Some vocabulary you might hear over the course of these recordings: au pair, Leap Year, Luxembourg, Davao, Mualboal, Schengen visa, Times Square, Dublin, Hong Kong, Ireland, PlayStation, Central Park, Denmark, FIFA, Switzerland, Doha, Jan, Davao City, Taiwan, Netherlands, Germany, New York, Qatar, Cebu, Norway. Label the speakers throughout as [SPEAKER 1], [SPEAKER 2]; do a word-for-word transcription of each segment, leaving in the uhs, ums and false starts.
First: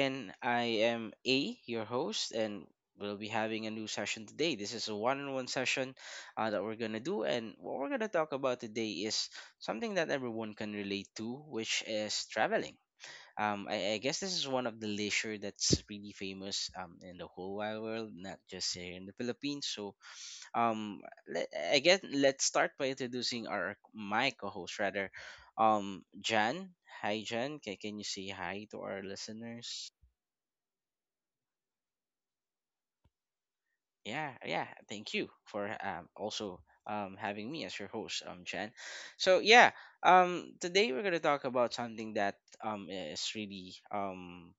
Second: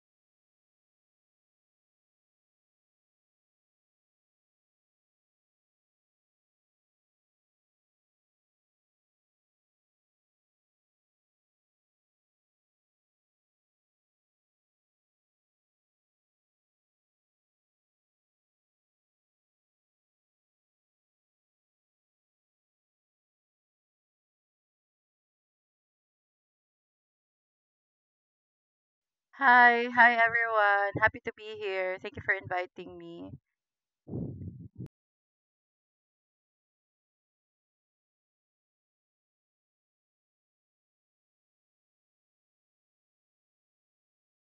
[SPEAKER 1] again. I am A, your host, and we'll be having a new session today. This is a one on one session uh, that we're going to do. And what we're going to talk about today is something that everyone can relate to, which is traveling. Um, I, I guess this is one of the leisure that's really famous um, in the whole wide world, not just here in the Philippines. So, um, let, I guess let's start by introducing our my co-host rather, um, Jan. Hi, Jan. Can can you say hi to our
[SPEAKER 2] Hi,
[SPEAKER 1] listeners?
[SPEAKER 2] hi everyone. Happy to be here. Thank you for inviting me.
[SPEAKER 1] Yeah, yeah. Thank you for um, also, um, having me as your host, um, Jan. So yeah, um, today we're gonna talk about something that um is really, um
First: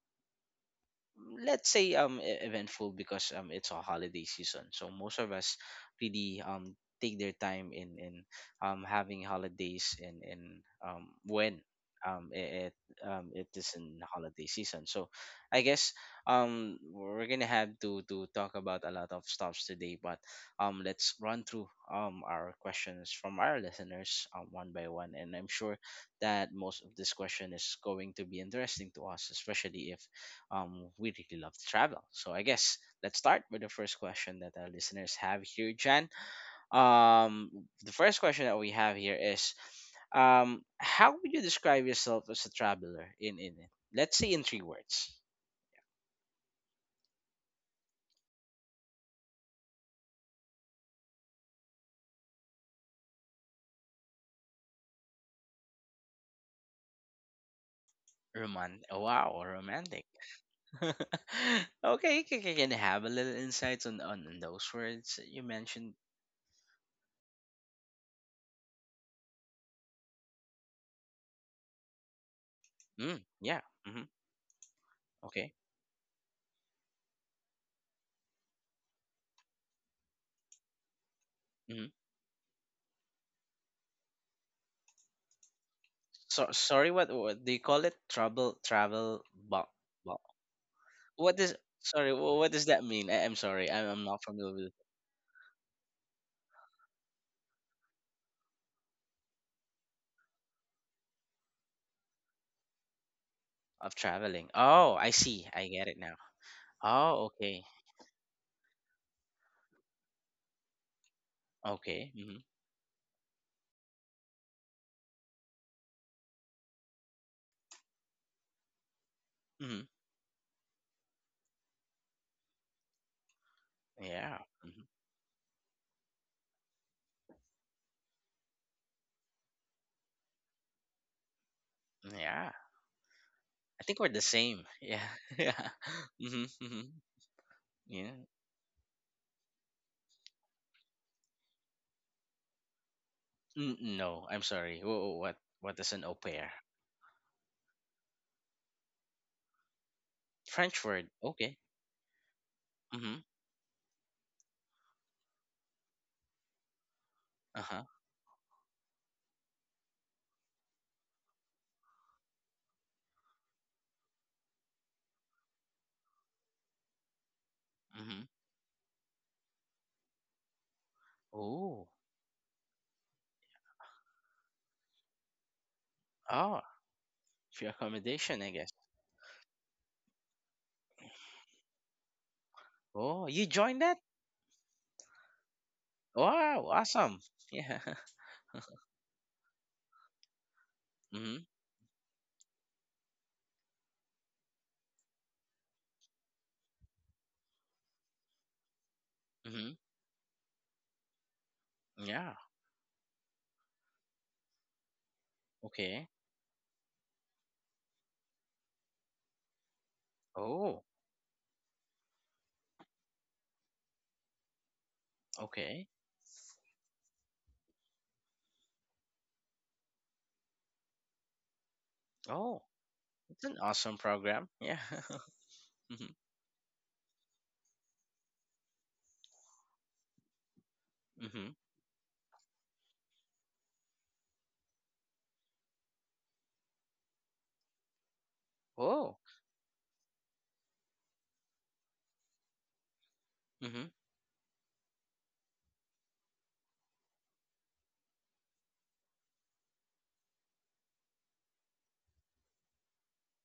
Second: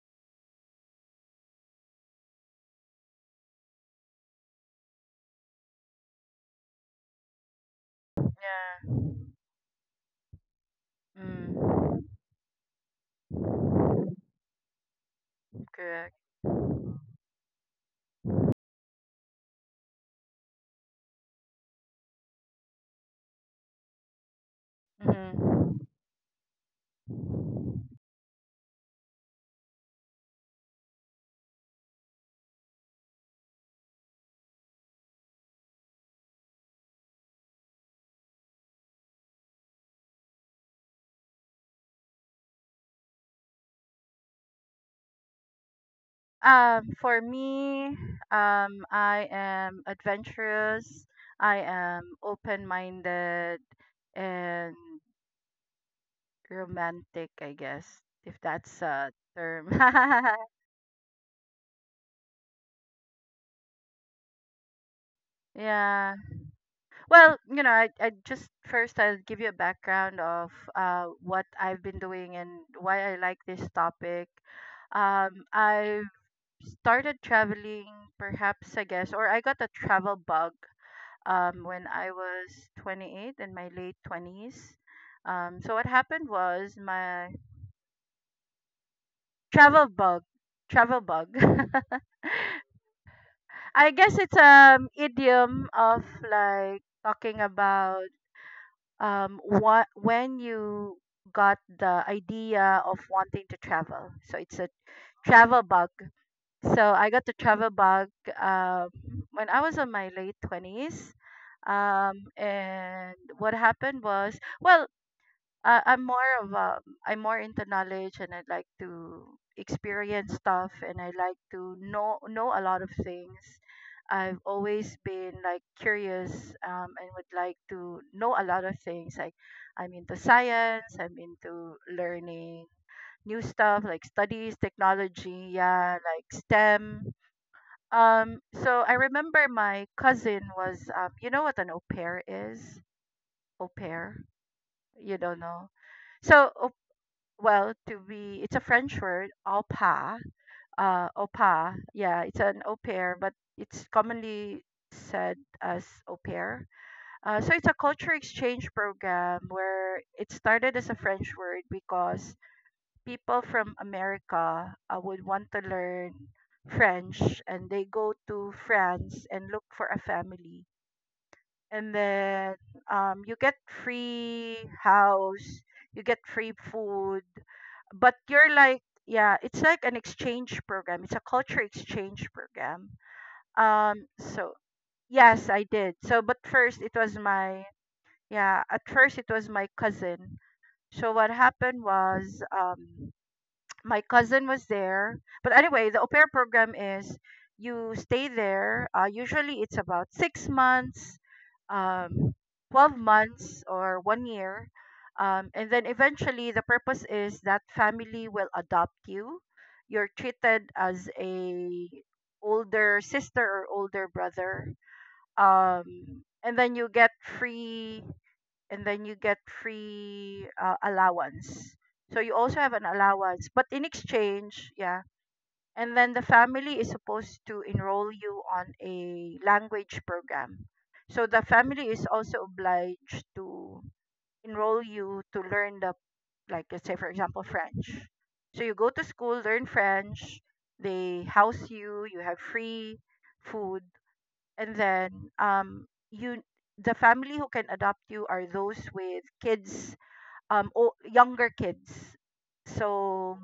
[SPEAKER 1] let's say, um e- eventful because um it's a holiday season, so most of us really, um take their time in in um
[SPEAKER 2] Yeah.
[SPEAKER 1] having holidays, and and um when,
[SPEAKER 2] Mm,
[SPEAKER 1] um it, it um it is in holiday season, so I guess,
[SPEAKER 2] correct.
[SPEAKER 1] um we're gonna have to to talk about a lot of stuffs today. But, um let's run through, um our questions from our listeners um, one by one, and I'm sure
[SPEAKER 2] hmm
[SPEAKER 1] that most of this question is going to be interesting to us, especially if, um, we really love to travel. So I guess let's start with the first question that our listeners have here, Jan. Um, the first question that we have here is, um, how would you describe yourself as a traveler in in let's say, in three words?
[SPEAKER 2] Um, for me, um, I am adventurous. I am open-minded and romantic, I guess, if
[SPEAKER 1] Roman.
[SPEAKER 2] that's
[SPEAKER 1] Oh,
[SPEAKER 2] a
[SPEAKER 1] wow,
[SPEAKER 2] term.
[SPEAKER 1] romantic. okay, can, can can I have a little insights on, on on those words that you mentioned?
[SPEAKER 2] Yeah. Well, you know, I, I just first I'll give you a background of uh, what I've been doing and why I
[SPEAKER 1] Mm,
[SPEAKER 2] like
[SPEAKER 1] yeah.
[SPEAKER 2] this
[SPEAKER 1] hmm
[SPEAKER 2] topic. Um,
[SPEAKER 1] Okay.
[SPEAKER 2] I've started traveling, perhaps I guess, or I got a travel bug um, when
[SPEAKER 1] hmm
[SPEAKER 2] I was twenty-eight in my late twenties. Um, so what happened
[SPEAKER 1] So
[SPEAKER 2] was
[SPEAKER 1] sorry, what,
[SPEAKER 2] my
[SPEAKER 1] what do you call it? Trouble, travel, bump.
[SPEAKER 2] travel bug, travel bug.
[SPEAKER 1] What does, sorry? wh- What does that mean? I, I'm sorry. I'm,
[SPEAKER 2] I
[SPEAKER 1] I'm
[SPEAKER 2] guess
[SPEAKER 1] not
[SPEAKER 2] it's
[SPEAKER 1] familiar with
[SPEAKER 2] um idiom of like talking about um what when you got the idea of wanting to
[SPEAKER 1] of
[SPEAKER 2] travel, so
[SPEAKER 1] traveling.
[SPEAKER 2] it's a
[SPEAKER 1] Oh, I see.
[SPEAKER 2] travel
[SPEAKER 1] I get
[SPEAKER 2] bug.
[SPEAKER 1] it now.
[SPEAKER 2] So I got
[SPEAKER 1] Oh,
[SPEAKER 2] the
[SPEAKER 1] okay.
[SPEAKER 2] travel bug uh, when I was in my late twenties.
[SPEAKER 1] Okay.
[SPEAKER 2] Um
[SPEAKER 1] Mm-hmm.
[SPEAKER 2] and what happened was, well, I, I'm more of um I'm more into knowledge, and I like to
[SPEAKER 1] Mm-hmm.
[SPEAKER 2] experience stuff and I like to know know a lot of things.
[SPEAKER 1] Yeah.
[SPEAKER 2] I've
[SPEAKER 1] hmm
[SPEAKER 2] always been like curious, um, and would like to know a lot of things. Like, I'm into science, I'm into
[SPEAKER 1] Yeah.
[SPEAKER 2] learning new stuff
[SPEAKER 1] I think
[SPEAKER 2] like
[SPEAKER 1] we're the
[SPEAKER 2] studies,
[SPEAKER 1] same. Yeah.
[SPEAKER 2] technology,
[SPEAKER 1] yeah.
[SPEAKER 2] yeah, like
[SPEAKER 1] Mm-hmm. Mm-hmm.
[SPEAKER 2] STEM.
[SPEAKER 1] Yeah.
[SPEAKER 2] Um, so I remember my cousin was, um, you know what an au pair is? Au
[SPEAKER 1] N-
[SPEAKER 2] pair.
[SPEAKER 1] no, I'm sorry. Wh-
[SPEAKER 2] You
[SPEAKER 1] what?
[SPEAKER 2] don't know.
[SPEAKER 1] What is an au pair?
[SPEAKER 2] So, well, to be, it's a French word, au pair.
[SPEAKER 1] French
[SPEAKER 2] Uh,
[SPEAKER 1] word.
[SPEAKER 2] Au
[SPEAKER 1] Okay.
[SPEAKER 2] pair. Yeah, it's an au pair,
[SPEAKER 1] Mm-hmm.
[SPEAKER 2] but it's commonly said as au pair. Uh, so
[SPEAKER 1] Uh
[SPEAKER 2] it's a
[SPEAKER 1] huh.
[SPEAKER 2] culture exchange program, where it started as a French word because people from America uh, would want to learn French, and they go
[SPEAKER 1] Mm-hmm.
[SPEAKER 2] to France and look for a family,
[SPEAKER 1] Oh.
[SPEAKER 2] and then, um, you get free house, you get free
[SPEAKER 1] Oh.
[SPEAKER 2] food,
[SPEAKER 1] Free
[SPEAKER 2] but
[SPEAKER 1] accommodation, I
[SPEAKER 2] you're
[SPEAKER 1] guess.
[SPEAKER 2] like, yeah, it's like an exchange program. It's a culture exchange program.
[SPEAKER 1] Oh, you joined that?
[SPEAKER 2] Um, so yes, I did. So, but
[SPEAKER 1] Wow.
[SPEAKER 2] first it was
[SPEAKER 1] Awesome.
[SPEAKER 2] my,
[SPEAKER 1] Yeah.
[SPEAKER 2] yeah, at first it was my cousin. So what
[SPEAKER 1] Mm-hmm.
[SPEAKER 2] happened was, um, my cousin was there. But anyway, the au pair program is you stay there. Uh, usually
[SPEAKER 1] Mm-hmm.
[SPEAKER 2] it's about six months,
[SPEAKER 1] Yeah.
[SPEAKER 2] um, twelve months, or one year. Um, and then
[SPEAKER 1] Okay.
[SPEAKER 2] eventually, the purpose is that family will adopt you. You're treated
[SPEAKER 1] Oh,
[SPEAKER 2] as a older sister or older brother.
[SPEAKER 1] okay.
[SPEAKER 2] Um, and then you get free, and then you get free uh, allowance. So you also
[SPEAKER 1] Oh,
[SPEAKER 2] have an
[SPEAKER 1] it's
[SPEAKER 2] allowance,
[SPEAKER 1] an
[SPEAKER 2] but in
[SPEAKER 1] awesome program.
[SPEAKER 2] exchange,
[SPEAKER 1] Yeah.
[SPEAKER 2] yeah. And
[SPEAKER 1] mhm.
[SPEAKER 2] then the family is supposed to enroll you on a language program. So the
[SPEAKER 1] Mhm.
[SPEAKER 2] family is also obliged to enroll you to learn the, like, let's say, for example, French. So you go to
[SPEAKER 1] Oh.
[SPEAKER 2] school, learn French, they house you, you have free food,
[SPEAKER 1] Mhm.
[SPEAKER 2] and then um you the family who can adopt you are those with kids, um o- younger kids. So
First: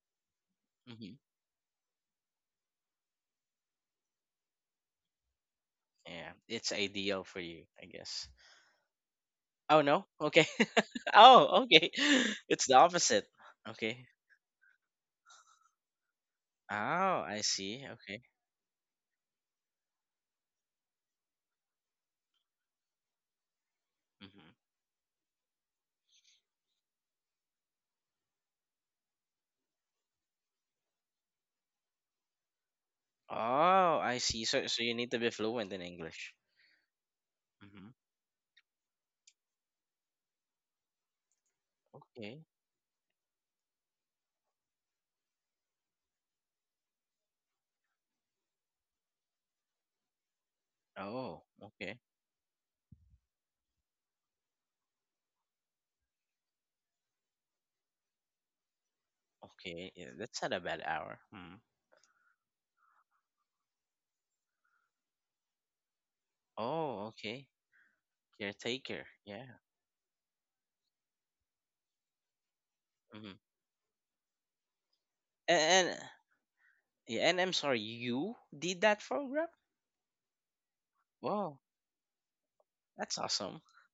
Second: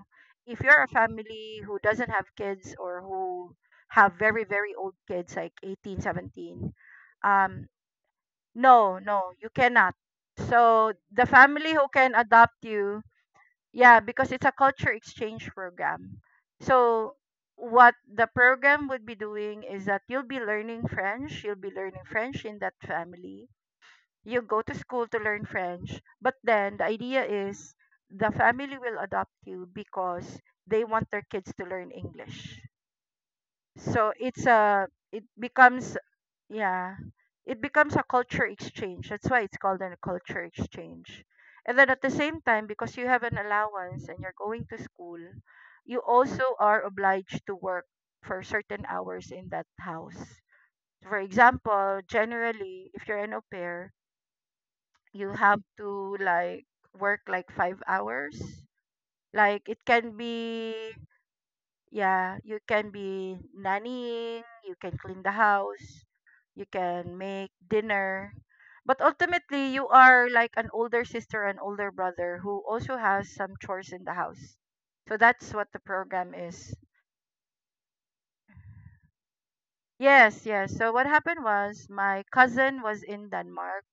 [SPEAKER 2] if you're a
[SPEAKER 1] Mhm.
[SPEAKER 2] family who doesn't have kids, or who have very very old kids like eighteen,
[SPEAKER 1] Yeah, it's
[SPEAKER 2] seventeen,
[SPEAKER 1] ideal for you,
[SPEAKER 2] um
[SPEAKER 1] I guess.
[SPEAKER 2] no, no, you
[SPEAKER 1] Oh
[SPEAKER 2] cannot.
[SPEAKER 1] no. Okay.
[SPEAKER 2] So the
[SPEAKER 1] oh,
[SPEAKER 2] family who
[SPEAKER 1] okay.
[SPEAKER 2] can adopt
[SPEAKER 1] It's the
[SPEAKER 2] you,
[SPEAKER 1] opposite.
[SPEAKER 2] yeah,
[SPEAKER 1] Okay.
[SPEAKER 2] because it's a culture exchange program. So
[SPEAKER 1] Oh, I see.
[SPEAKER 2] what
[SPEAKER 1] Okay.
[SPEAKER 2] the program would be doing is that you'll be learning French, you'll be learning French in that family. You
[SPEAKER 1] Mhm.
[SPEAKER 2] go to school to learn French, but then the idea is the family will adopt you because they want their kids to learn English.
[SPEAKER 1] Oh,
[SPEAKER 2] So
[SPEAKER 1] I see.
[SPEAKER 2] it's
[SPEAKER 1] So so
[SPEAKER 2] a
[SPEAKER 1] you need to
[SPEAKER 2] it
[SPEAKER 1] be fluent in
[SPEAKER 2] becomes,
[SPEAKER 1] English.
[SPEAKER 2] yeah. It
[SPEAKER 1] Mhm.
[SPEAKER 2] becomes a culture exchange. That's why it's called a culture exchange. And then at the same
[SPEAKER 1] Okay.
[SPEAKER 2] time, because you have an allowance and you're going to school, you also are obliged to work for certain hours in that house. For
[SPEAKER 1] Oh, okay.
[SPEAKER 2] example, generally, if you're an au pair, you have to like work like five hours. Like, it
[SPEAKER 1] Okay. Yeah,
[SPEAKER 2] can
[SPEAKER 1] that's not a
[SPEAKER 2] be,
[SPEAKER 1] bad hour. Hmm.
[SPEAKER 2] yeah, you can be nannying, you can clean the house, you
[SPEAKER 1] Oh,
[SPEAKER 2] can
[SPEAKER 1] okay.
[SPEAKER 2] make dinner. But
[SPEAKER 1] Caretaker. Yeah.
[SPEAKER 2] ultimately, you are like an older sister and older brother who also has
[SPEAKER 1] Mhm.
[SPEAKER 2] some chores in the house. So that's what the
[SPEAKER 1] And, and
[SPEAKER 2] program is.
[SPEAKER 1] Yeah, and I'm sorry, you did that program?
[SPEAKER 2] Yes, yes. So what happened
[SPEAKER 1] Wow,
[SPEAKER 2] was my cousin was
[SPEAKER 1] that's
[SPEAKER 2] in
[SPEAKER 1] awesome.
[SPEAKER 2] Denmark.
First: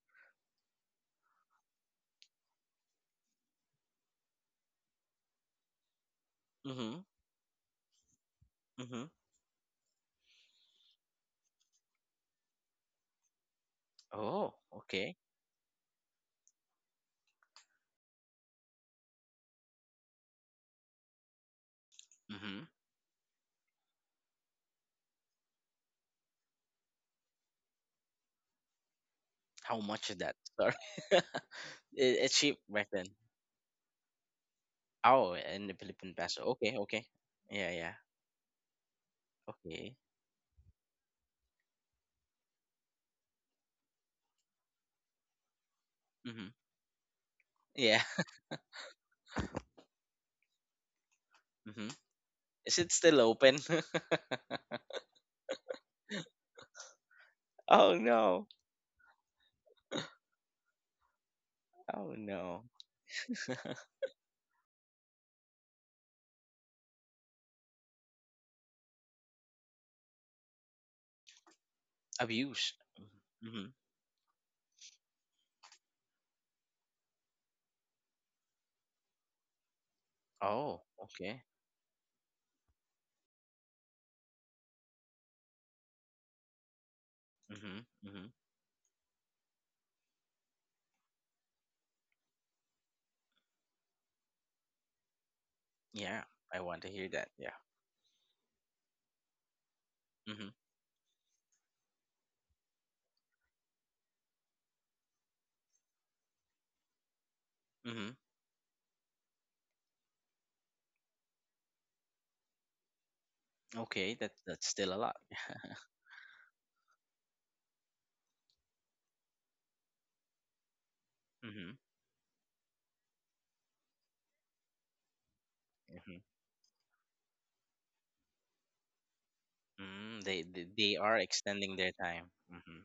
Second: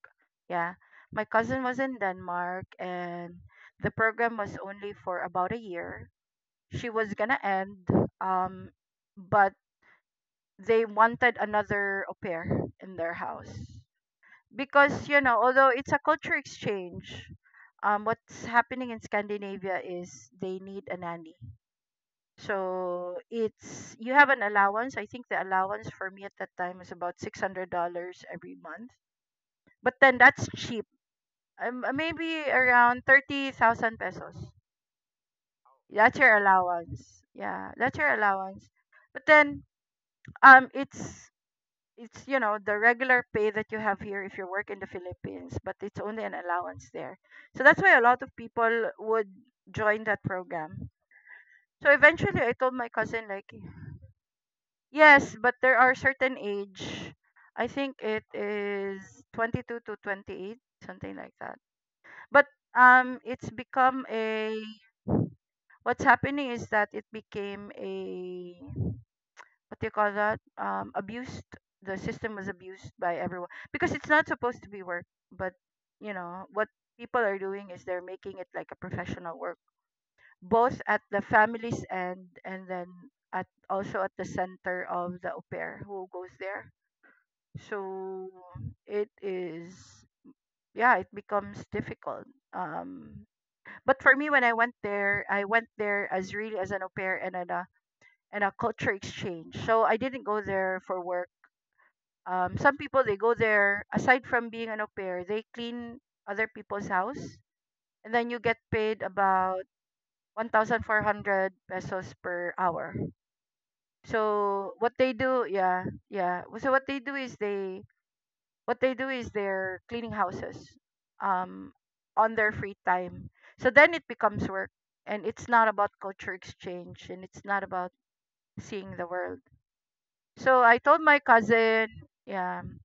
[SPEAKER 2] Yeah, my cousin was in Denmark, and the program was only for about a year. She
[SPEAKER 1] Mm-hmm.
[SPEAKER 2] was gonna end, um,
[SPEAKER 1] Mm-hmm.
[SPEAKER 2] but they wanted another au pair in their house,
[SPEAKER 1] Oh,
[SPEAKER 2] because,
[SPEAKER 1] okay.
[SPEAKER 2] you know, although it's a culture exchange, um what's happening in Scandinavia is they need a nanny.
[SPEAKER 1] Mm-hmm.
[SPEAKER 2] So it's you have an allowance. I think the allowance for me at that time was about six hundred dollars every month,
[SPEAKER 1] How
[SPEAKER 2] but
[SPEAKER 1] much is
[SPEAKER 2] then
[SPEAKER 1] that?
[SPEAKER 2] that's
[SPEAKER 1] Sorry.
[SPEAKER 2] cheap.
[SPEAKER 1] it,
[SPEAKER 2] Um, uh,
[SPEAKER 1] it's
[SPEAKER 2] maybe
[SPEAKER 1] cheap back
[SPEAKER 2] around
[SPEAKER 1] then.
[SPEAKER 2] thirty thousand pesos.
[SPEAKER 1] Oh, in the Philippine
[SPEAKER 2] That's your
[SPEAKER 1] peso. Okay, okay.
[SPEAKER 2] allowance.
[SPEAKER 1] Yeah,
[SPEAKER 2] Yeah,
[SPEAKER 1] yeah.
[SPEAKER 2] that's your allowance. but then
[SPEAKER 1] Okay.
[SPEAKER 2] um it's it's, you know, the regular pay that you have here if you work in the Philippines, but it's only an
[SPEAKER 1] Mm-hmm.
[SPEAKER 2] allowance there. So that's why a
[SPEAKER 1] Yeah.
[SPEAKER 2] lot of people would join that program.
[SPEAKER 1] Mm-hmm.
[SPEAKER 2] So eventually, I told
[SPEAKER 1] Is
[SPEAKER 2] my
[SPEAKER 1] it still
[SPEAKER 2] cousin like,
[SPEAKER 1] open?
[SPEAKER 2] yes, but there are certain age. I think
[SPEAKER 1] oh
[SPEAKER 2] it
[SPEAKER 1] no.
[SPEAKER 2] is twenty-two to twenty-eight, something like that.
[SPEAKER 1] Oh
[SPEAKER 2] But
[SPEAKER 1] no.
[SPEAKER 2] um, it's become a, what's happening is that it became a, what do you call that? Um, abused. The system was
[SPEAKER 1] Abuse.
[SPEAKER 2] abused by everyone
[SPEAKER 1] Mm-hmm.
[SPEAKER 2] because it's not supposed to be work. But you know what people are doing is they're making it like a professional work, both
[SPEAKER 1] Oh,
[SPEAKER 2] at the
[SPEAKER 1] okay.
[SPEAKER 2] family's end, and then at also at the center of the au pair who goes there.
[SPEAKER 1] Mm-hmm. Mm-hmm.
[SPEAKER 2] So it is yeah, it becomes difficult. Um, but for me, when I went there, I went there
[SPEAKER 1] Yeah.
[SPEAKER 2] as really
[SPEAKER 1] I
[SPEAKER 2] as an
[SPEAKER 1] want
[SPEAKER 2] au
[SPEAKER 1] to hear
[SPEAKER 2] pair
[SPEAKER 1] that.
[SPEAKER 2] and an,
[SPEAKER 1] Yeah.
[SPEAKER 2] uh, and a culture exchange. So I didn't go
[SPEAKER 1] Mm-hmm.
[SPEAKER 2] there for work. Um, some people, they go there aside from being an au pair, they clean other people's house,
[SPEAKER 1] Mm-hmm.
[SPEAKER 2] and then you get paid about one thousand four hundred pesos per hour.
[SPEAKER 1] Okay, that that's
[SPEAKER 2] So
[SPEAKER 1] still
[SPEAKER 2] what
[SPEAKER 1] a
[SPEAKER 2] they
[SPEAKER 1] lot.
[SPEAKER 2] do, yeah, yeah. So what they do is they what they do is they're cleaning houses,
[SPEAKER 1] Mm-hmm.
[SPEAKER 2] um, on their free time. So then it becomes work, and it's not about
[SPEAKER 1] Mm-hmm.
[SPEAKER 2] culture exchange, and it's not about seeing the world.
[SPEAKER 1] Mm, they
[SPEAKER 2] So
[SPEAKER 1] they
[SPEAKER 2] I
[SPEAKER 1] they
[SPEAKER 2] told
[SPEAKER 1] are
[SPEAKER 2] my
[SPEAKER 1] extending
[SPEAKER 2] cousin,
[SPEAKER 1] their time.
[SPEAKER 2] Yeah.
[SPEAKER 1] Hmm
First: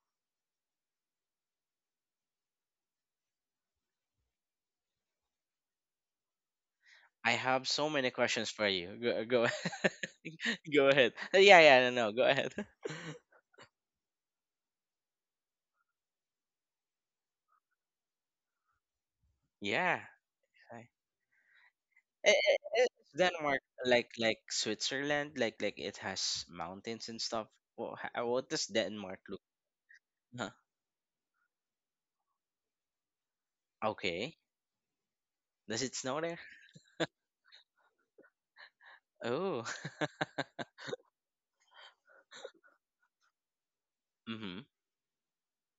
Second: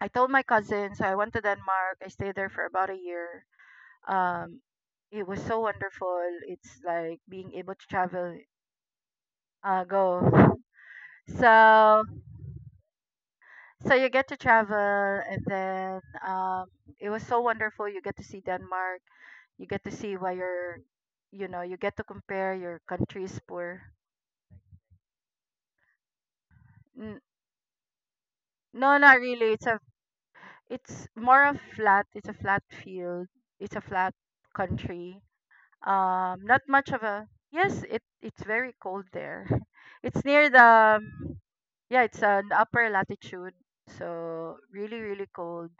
[SPEAKER 2] I told my cousin, so I went to Denmark. I stayed there for about a year. Um, it was so wonderful. It's like
[SPEAKER 1] I
[SPEAKER 2] being
[SPEAKER 1] have
[SPEAKER 2] able to
[SPEAKER 1] so many
[SPEAKER 2] travel.
[SPEAKER 1] questions for you. Go, uh, go,
[SPEAKER 2] Uh, go.
[SPEAKER 1] go ahead. Uh, Yeah, yeah,
[SPEAKER 2] So,
[SPEAKER 1] no, no, go ahead.
[SPEAKER 2] so you get to travel, and then, um, it was so wonderful. You get to see Denmark. You get to
[SPEAKER 1] yeah.
[SPEAKER 2] see why your, you know, you get to
[SPEAKER 1] I-
[SPEAKER 2] compare your
[SPEAKER 1] i- i- Is
[SPEAKER 2] countries
[SPEAKER 1] Denmark
[SPEAKER 2] poor.
[SPEAKER 1] like like Switzerland? Like like it has mountains
[SPEAKER 2] N-
[SPEAKER 1] and stuff. What what does
[SPEAKER 2] no, not
[SPEAKER 1] Denmark look?
[SPEAKER 2] really. It's a,
[SPEAKER 1] Huh.
[SPEAKER 2] it's more of flat. It's a flat field. It's a flat
[SPEAKER 1] Okay.
[SPEAKER 2] country.
[SPEAKER 1] Does it snow there?
[SPEAKER 2] Um, not much of a, yes. It it's very cold there.
[SPEAKER 1] Oh.
[SPEAKER 2] It's near the um, yeah, it's an upper latitude, so
[SPEAKER 1] Mm-hmm.
[SPEAKER 2] really really cold.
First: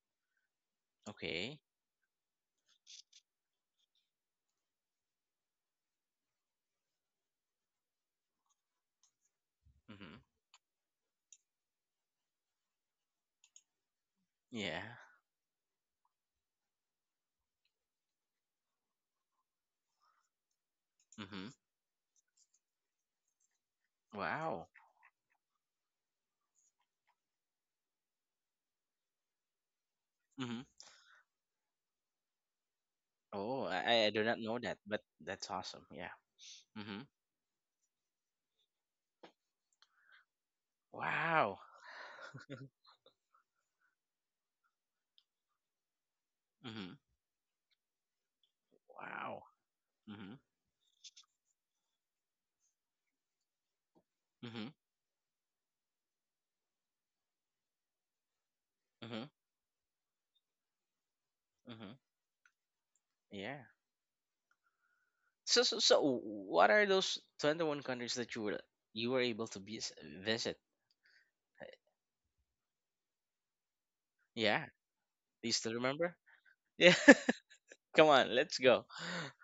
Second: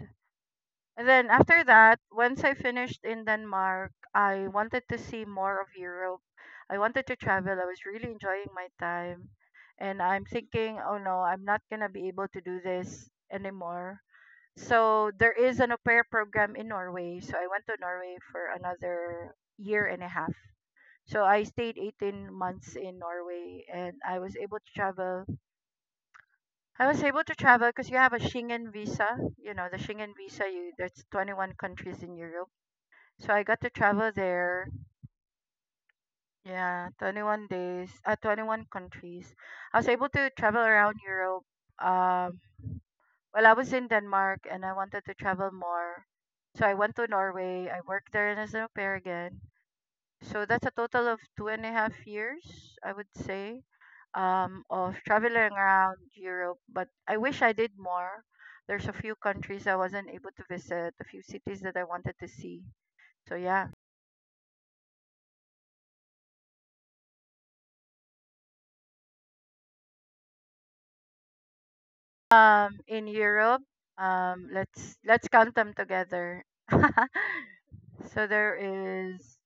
[SPEAKER 2] And then
[SPEAKER 1] Okay.
[SPEAKER 2] after that, once I finished in Denmark, I wanted to see more of Europe. I wanted to travel. I was really enjoying my time, and
[SPEAKER 1] Mm-hmm.
[SPEAKER 2] I'm thinking, oh no, I'm not gonna be able to do this anymore.
[SPEAKER 1] Yeah.
[SPEAKER 2] So there is an au pair program in Norway. So I went to Norway for another year and a half. So I
[SPEAKER 1] Mm-hmm.
[SPEAKER 2] stayed eighteen months in Norway, and I was able
[SPEAKER 1] Wow.
[SPEAKER 2] to travel. I was able to travel because you have a Schengen visa. You know, the Schengen visa,
[SPEAKER 1] Mm-hmm.
[SPEAKER 2] you there's twenty-one countries in Europe. So I got
[SPEAKER 1] Oh,
[SPEAKER 2] to
[SPEAKER 1] I,
[SPEAKER 2] travel
[SPEAKER 1] I do not know
[SPEAKER 2] there.
[SPEAKER 1] that, but that's awesome. Yeah.
[SPEAKER 2] Yeah,
[SPEAKER 1] Mm-hmm.
[SPEAKER 2] twenty-one days, uh, twenty-one countries. I was able to travel around Europe.
[SPEAKER 1] Wow.
[SPEAKER 2] Um, well, I was in Denmark and I wanted to travel more. So I went
[SPEAKER 1] Mhm.
[SPEAKER 2] to Norway. I worked there as an au pair again.
[SPEAKER 1] Wow. Mhm.
[SPEAKER 2] So that's a total of two and a half years, I would say, um,
[SPEAKER 1] Mhm.
[SPEAKER 2] of traveling around Europe. But I wish I did more. There's a few
[SPEAKER 1] Mhm.
[SPEAKER 2] countries I wasn't able to visit, a few cities that I
[SPEAKER 1] Mhm.
[SPEAKER 2] wanted to see. So
[SPEAKER 1] Yeah.
[SPEAKER 2] yeah.
[SPEAKER 1] So so so what are those twenty-one countries that you were, you were able to vis- visit?
[SPEAKER 2] Um, in Europe, um,
[SPEAKER 1] Yeah.
[SPEAKER 2] let's let's
[SPEAKER 1] Do
[SPEAKER 2] count
[SPEAKER 1] you
[SPEAKER 2] them
[SPEAKER 1] still remember?
[SPEAKER 2] together.
[SPEAKER 1] Yeah. Come
[SPEAKER 2] So
[SPEAKER 1] on,
[SPEAKER 2] there
[SPEAKER 1] let's go.
[SPEAKER 2] is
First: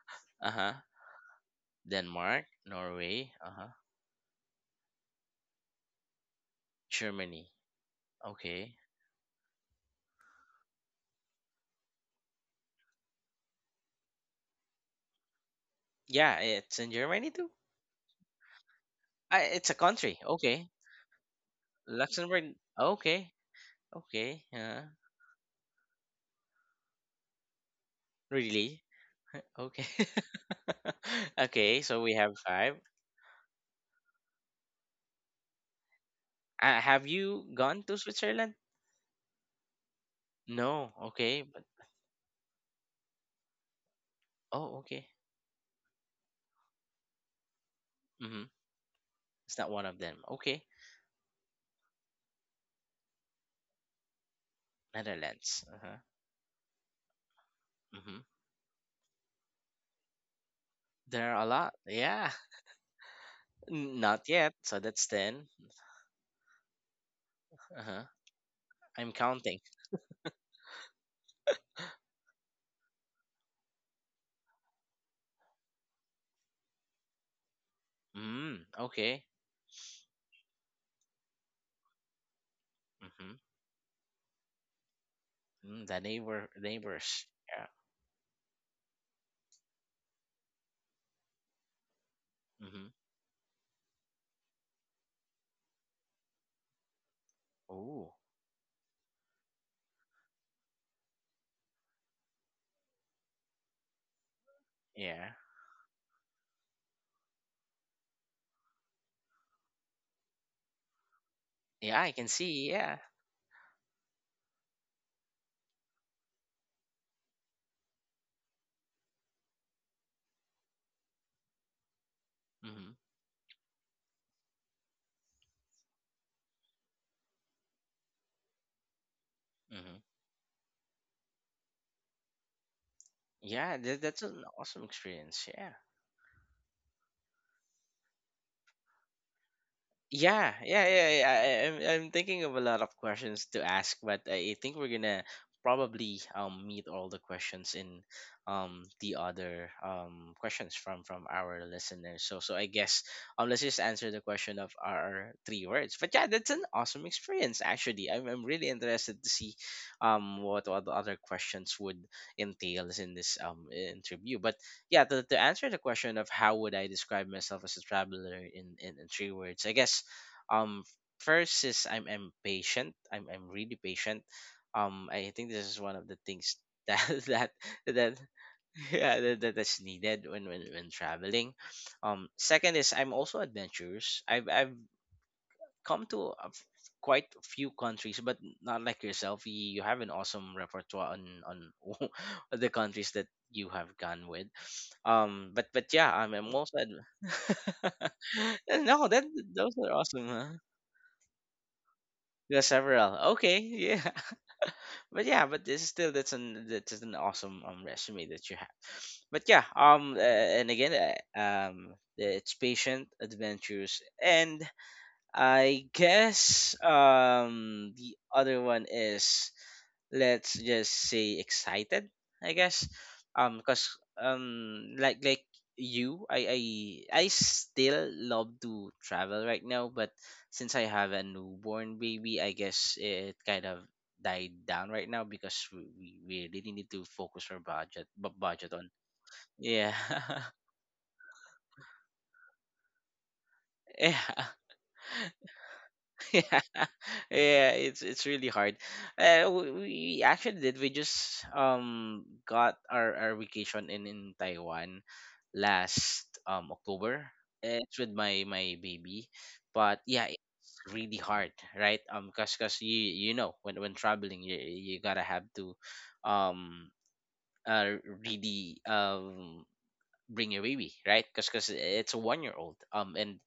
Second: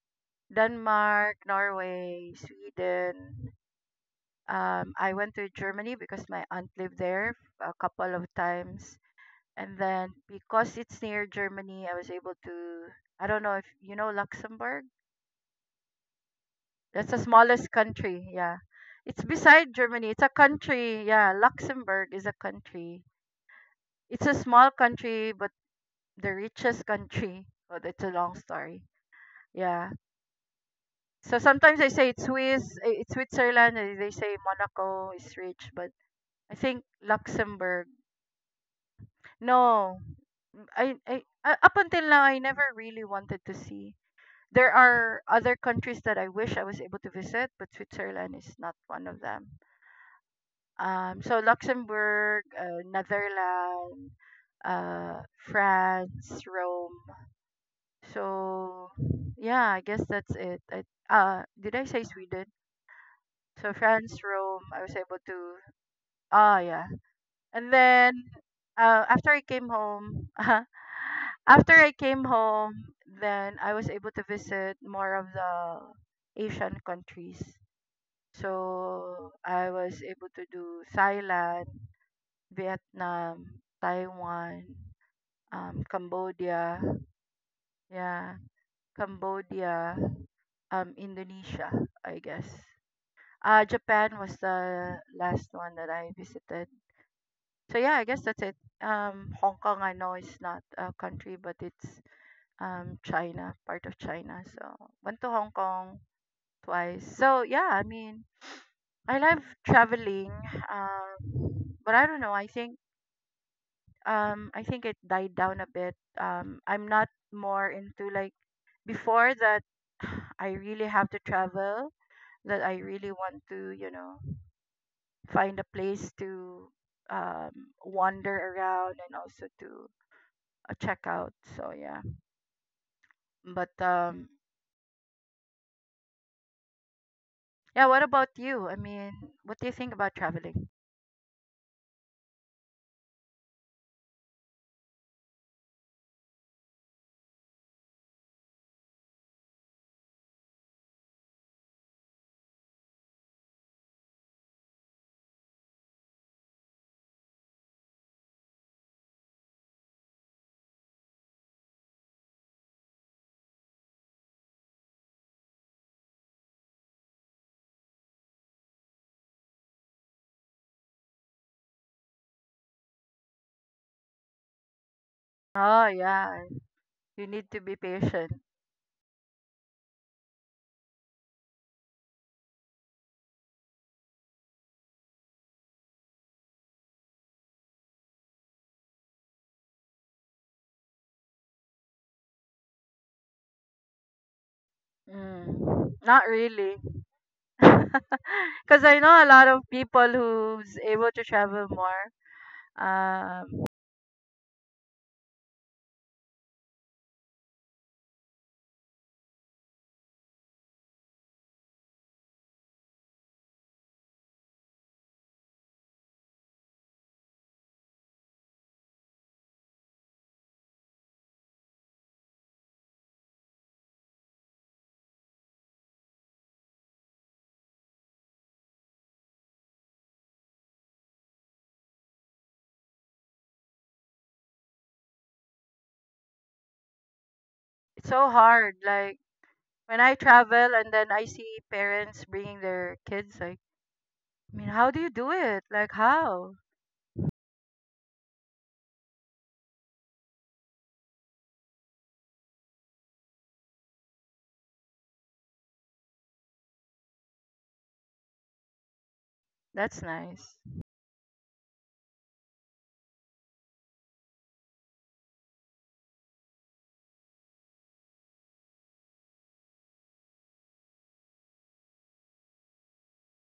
[SPEAKER 1] Uh-huh.
[SPEAKER 2] Denmark, Norway,
[SPEAKER 1] Denmark, Norway,
[SPEAKER 2] Sweden.
[SPEAKER 1] uh-huh.
[SPEAKER 2] Um, I went to Germany because my aunt lived there
[SPEAKER 1] Germany.
[SPEAKER 2] a couple of
[SPEAKER 1] Okay.
[SPEAKER 2] times. And then because it's near Germany, I was able to, I don't know if you know Luxembourg.
[SPEAKER 1] Yeah, it's in
[SPEAKER 2] That's the
[SPEAKER 1] Germany too.
[SPEAKER 2] smallest country. Yeah. It's
[SPEAKER 1] I, it's a
[SPEAKER 2] beside Germany.
[SPEAKER 1] country.
[SPEAKER 2] It's a
[SPEAKER 1] Okay.
[SPEAKER 2] country. Yeah, Luxembourg is a
[SPEAKER 1] Luxembourg.
[SPEAKER 2] country.
[SPEAKER 1] Okay.
[SPEAKER 2] It's a
[SPEAKER 1] Okay.
[SPEAKER 2] small
[SPEAKER 1] Uh,
[SPEAKER 2] country, but the richest country. But it's a long
[SPEAKER 1] really?
[SPEAKER 2] story.
[SPEAKER 1] Okay.
[SPEAKER 2] Yeah. So sometimes
[SPEAKER 1] okay,
[SPEAKER 2] they
[SPEAKER 1] so
[SPEAKER 2] say
[SPEAKER 1] we
[SPEAKER 2] it's
[SPEAKER 1] have five.
[SPEAKER 2] Swiss, eh, it's Switzerland, and they say Monaco is rich, but I
[SPEAKER 1] Uh,
[SPEAKER 2] think
[SPEAKER 1] have you gone
[SPEAKER 2] Luxembourg.
[SPEAKER 1] to Switzerland?
[SPEAKER 2] No,
[SPEAKER 1] No.
[SPEAKER 2] I, I
[SPEAKER 1] Okay,
[SPEAKER 2] uh,
[SPEAKER 1] but
[SPEAKER 2] up until now I never really wanted to see. There
[SPEAKER 1] oh, okay.
[SPEAKER 2] are other countries that I wish I was able to visit, but Switzerland
[SPEAKER 1] Mm-hmm.
[SPEAKER 2] is not one of them.
[SPEAKER 1] It's not one of them. Okay,
[SPEAKER 2] Um, so Luxembourg, uh, Netherlands, uh,
[SPEAKER 1] Netherlands. Uh huh.
[SPEAKER 2] France, Rome.
[SPEAKER 1] Mm-hmm.
[SPEAKER 2] So yeah, I guess that's it. I,
[SPEAKER 1] There are
[SPEAKER 2] uh,
[SPEAKER 1] a lot.
[SPEAKER 2] did I say
[SPEAKER 1] Yeah.
[SPEAKER 2] Sweden? So
[SPEAKER 1] N-
[SPEAKER 2] France,
[SPEAKER 1] Not yet.
[SPEAKER 2] Rome.
[SPEAKER 1] So
[SPEAKER 2] I was
[SPEAKER 1] that's
[SPEAKER 2] able
[SPEAKER 1] ten.
[SPEAKER 2] to. Ah, yeah. And
[SPEAKER 1] Uh huh.
[SPEAKER 2] then, uh,
[SPEAKER 1] I'm
[SPEAKER 2] after I
[SPEAKER 1] counting.
[SPEAKER 2] came home, after I came home, then I was able to visit more of the Asian countries.
[SPEAKER 1] Mm. Okay.
[SPEAKER 2] So I was able to do Thailand,
[SPEAKER 1] Mm-hmm.
[SPEAKER 2] Vietnam, Taiwan, um,
[SPEAKER 1] Mm, the neighbor
[SPEAKER 2] Cambodia,
[SPEAKER 1] neighbors. Yeah.
[SPEAKER 2] yeah, Cambodia, um, Indonesia, I guess.
[SPEAKER 1] Mm-hmm.
[SPEAKER 2] Uh, Japan was the last one that I visited. So yeah, I
[SPEAKER 1] Oh.
[SPEAKER 2] guess that's it. Um, Hong Kong, I know it's not a country, but it's um China, part of China. So went to
[SPEAKER 1] Yeah.
[SPEAKER 2] Hong Kong twice. So yeah, I mean, I love traveling, um, but
[SPEAKER 1] Yeah.
[SPEAKER 2] I
[SPEAKER 1] I
[SPEAKER 2] don't
[SPEAKER 1] can
[SPEAKER 2] know. I
[SPEAKER 1] see.
[SPEAKER 2] think
[SPEAKER 1] Yeah.
[SPEAKER 2] um, I think it died down a bit. Um, I'm not more into like before that. I really have to travel. That I
[SPEAKER 1] Mm-hmm.
[SPEAKER 2] really want to, you know, find a place to um, wander around and also to
[SPEAKER 1] Mm-hmm.
[SPEAKER 2] uh, check out. So yeah,
[SPEAKER 1] Yeah.
[SPEAKER 2] but
[SPEAKER 1] That, that's
[SPEAKER 2] um,
[SPEAKER 1] an awesome experience. Yeah.
[SPEAKER 2] yeah. What about you? I mean, what do you think about
[SPEAKER 1] Yeah,
[SPEAKER 2] traveling?
[SPEAKER 1] yeah, yeah, yeah. I, I'm, I'm thinking of a lot of questions to ask, but I think we're gonna probably, um meet all the questions in, um the other, um questions from from our listeners. So so I guess, um let's just answer the question of our three words. But yeah, that's an awesome experience actually. I'm I'm really interested to see, um what what the other questions would entails in this, um interview. But yeah, to, to answer the question of how would I describe myself as a traveler in in, in three words, I guess, um first is i'm i'm patient, i'm i'm really patient. um I think this is
[SPEAKER 2] Oh
[SPEAKER 1] one of the
[SPEAKER 2] yeah,
[SPEAKER 1] things that,
[SPEAKER 2] you
[SPEAKER 1] that
[SPEAKER 2] need to be
[SPEAKER 1] that
[SPEAKER 2] patient.
[SPEAKER 1] yeah, that, that- that's needed when, when when traveling. um second is I'm also adventurous. I've I've come to a f- Quite a few countries, but not like yourself. You, you have an awesome repertoire on on the countries that you have gone with. Um, but but
[SPEAKER 2] Mm,
[SPEAKER 1] yeah,
[SPEAKER 2] not
[SPEAKER 1] I'm, I'm
[SPEAKER 2] really.
[SPEAKER 1] also ad-
[SPEAKER 2] Because I
[SPEAKER 1] no, that
[SPEAKER 2] know a lot of
[SPEAKER 1] those are
[SPEAKER 2] people
[SPEAKER 1] awesome. Huh?
[SPEAKER 2] who's able to travel more.
[SPEAKER 1] There are several. Okay,
[SPEAKER 2] Um,
[SPEAKER 1] yeah, but yeah, but this is still, that's an that's an awesome, um resume that you have. But yeah, um, uh, and again, uh, um, it's patient, adventurous, and I guess, um the other one is, let's just say, excited, I guess. Um because, um like like you, I I I still love to travel right now, but since I have a newborn baby, I guess it kind of died down right now because we, we we really need to focus our budget
[SPEAKER 2] it's so
[SPEAKER 1] bu- budget
[SPEAKER 2] hard.
[SPEAKER 1] on,
[SPEAKER 2] Like
[SPEAKER 1] yeah,
[SPEAKER 2] when I travel and then I see parents bringing their kids, like,
[SPEAKER 1] yeah
[SPEAKER 2] I mean, how do you do it? Like, how?
[SPEAKER 1] yeah, yeah, it's it's really hard. Uh, we, we actually did. We just, um got our, our vacation in in Taiwan last, um October. Uh, It's with my my baby, but
[SPEAKER 2] That's
[SPEAKER 1] yeah,
[SPEAKER 2] nice.
[SPEAKER 1] it's really hard, right? Um, cause, cause you you know when when traveling, you you gotta have to, um uh really um bring your baby, right? Because it's a one year old. Um, and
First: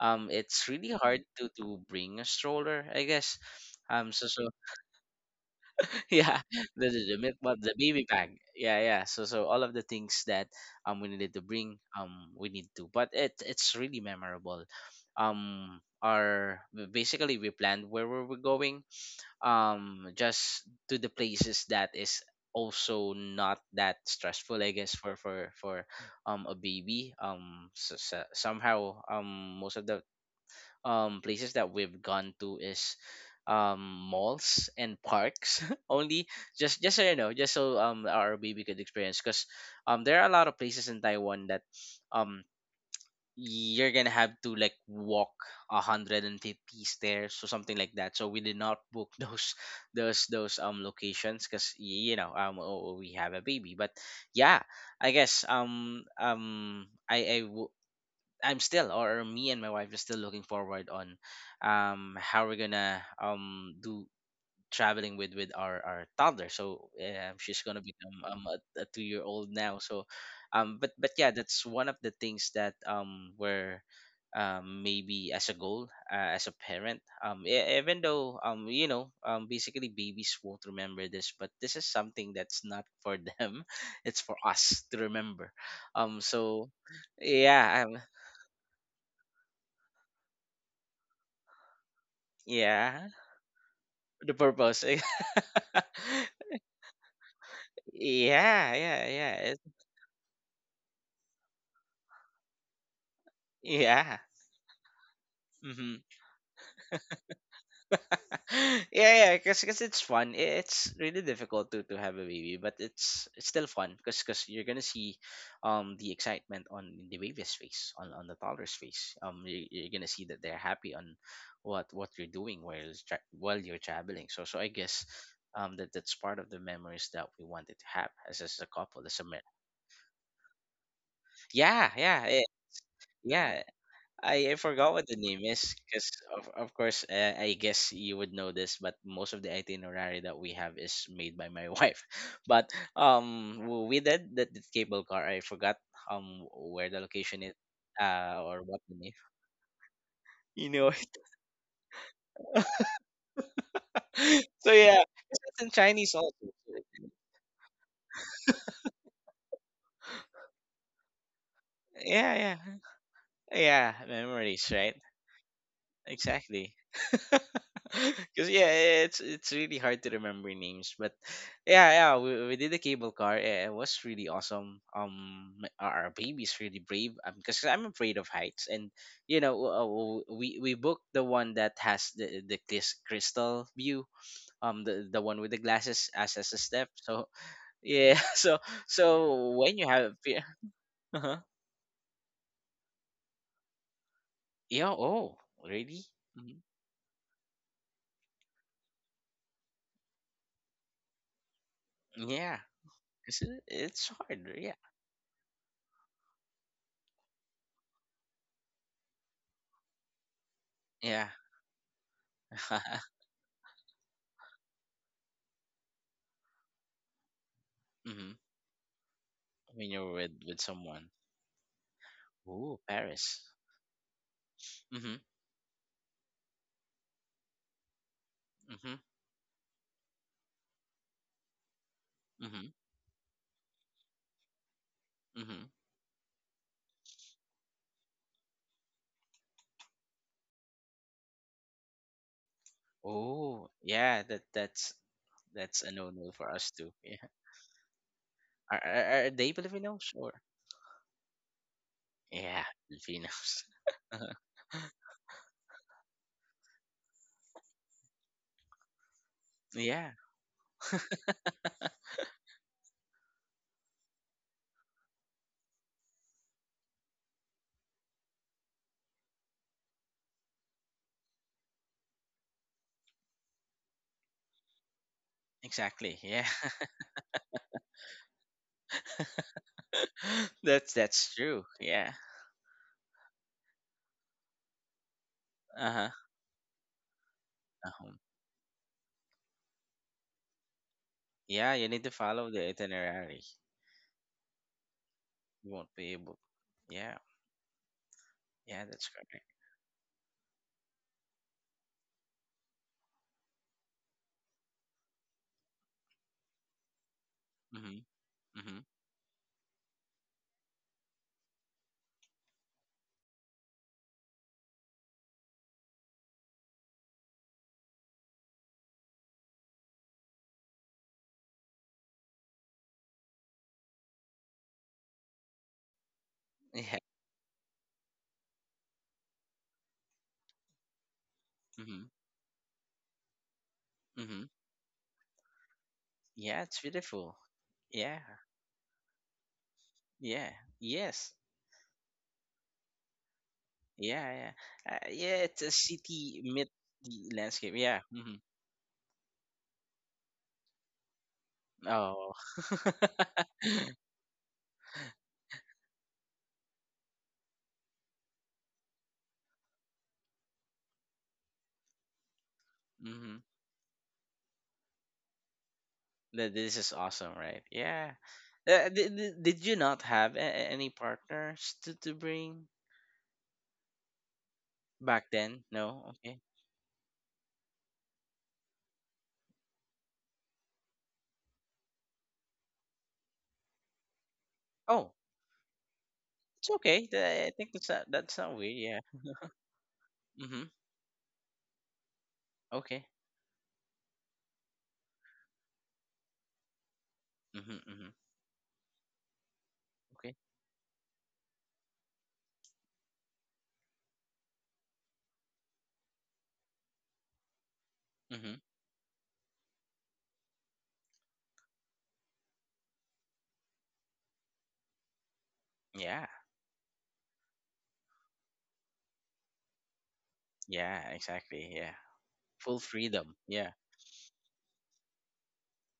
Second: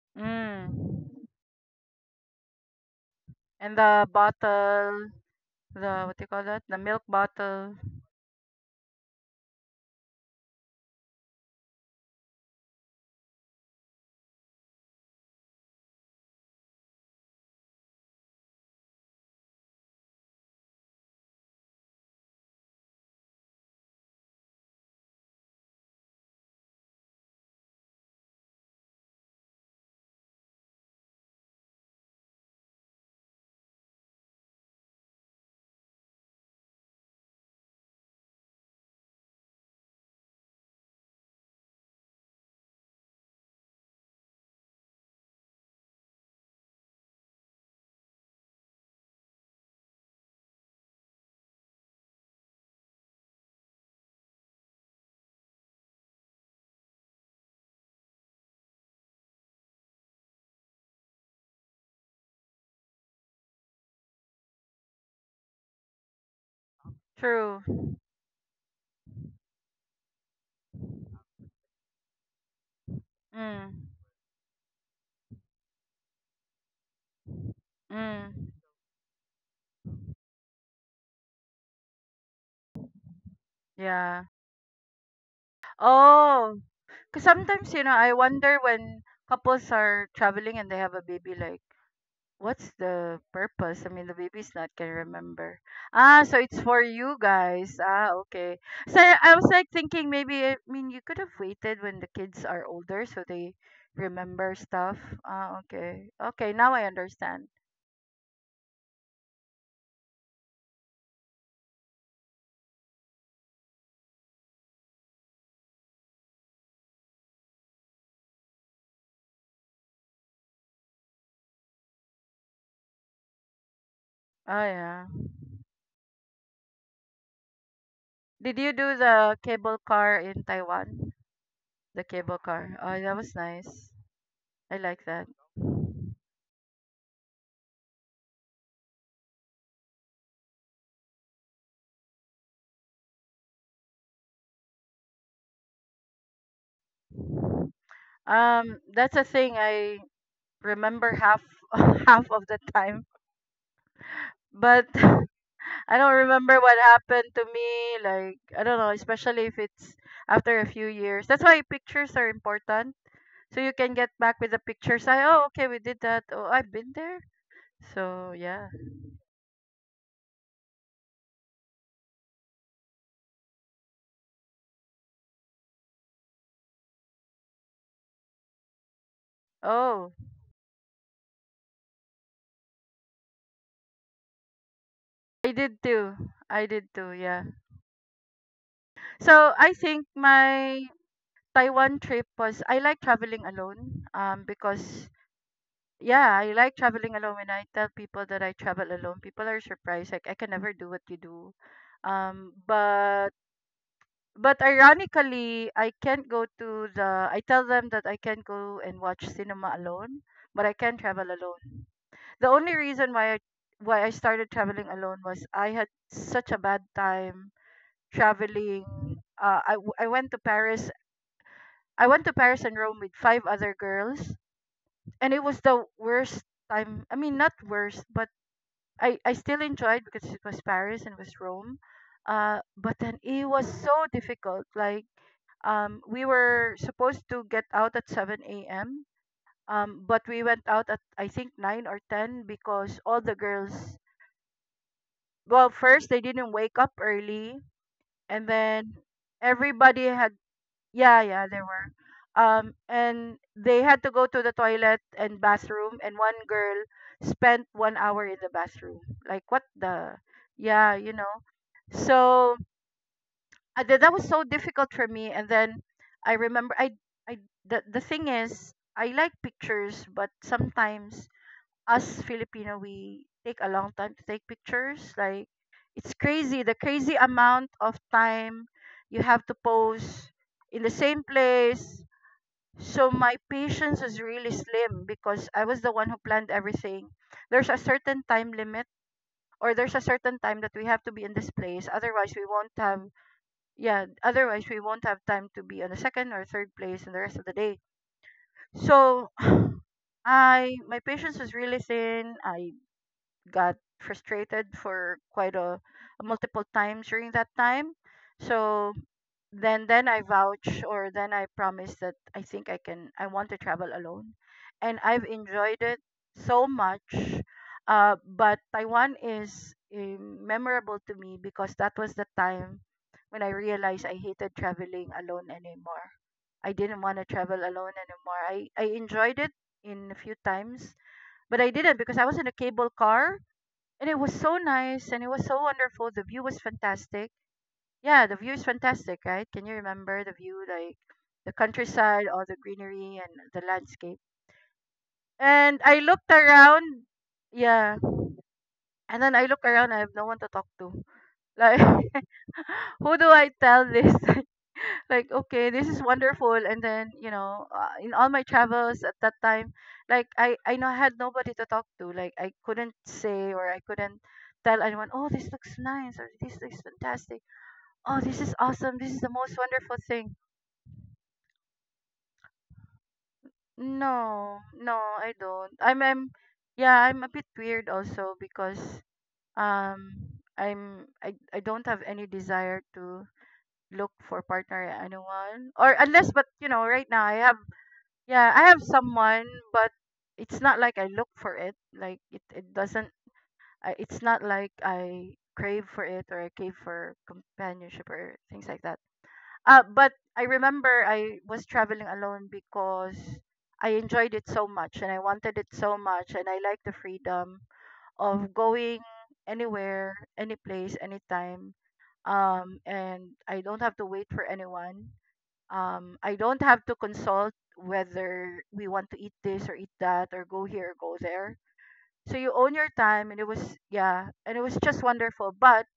[SPEAKER 1] um, it's really
[SPEAKER 2] Mm.
[SPEAKER 1] hard to to bring a stroller, I guess.
[SPEAKER 2] And the
[SPEAKER 1] Um, so so
[SPEAKER 2] bottle, the what do you
[SPEAKER 1] yeah,
[SPEAKER 2] call that? The
[SPEAKER 1] the
[SPEAKER 2] milk
[SPEAKER 1] the, the milk bot, the
[SPEAKER 2] bottle.
[SPEAKER 1] baby bag, yeah, yeah. So so all of the things that, um we needed to bring, um we need to, but it it's really memorable. Um, our b- basically, we planned where were we going, um just to the places that is also not that stressful, I guess, for for for um a baby. Um so, so- somehow, um most of the, um places that we've gone to is, um malls and parks only, just just so you know, just so, um our baby could experience. Because, um there are a lot of places in Taiwan that, um you're gonna have to like walk one hundred fifty stairs or something like that, so we did not book those, those those um locations because, you know, um oh, oh, we have a baby. But yeah I guess um um I I w- I'm still, or me and my wife is still looking forward on, um how we're gonna, um do traveling with, with our our toddler. So, um,
[SPEAKER 2] True.
[SPEAKER 1] she's gonna become, um, a, a two year old now. So, um but but yeah, that's one of the things that um were
[SPEAKER 2] Mm.
[SPEAKER 1] um maybe as a goal, uh, as a parent. Um e- even though,
[SPEAKER 2] Mm.
[SPEAKER 1] um you know, um basically babies won't remember this, but this is something that's not for them. it's
[SPEAKER 2] Yeah.
[SPEAKER 1] for us to remember. um
[SPEAKER 2] Oh,
[SPEAKER 1] so
[SPEAKER 2] because sometimes
[SPEAKER 1] yeah
[SPEAKER 2] you know
[SPEAKER 1] um,
[SPEAKER 2] I wonder when couples are traveling and they have a baby, like, what's
[SPEAKER 1] yeah,
[SPEAKER 2] the purpose? I mean, the
[SPEAKER 1] the
[SPEAKER 2] baby's not
[SPEAKER 1] purpose, yeah,
[SPEAKER 2] gonna remember. Ah, so it's for you guys. Ah, okay.
[SPEAKER 1] yeah,
[SPEAKER 2] So
[SPEAKER 1] yeah,
[SPEAKER 2] I
[SPEAKER 1] yeah,
[SPEAKER 2] I was
[SPEAKER 1] it,
[SPEAKER 2] like thinking maybe I mean you could have waited when the kids are older so they
[SPEAKER 1] yeah,
[SPEAKER 2] remember stuff. Ah,
[SPEAKER 1] mhm.
[SPEAKER 2] okay. Okay, now I understand.
[SPEAKER 1] yeah, yeah, cause, 'cause it's fun. I- It's really difficult to, to have a baby, but it's it's still fun because cause 'cause you're gonna see, um, the excitement on the baby's face, on, on the toddler's face. Um, you, you're gonna see that they're happy on what what you're doing while you're tra- while you're traveling. So
[SPEAKER 2] Oh
[SPEAKER 1] so I guess,
[SPEAKER 2] yeah.
[SPEAKER 1] um, that that's part of the memories that we wanted to have as as
[SPEAKER 2] Did
[SPEAKER 1] a
[SPEAKER 2] you do
[SPEAKER 1] couple, as a
[SPEAKER 2] the
[SPEAKER 1] mar-
[SPEAKER 2] cable car in Taiwan?
[SPEAKER 1] yeah,
[SPEAKER 2] The
[SPEAKER 1] yeah,
[SPEAKER 2] cable
[SPEAKER 1] eh,
[SPEAKER 2] car. Oh, that was
[SPEAKER 1] yeah.
[SPEAKER 2] nice.
[SPEAKER 1] I, I
[SPEAKER 2] I
[SPEAKER 1] forgot what
[SPEAKER 2] like
[SPEAKER 1] the
[SPEAKER 2] that.
[SPEAKER 1] name is because, of, of course, uh, I guess you would know this, but most of the itinerary that we have is made by my wife. But, um w- we did that the cable car. I forgot, um where the location is, uh or what
[SPEAKER 2] Um,
[SPEAKER 1] the name.
[SPEAKER 2] that's a thing I
[SPEAKER 1] you know it.
[SPEAKER 2] remember half half of the time,
[SPEAKER 1] so
[SPEAKER 2] but
[SPEAKER 1] yeah, it's in
[SPEAKER 2] I
[SPEAKER 1] Chinese
[SPEAKER 2] don't
[SPEAKER 1] also.
[SPEAKER 2] remember what happened to me. Like, I don't know, especially if it's after a few years. That's why pictures are
[SPEAKER 1] Yeah,
[SPEAKER 2] important.
[SPEAKER 1] yeah,
[SPEAKER 2] So you
[SPEAKER 1] yeah,
[SPEAKER 2] can get back with the
[SPEAKER 1] memories, right?
[SPEAKER 2] pictures. I, oh, okay, we did that. Oh,
[SPEAKER 1] Exactly.
[SPEAKER 2] I've been there. So,
[SPEAKER 1] Because
[SPEAKER 2] yeah.
[SPEAKER 1] yeah, eh, it's it's really hard to remember names, but yeah, yeah, we, we did the cable car. eh, It was really awesome. Um, my- our our baby's really brave. Um, because I'm afraid of heights, and you know, w- uh,
[SPEAKER 2] Oh,
[SPEAKER 1] w- we we booked the one that has the the clis- crystal view. Um, the the one with
[SPEAKER 2] I
[SPEAKER 1] the
[SPEAKER 2] did
[SPEAKER 1] glasses
[SPEAKER 2] too.
[SPEAKER 1] as as a
[SPEAKER 2] I
[SPEAKER 1] step.
[SPEAKER 2] did too,
[SPEAKER 1] So
[SPEAKER 2] yeah.
[SPEAKER 1] yeah, so so
[SPEAKER 2] So, I
[SPEAKER 1] when you
[SPEAKER 2] think
[SPEAKER 1] have fear,
[SPEAKER 2] my
[SPEAKER 1] uh-huh.
[SPEAKER 2] Taiwan trip was, I like traveling alone um,
[SPEAKER 1] Yeah,
[SPEAKER 2] because,
[SPEAKER 1] oh, really?
[SPEAKER 2] yeah, I
[SPEAKER 1] Mhm.
[SPEAKER 2] like traveling alone. When I tell people that I travel alone, people are surprised. Like, I can never do what you do. Um,
[SPEAKER 1] Yeah,
[SPEAKER 2] but
[SPEAKER 1] it's it's hard.
[SPEAKER 2] but
[SPEAKER 1] Yeah,
[SPEAKER 2] ironically, I can't go to the. I tell them that I can't go and watch cinema alone, but I can
[SPEAKER 1] yeah.
[SPEAKER 2] travel alone. The only reason why I why I started traveling alone was I had such a bad time
[SPEAKER 1] Hmm.
[SPEAKER 2] traveling. Uh, I
[SPEAKER 1] When
[SPEAKER 2] w- I
[SPEAKER 1] you're with
[SPEAKER 2] went to
[SPEAKER 1] with
[SPEAKER 2] Paris.
[SPEAKER 1] someone.
[SPEAKER 2] I went to Paris
[SPEAKER 1] Ooh,
[SPEAKER 2] and Rome with
[SPEAKER 1] Paris.
[SPEAKER 2] five other girls,
[SPEAKER 1] Mm-hmm.
[SPEAKER 2] and it was the worst time. I mean, not worst, but
[SPEAKER 1] Mm-hmm.
[SPEAKER 2] I I still enjoyed because it was Paris and it was Rome. Uh,
[SPEAKER 1] Mm-hmm.
[SPEAKER 2] but then it was so difficult. Like
[SPEAKER 1] Mm-hmm.
[SPEAKER 2] um, we were supposed to get out at seven a m. Um, but we went out at I think nine or ten because all the
[SPEAKER 1] Oh,
[SPEAKER 2] girls,
[SPEAKER 1] yeah. That that's
[SPEAKER 2] well,
[SPEAKER 1] that's a
[SPEAKER 2] first they
[SPEAKER 1] no-no for
[SPEAKER 2] didn't
[SPEAKER 1] us
[SPEAKER 2] wake
[SPEAKER 1] too.
[SPEAKER 2] up
[SPEAKER 1] Yeah.
[SPEAKER 2] early, and
[SPEAKER 1] Are
[SPEAKER 2] then
[SPEAKER 1] are, are they
[SPEAKER 2] everybody
[SPEAKER 1] Filipinos or?
[SPEAKER 2] had, yeah, yeah, there were.
[SPEAKER 1] Yeah,
[SPEAKER 2] Um, and
[SPEAKER 1] Filipinos.
[SPEAKER 2] they had to go to the toilet and bathroom, and one girl spent one hour in the bathroom. Like, what
[SPEAKER 1] Yeah,
[SPEAKER 2] the? Yeah, you know. So I, that that was so difficult for me. And then I remember I I the the thing is I like pictures, but sometimes us Filipino we take a long time to take pictures. Like it's
[SPEAKER 1] exactly. Yeah,
[SPEAKER 2] crazy, the crazy amount of time you have to pose in
[SPEAKER 1] that's
[SPEAKER 2] the same
[SPEAKER 1] that's true.
[SPEAKER 2] place.
[SPEAKER 1] Yeah.
[SPEAKER 2] So my patience is really slim because I was
[SPEAKER 1] Uh
[SPEAKER 2] the
[SPEAKER 1] huh.
[SPEAKER 2] one who planned everything. There's a
[SPEAKER 1] Uh-huh.
[SPEAKER 2] certain time limit or there's a certain time that we have to be in this
[SPEAKER 1] Yeah, you
[SPEAKER 2] place,
[SPEAKER 1] need to
[SPEAKER 2] otherwise we
[SPEAKER 1] follow the
[SPEAKER 2] won't have
[SPEAKER 1] itinerary.
[SPEAKER 2] yeah otherwise we won't have time to
[SPEAKER 1] You
[SPEAKER 2] be
[SPEAKER 1] won't
[SPEAKER 2] on the
[SPEAKER 1] be
[SPEAKER 2] second
[SPEAKER 1] able.
[SPEAKER 2] or third place in
[SPEAKER 1] Yeah.
[SPEAKER 2] the rest of the day.
[SPEAKER 1] Yeah, that's correct.
[SPEAKER 2] So I, my patience was really thin. I got frustrated for quite a, multiple times during that time.
[SPEAKER 1] Mm-hmm. Mm-hmm.
[SPEAKER 2] So then then I vouch or then I promise that I think I can, I want to travel alone, and I've enjoyed it so much. Uh but Taiwan is um, memorable to me because that was the time when I realized I hated traveling alone anymore. I
[SPEAKER 1] Yeah.
[SPEAKER 2] didn't want to travel alone anymore. I I enjoyed it in a few times, but I didn't,
[SPEAKER 1] Mm-hmm.
[SPEAKER 2] because I was in a cable car and it was
[SPEAKER 1] Mm-hmm.
[SPEAKER 2] so nice and it was so wonderful, the view was
[SPEAKER 1] Yeah, it's
[SPEAKER 2] fantastic.
[SPEAKER 1] beautiful. Yeah.
[SPEAKER 2] Yeah, the view is fantastic, right? Can you remember the
[SPEAKER 1] Yeah.
[SPEAKER 2] view, like
[SPEAKER 1] Yes.
[SPEAKER 2] the countryside, all the greenery and the landscape?
[SPEAKER 1] Yeah. Yeah. Uh, yeah. It's a
[SPEAKER 2] And I looked
[SPEAKER 1] city mid
[SPEAKER 2] around,
[SPEAKER 1] the landscape.
[SPEAKER 2] yeah,
[SPEAKER 1] Yeah. Hmm.
[SPEAKER 2] and then I look around, I have no one to talk to. Like,
[SPEAKER 1] Oh.
[SPEAKER 2] who do I tell this? Like, okay, this is wonderful. And then, you know, uh, in all my travels at that time, like, I, I know I had nobody to talk to. Like, I couldn't
[SPEAKER 1] Hmm.
[SPEAKER 2] say or I couldn't tell anyone, oh, this looks nice or this
[SPEAKER 1] This
[SPEAKER 2] looks
[SPEAKER 1] is awesome,
[SPEAKER 2] fantastic.
[SPEAKER 1] right? Yeah.
[SPEAKER 2] Oh, this is
[SPEAKER 1] Uh,
[SPEAKER 2] awesome. This
[SPEAKER 1] did,
[SPEAKER 2] is the
[SPEAKER 1] did
[SPEAKER 2] most
[SPEAKER 1] did you
[SPEAKER 2] wonderful
[SPEAKER 1] not have
[SPEAKER 2] thing.
[SPEAKER 1] a- a- any partners to, to bring
[SPEAKER 2] No, no,
[SPEAKER 1] back
[SPEAKER 2] I
[SPEAKER 1] then?
[SPEAKER 2] don't. I'm
[SPEAKER 1] No.
[SPEAKER 2] I'm
[SPEAKER 1] Okay.
[SPEAKER 2] yeah, I'm a bit weird also because um I'm I, I don't have any desire to look for partner
[SPEAKER 1] Oh,
[SPEAKER 2] anyone or unless but
[SPEAKER 1] it's
[SPEAKER 2] you know
[SPEAKER 1] okay.
[SPEAKER 2] right now I
[SPEAKER 1] Th- I
[SPEAKER 2] have
[SPEAKER 1] think that's not that's not
[SPEAKER 2] yeah, I
[SPEAKER 1] weird.
[SPEAKER 2] have
[SPEAKER 1] Yeah.
[SPEAKER 2] someone but it's
[SPEAKER 1] Mm-hmm.
[SPEAKER 2] not like I look for it, like it it
[SPEAKER 1] Okay.
[SPEAKER 2] doesn't I, it's not like I crave for it or I crave for
[SPEAKER 1] Mm-hmm. Mm-hmm.
[SPEAKER 2] companionship or things like that. Uh, but
[SPEAKER 1] Okay.
[SPEAKER 2] I remember I was traveling alone because I enjoyed it so much and I wanted it so much and I like the freedom
[SPEAKER 1] Mm-hmm.
[SPEAKER 2] of going anywhere, any place, anytime. Um, and I don't have to wait for anyone. Um,
[SPEAKER 1] Yeah.
[SPEAKER 2] I don't have to consult whether we want to eat this or eat that or go here or
[SPEAKER 1] Yeah.
[SPEAKER 2] go there.
[SPEAKER 1] Exactly. Yeah.
[SPEAKER 2] So you own
[SPEAKER 1] Full
[SPEAKER 2] your time
[SPEAKER 1] freedom.
[SPEAKER 2] and it
[SPEAKER 1] Yeah.
[SPEAKER 2] was yeah, and it was just wonderful. But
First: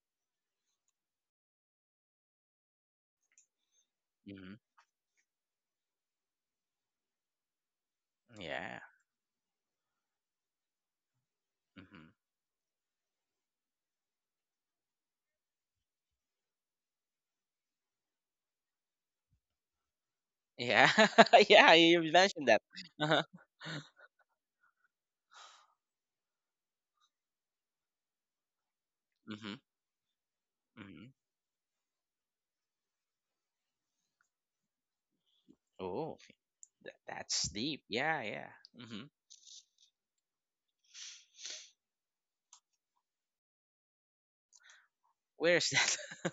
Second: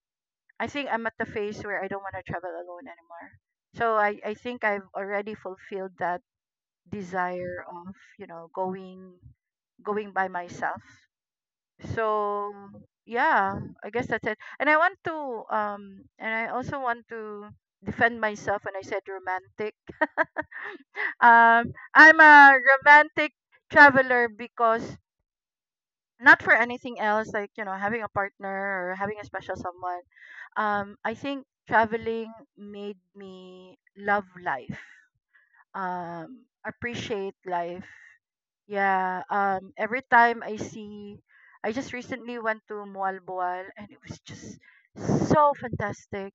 [SPEAKER 2] I think I'm at the phase where I don't want to travel alone anymore. So I, I
[SPEAKER 1] Mm-hmm.
[SPEAKER 2] think I've already fulfilled that desire of, you know,
[SPEAKER 1] Yeah.
[SPEAKER 2] going going by myself.
[SPEAKER 1] Mm-hmm.
[SPEAKER 2] So yeah, I guess that's it. And I want to um and I also want to defend myself when I said romantic.
[SPEAKER 1] Yeah,
[SPEAKER 2] Um,
[SPEAKER 1] yeah, you
[SPEAKER 2] I'm
[SPEAKER 1] mentioned
[SPEAKER 2] a
[SPEAKER 1] that. Uh-huh.
[SPEAKER 2] romantic traveler because not for anything else like, you know, having a partner or having a
[SPEAKER 1] Mm-hmm.
[SPEAKER 2] special someone, um,
[SPEAKER 1] Mm-hmm.
[SPEAKER 2] I think traveling made me love life,
[SPEAKER 1] Oh,
[SPEAKER 2] um,
[SPEAKER 1] that,
[SPEAKER 2] appreciate
[SPEAKER 1] that's
[SPEAKER 2] life.
[SPEAKER 1] deep. Yeah, yeah. Mm-hmm.
[SPEAKER 2] Yeah, um, every time I see, I just recently went to Mualboal and it was just so
[SPEAKER 1] Where is that?
[SPEAKER 2] fantastic.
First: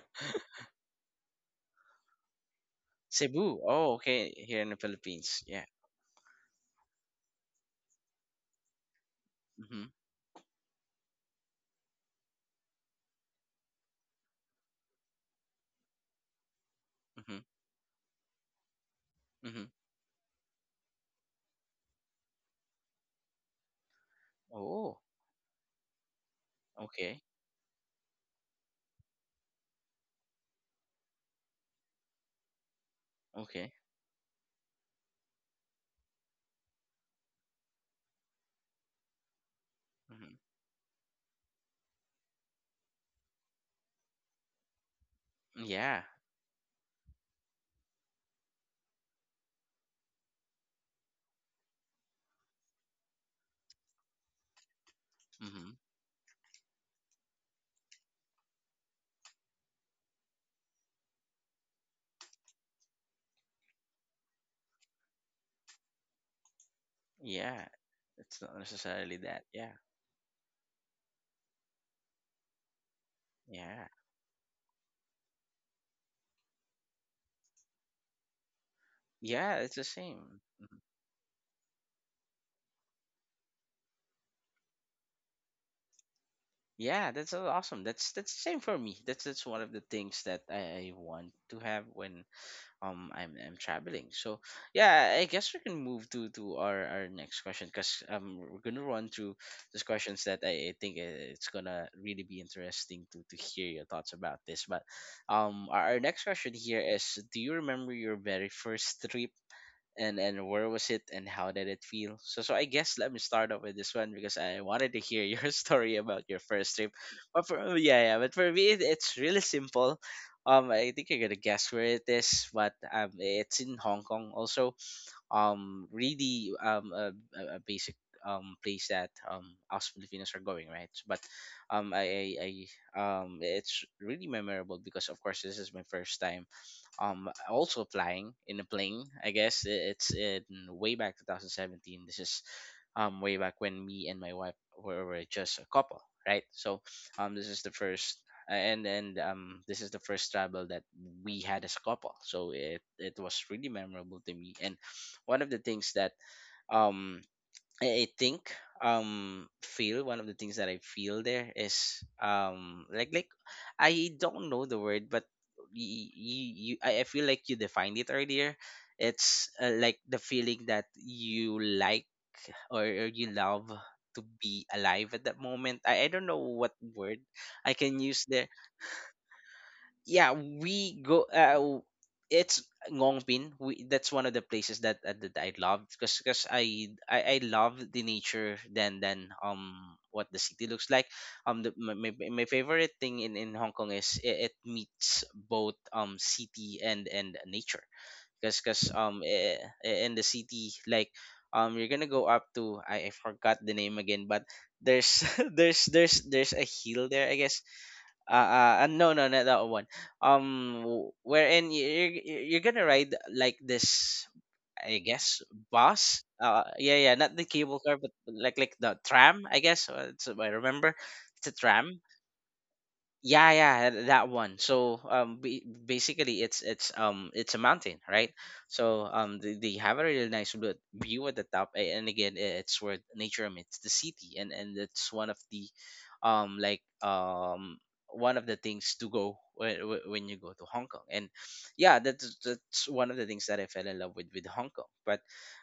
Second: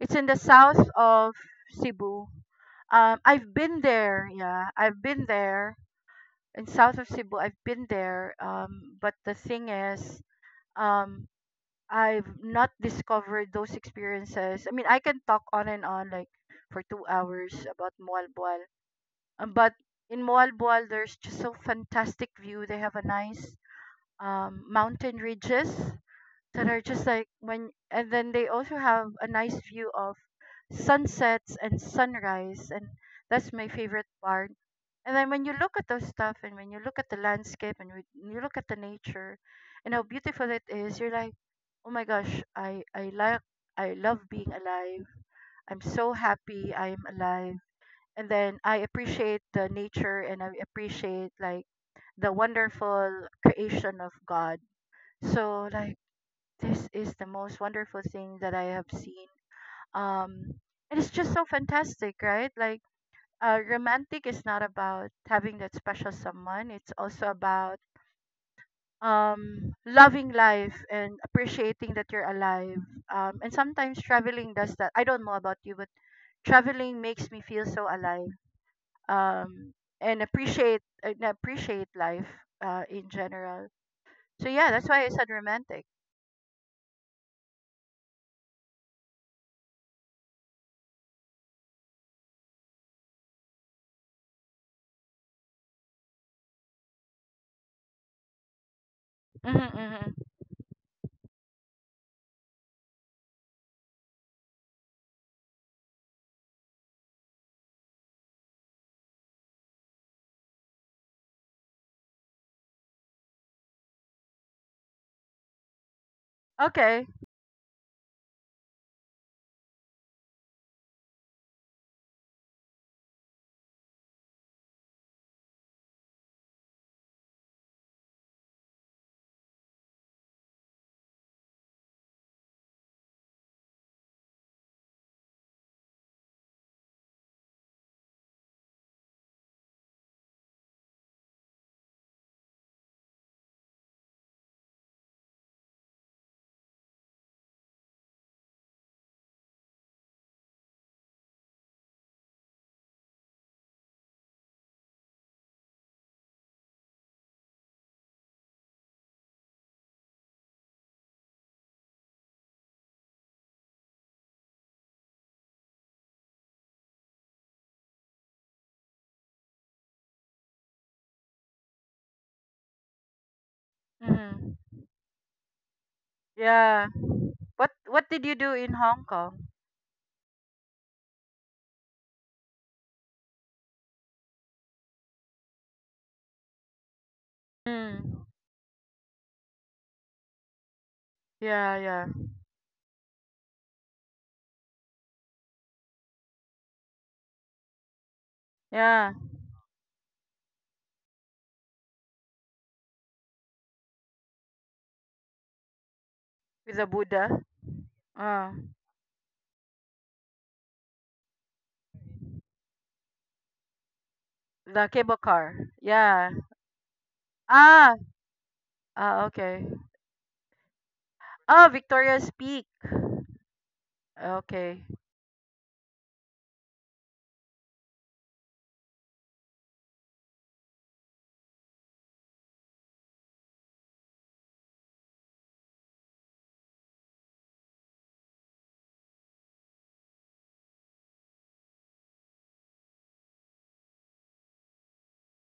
[SPEAKER 2] It's in the south of Cebu. Um, I've
[SPEAKER 1] Cebu.
[SPEAKER 2] been
[SPEAKER 1] Oh, okay.
[SPEAKER 2] there,
[SPEAKER 1] Here in
[SPEAKER 2] yeah,
[SPEAKER 1] the
[SPEAKER 2] I've been
[SPEAKER 1] Philippines. Yeah.
[SPEAKER 2] there in south of Cebu. I've been there, um, but the thing
[SPEAKER 1] Mm-hmm.
[SPEAKER 2] is, um, I've not discovered those experiences. I mean, I can talk on and on like for two
[SPEAKER 1] Mm-hmm.
[SPEAKER 2] hours about Mualbual. Um,
[SPEAKER 1] Mm-hmm.
[SPEAKER 2] but in Mualbual, there's just so fantastic view. They have a nice um,
[SPEAKER 1] Oh,
[SPEAKER 2] mountain ridges that are just
[SPEAKER 1] okay.
[SPEAKER 2] like when, and then they also have a nice view of sunsets and sunrise, and that's my
[SPEAKER 1] Okay.
[SPEAKER 2] favorite part. And then when you look at those stuff and when you look at the landscape and when you look at the nature and how
[SPEAKER 1] Mm-hmm.
[SPEAKER 2] beautiful it is, you're like, oh my gosh, I, I like, I love being alive. I'm
[SPEAKER 1] Yeah.
[SPEAKER 2] so happy I'm alive. And then I appreciate the nature and I appreciate like the wonderful creation of God. So
[SPEAKER 1] Mm-hmm.
[SPEAKER 2] like this is the most wonderful thing that I have seen. Um, and it's just so fantastic, right? Like uh, romantic is not about having that special someone. It's also
[SPEAKER 1] Yeah.
[SPEAKER 2] about
[SPEAKER 1] It's not necessarily that.
[SPEAKER 2] um,
[SPEAKER 1] Yeah.
[SPEAKER 2] loving life and appreciating that you're alive. Um, and
[SPEAKER 1] Yeah.
[SPEAKER 2] sometimes traveling does that. I don't know about you, but traveling makes me feel so alive
[SPEAKER 1] Yeah.
[SPEAKER 2] um,
[SPEAKER 1] It's the
[SPEAKER 2] and
[SPEAKER 1] same. Mhm.
[SPEAKER 2] appreciate and appreciate life uh, in general. So yeah, that's why I said romantic.
[SPEAKER 1] Yeah, that's a- awesome. That's that's the same for me. That's that's one of the things that I, I want to have when um I'm I'm traveling. So yeah, I guess we can move to to our our next question because um we're gonna run through
[SPEAKER 2] Mm-hmm,
[SPEAKER 1] these
[SPEAKER 2] mm-hmm.
[SPEAKER 1] questions that I, I think i- it's gonna really be interesting to to hear your thoughts about this. But um our, our next question here is: do you remember your very first trip and and where was it, and how did it feel? So so I guess let me start off with this one because I wanted to hear your story about your first trip
[SPEAKER 2] Okay.
[SPEAKER 1] but for oh, yeah, yeah. But for me it, it's really simple. Um i think you're gonna guess where it is, but um it's in Hong Kong also. Um really, um a, a a basic um place that um us Filipinos are going, right? But um I, I i um it's really memorable because of course this is my first time um also flying in a plane. I guess i- it's in way back twenty seventeen. This is um way back when me and my wife were, were just a couple, right? So um this is the first and and um this is the first travel that we had as a couple, so it it was really memorable to me. And one of the things that um I I think um feel one of the things that I feel there is um like like I don't know the word, but you, you, I I feel like you defined it earlier. It's uh, like the feeling that you like, or, or you love to
[SPEAKER 2] Mm-hmm.
[SPEAKER 1] be alive at that moment. I, I don't know what
[SPEAKER 2] Yeah.
[SPEAKER 1] word
[SPEAKER 2] What
[SPEAKER 1] I can
[SPEAKER 2] What did
[SPEAKER 1] use
[SPEAKER 2] you
[SPEAKER 1] there.
[SPEAKER 2] do in Hong Kong?
[SPEAKER 1] Yeah, we go, uh, w- it's Ngongbin. We, that's one of the places that uh, that I loved, because because I, I I love the
[SPEAKER 2] Mm.
[SPEAKER 1] nature than than um what the city looks like. Um, the,
[SPEAKER 2] Yeah,
[SPEAKER 1] my,
[SPEAKER 2] yeah,
[SPEAKER 1] my my favorite thing in in Hong Kong is it, it meets both um city and and nature, because because
[SPEAKER 2] yeah.
[SPEAKER 1] um eh, eh, in the city, like um you're gonna go up to, I, I forgot the name again, but there's there's there's there's a
[SPEAKER 2] With the
[SPEAKER 1] hill there, I
[SPEAKER 2] Buddha.
[SPEAKER 1] guess. uh,
[SPEAKER 2] Ah,
[SPEAKER 1] uh no, no, not that one. Um w- wherein you're you're you're gonna ride like this,
[SPEAKER 2] the
[SPEAKER 1] I
[SPEAKER 2] cable
[SPEAKER 1] guess,
[SPEAKER 2] car.
[SPEAKER 1] bus
[SPEAKER 2] Yeah.
[SPEAKER 1] uh yeah, yeah, not the cable
[SPEAKER 2] Ah,
[SPEAKER 1] car, but like like the
[SPEAKER 2] ah,
[SPEAKER 1] tram, I
[SPEAKER 2] okay.
[SPEAKER 1] guess. Uh, it's, I remember it's a
[SPEAKER 2] Oh,
[SPEAKER 1] tram.
[SPEAKER 2] Victoria's Peak.
[SPEAKER 1] Yeah, yeah, th- that one.
[SPEAKER 2] Okay.
[SPEAKER 1] So um, ba- basically, it's it's um it's a mountain, right? So um, they, they have a really nice bl- view at the top, a- and again, i- it's where nature meets the city, and and it's one of the, um, like um, one of the things to go when, when you go to Hong Kong, and yeah, that's that's one of the things that I fell in love with with Hong Kong. But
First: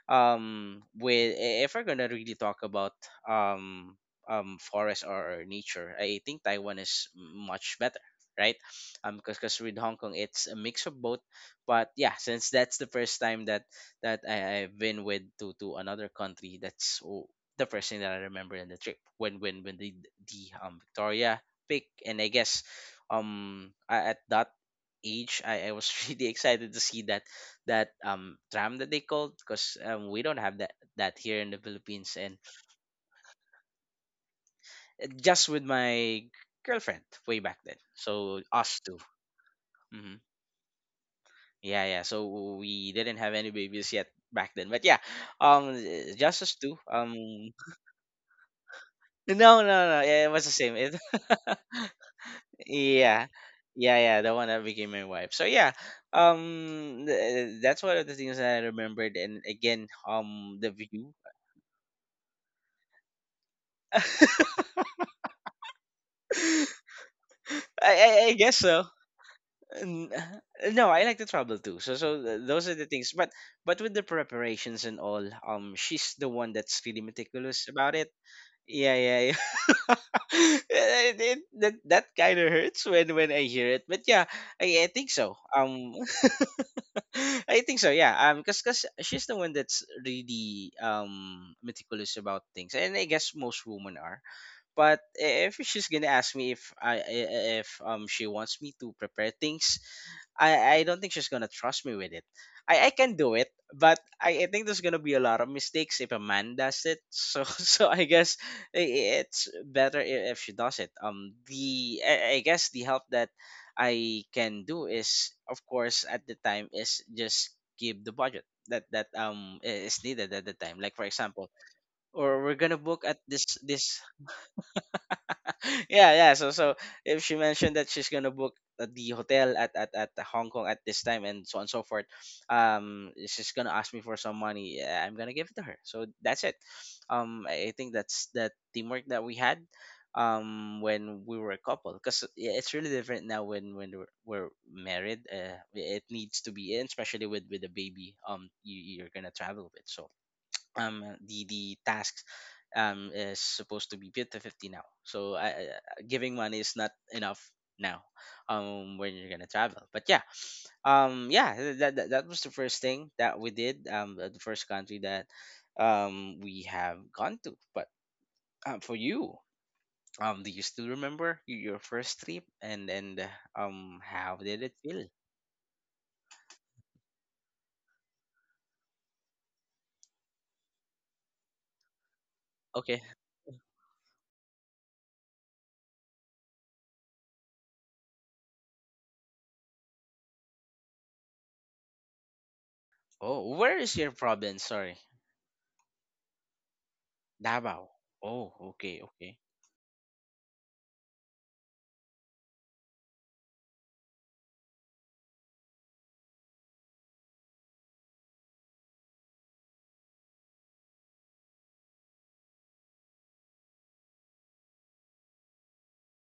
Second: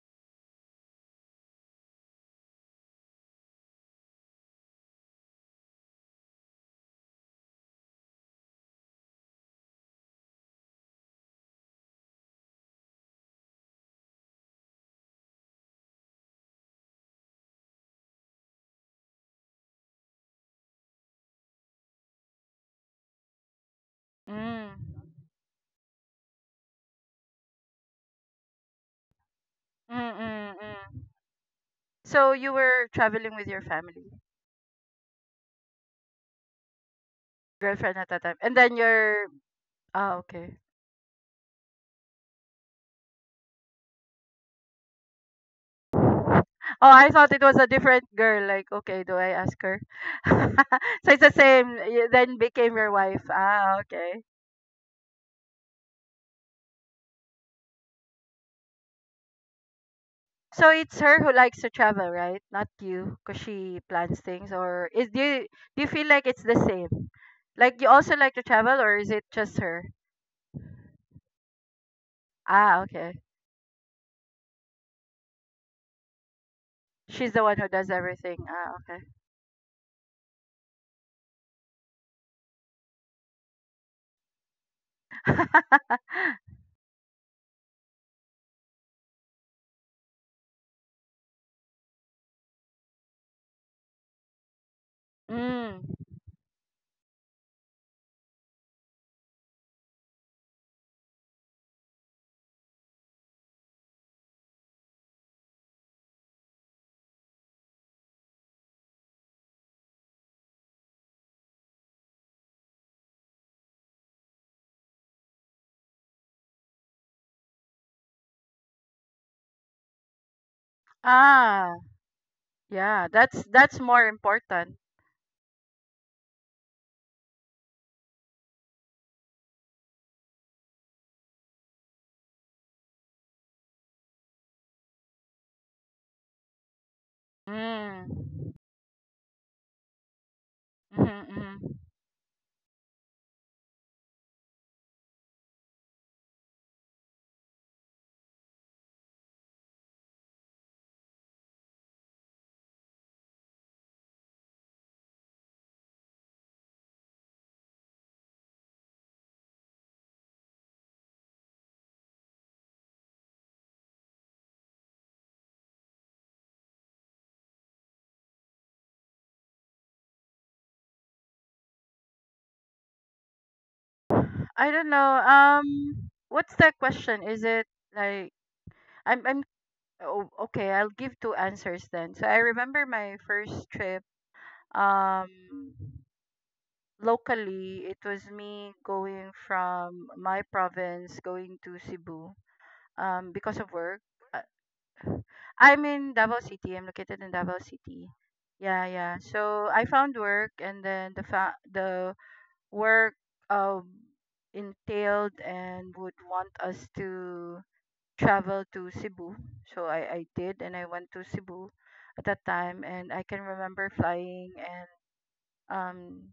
[SPEAKER 1] um, with if we're gonna really talk about um um forest or nature, I think Taiwan is much better, right? Um because with Hong Kong it's a mix of both. But yeah, since that's the first time that that I, i've been with to to another country, that's o- the first thing that I remember in the trip, when when when the the um Victoria pick, and I guess um I, at that
[SPEAKER 2] Mm.
[SPEAKER 1] age, I, I was really excited to see that that um tram that they called, because
[SPEAKER 2] Mm,
[SPEAKER 1] um we don't have
[SPEAKER 2] mm,
[SPEAKER 1] that
[SPEAKER 2] mm.
[SPEAKER 1] that here in the Philippines,
[SPEAKER 2] So
[SPEAKER 1] and
[SPEAKER 2] you were traveling with your family,
[SPEAKER 1] just with my girlfriend way back then.
[SPEAKER 2] girlfriend at that time,
[SPEAKER 1] So
[SPEAKER 2] and then
[SPEAKER 1] us two.
[SPEAKER 2] your ah,
[SPEAKER 1] Hmm.
[SPEAKER 2] okay.
[SPEAKER 1] Yeah, yeah. So we didn't have any babies yet back then, but yeah, um, just us two.
[SPEAKER 2] Oh, I thought it
[SPEAKER 1] Um,
[SPEAKER 2] was a different girl. Like, okay, do I ask
[SPEAKER 1] no,
[SPEAKER 2] her?
[SPEAKER 1] no, no. Yeah, it was the same. It,
[SPEAKER 2] So it's the same. You then became your wife.
[SPEAKER 1] yeah,
[SPEAKER 2] Ah,
[SPEAKER 1] yeah,
[SPEAKER 2] okay.
[SPEAKER 1] yeah. The one that became my wife. So yeah, um, th- that's one of the things that I remembered. And again, um,
[SPEAKER 2] So
[SPEAKER 1] the
[SPEAKER 2] it's
[SPEAKER 1] view.
[SPEAKER 2] her who likes to travel, right? Not you, because she plans things. Or is do you, do you feel like it's the same? Like you
[SPEAKER 1] I,
[SPEAKER 2] also
[SPEAKER 1] I,
[SPEAKER 2] like
[SPEAKER 1] I
[SPEAKER 2] to
[SPEAKER 1] guess
[SPEAKER 2] travel,
[SPEAKER 1] so.
[SPEAKER 2] or is it just her?
[SPEAKER 1] N- no, I like to travel too, so so th- those are
[SPEAKER 2] Ah,
[SPEAKER 1] the things,
[SPEAKER 2] okay.
[SPEAKER 1] but but with the preparations and all, um she's the one that's really
[SPEAKER 2] She's the one who
[SPEAKER 1] meticulous
[SPEAKER 2] does
[SPEAKER 1] about it.
[SPEAKER 2] everything. Ah,
[SPEAKER 1] Yeah, yeah, yeah. it, it, that, that kind of hurts when when I hear it, but yeah, I, I think so
[SPEAKER 2] okay.
[SPEAKER 1] um I think so, yeah. Um because because she's the one that's really um meticulous about things, and I guess most women are. But eh, if she's
[SPEAKER 2] Mm.
[SPEAKER 1] gonna ask me, if i i- if um she wants me to prepare things, I, I don't think she's gonna trust me with it. I, I can do it, but I, I think there's gonna be a lot of mistakes if a man does it. So so I guess i- it's better i- if she does it. Um, the I, I guess the help that I can do is, of course, at the time, is just give the budget that that um i- is needed at the time. Like for example,
[SPEAKER 2] Ah,
[SPEAKER 1] or we're gonna
[SPEAKER 2] yeah.
[SPEAKER 1] book at
[SPEAKER 2] That's
[SPEAKER 1] this
[SPEAKER 2] that's
[SPEAKER 1] this
[SPEAKER 2] more important.
[SPEAKER 1] yeah, yeah. So so if she mentioned that she's gonna book at the hotel at, at, at Hong Kong at this time and so on and so forth, um, she's gonna ask me for some money. Yeah, I'm gonna give it to her. So that's it. Um, I I think that's
[SPEAKER 2] Mm.
[SPEAKER 1] the teamwork that we had um when we
[SPEAKER 2] Mm-hmm,
[SPEAKER 1] were a couple, because it's really different now when when we're, we're married. Uh, it needs to be, and especially with with a baby, um you, you're gonna travel with. So um the the tasks um is supposed to be fifty to fifty now, so I, I- I- giving money is not enough now um when you're gonna travel. But yeah, um yeah, th- that, that, that was the first thing that we did. Um uh, the first country that um we have gone to. But um, for you, um do you still remember y- your first trip, and and uh, um how
[SPEAKER 2] mm-hmm.
[SPEAKER 1] did
[SPEAKER 2] I
[SPEAKER 1] it
[SPEAKER 2] don't
[SPEAKER 1] feel?
[SPEAKER 2] know. Um, what's that question? Is it like I'm I'm oh, okay, I'll give two answers then. So I remember
[SPEAKER 1] Okay.
[SPEAKER 2] my first trip um locally it was me going from my province going to Cebu um because
[SPEAKER 1] Oh,
[SPEAKER 2] of
[SPEAKER 1] where is
[SPEAKER 2] work.
[SPEAKER 1] your
[SPEAKER 2] Uh,
[SPEAKER 1] province, sorry?
[SPEAKER 2] I'm in Davao City, I'm located in Davao
[SPEAKER 1] Davao.
[SPEAKER 2] City.
[SPEAKER 1] Oh,
[SPEAKER 2] Yeah,
[SPEAKER 1] okay,
[SPEAKER 2] yeah,
[SPEAKER 1] okay.
[SPEAKER 2] so I found work and then the fa- the work um entailed and would want us to travel to Cebu. So I I did and I went to Cebu at that time and I can remember flying and um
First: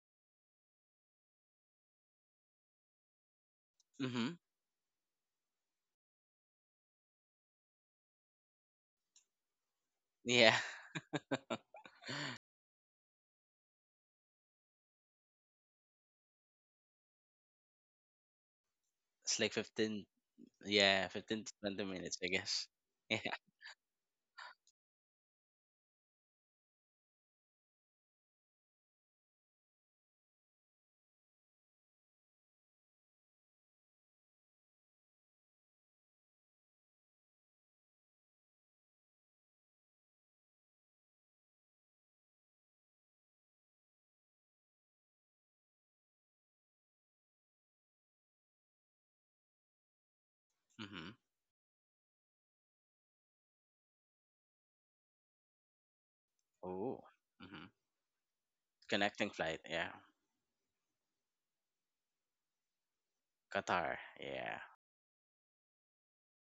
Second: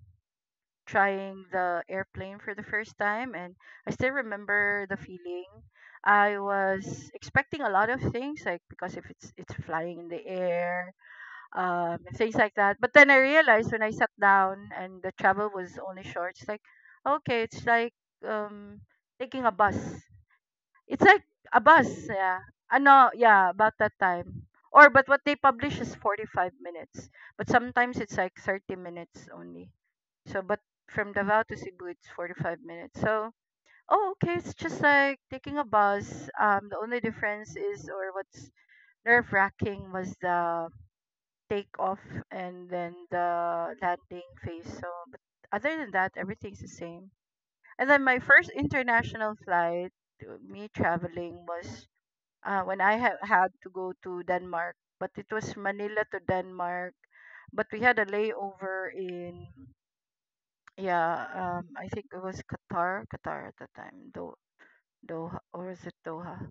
[SPEAKER 2] trying the airplane for the first time and I still
[SPEAKER 1] Mm-hmm.
[SPEAKER 2] remember the feeling. I was expecting a lot of things like because if it's it's flying in the
[SPEAKER 1] Yeah.
[SPEAKER 2] air, um and things like that. But then I realized when I sat down and the travel was only short, it's like okay, it's like um
[SPEAKER 1] It's
[SPEAKER 2] taking
[SPEAKER 1] like
[SPEAKER 2] a bus.
[SPEAKER 1] fifteen,
[SPEAKER 2] It's
[SPEAKER 1] yeah,
[SPEAKER 2] like
[SPEAKER 1] fifteen to
[SPEAKER 2] a
[SPEAKER 1] twenty
[SPEAKER 2] bus,
[SPEAKER 1] minutes, I
[SPEAKER 2] yeah.
[SPEAKER 1] guess.
[SPEAKER 2] Ano,
[SPEAKER 1] Yeah.
[SPEAKER 2] yeah, about that time. Or but what they publish is forty-five minutes. But sometimes it's like thirty minutes only. So but from Davao to Cebu it's forty-five minutes. So, oh okay, it's just like taking a bus. Um the only difference is or what's nerve-wracking was the takeoff and then the landing phase. So, but other than that, everything's the same. And then my first international flight, uh, me
[SPEAKER 1] Mm-hmm.
[SPEAKER 2] traveling was uh, when I ha- had to go to Denmark, but it was Manila to Denmark.
[SPEAKER 1] Oh. Mm-hmm.
[SPEAKER 2] But we had a layover
[SPEAKER 1] Connecting
[SPEAKER 2] in,
[SPEAKER 1] flight, yeah.
[SPEAKER 2] yeah, um, I think it was Qatar, Qatar at the
[SPEAKER 1] Qatar,
[SPEAKER 2] time, Do-
[SPEAKER 1] yeah.
[SPEAKER 2] Doha, or was it Doha?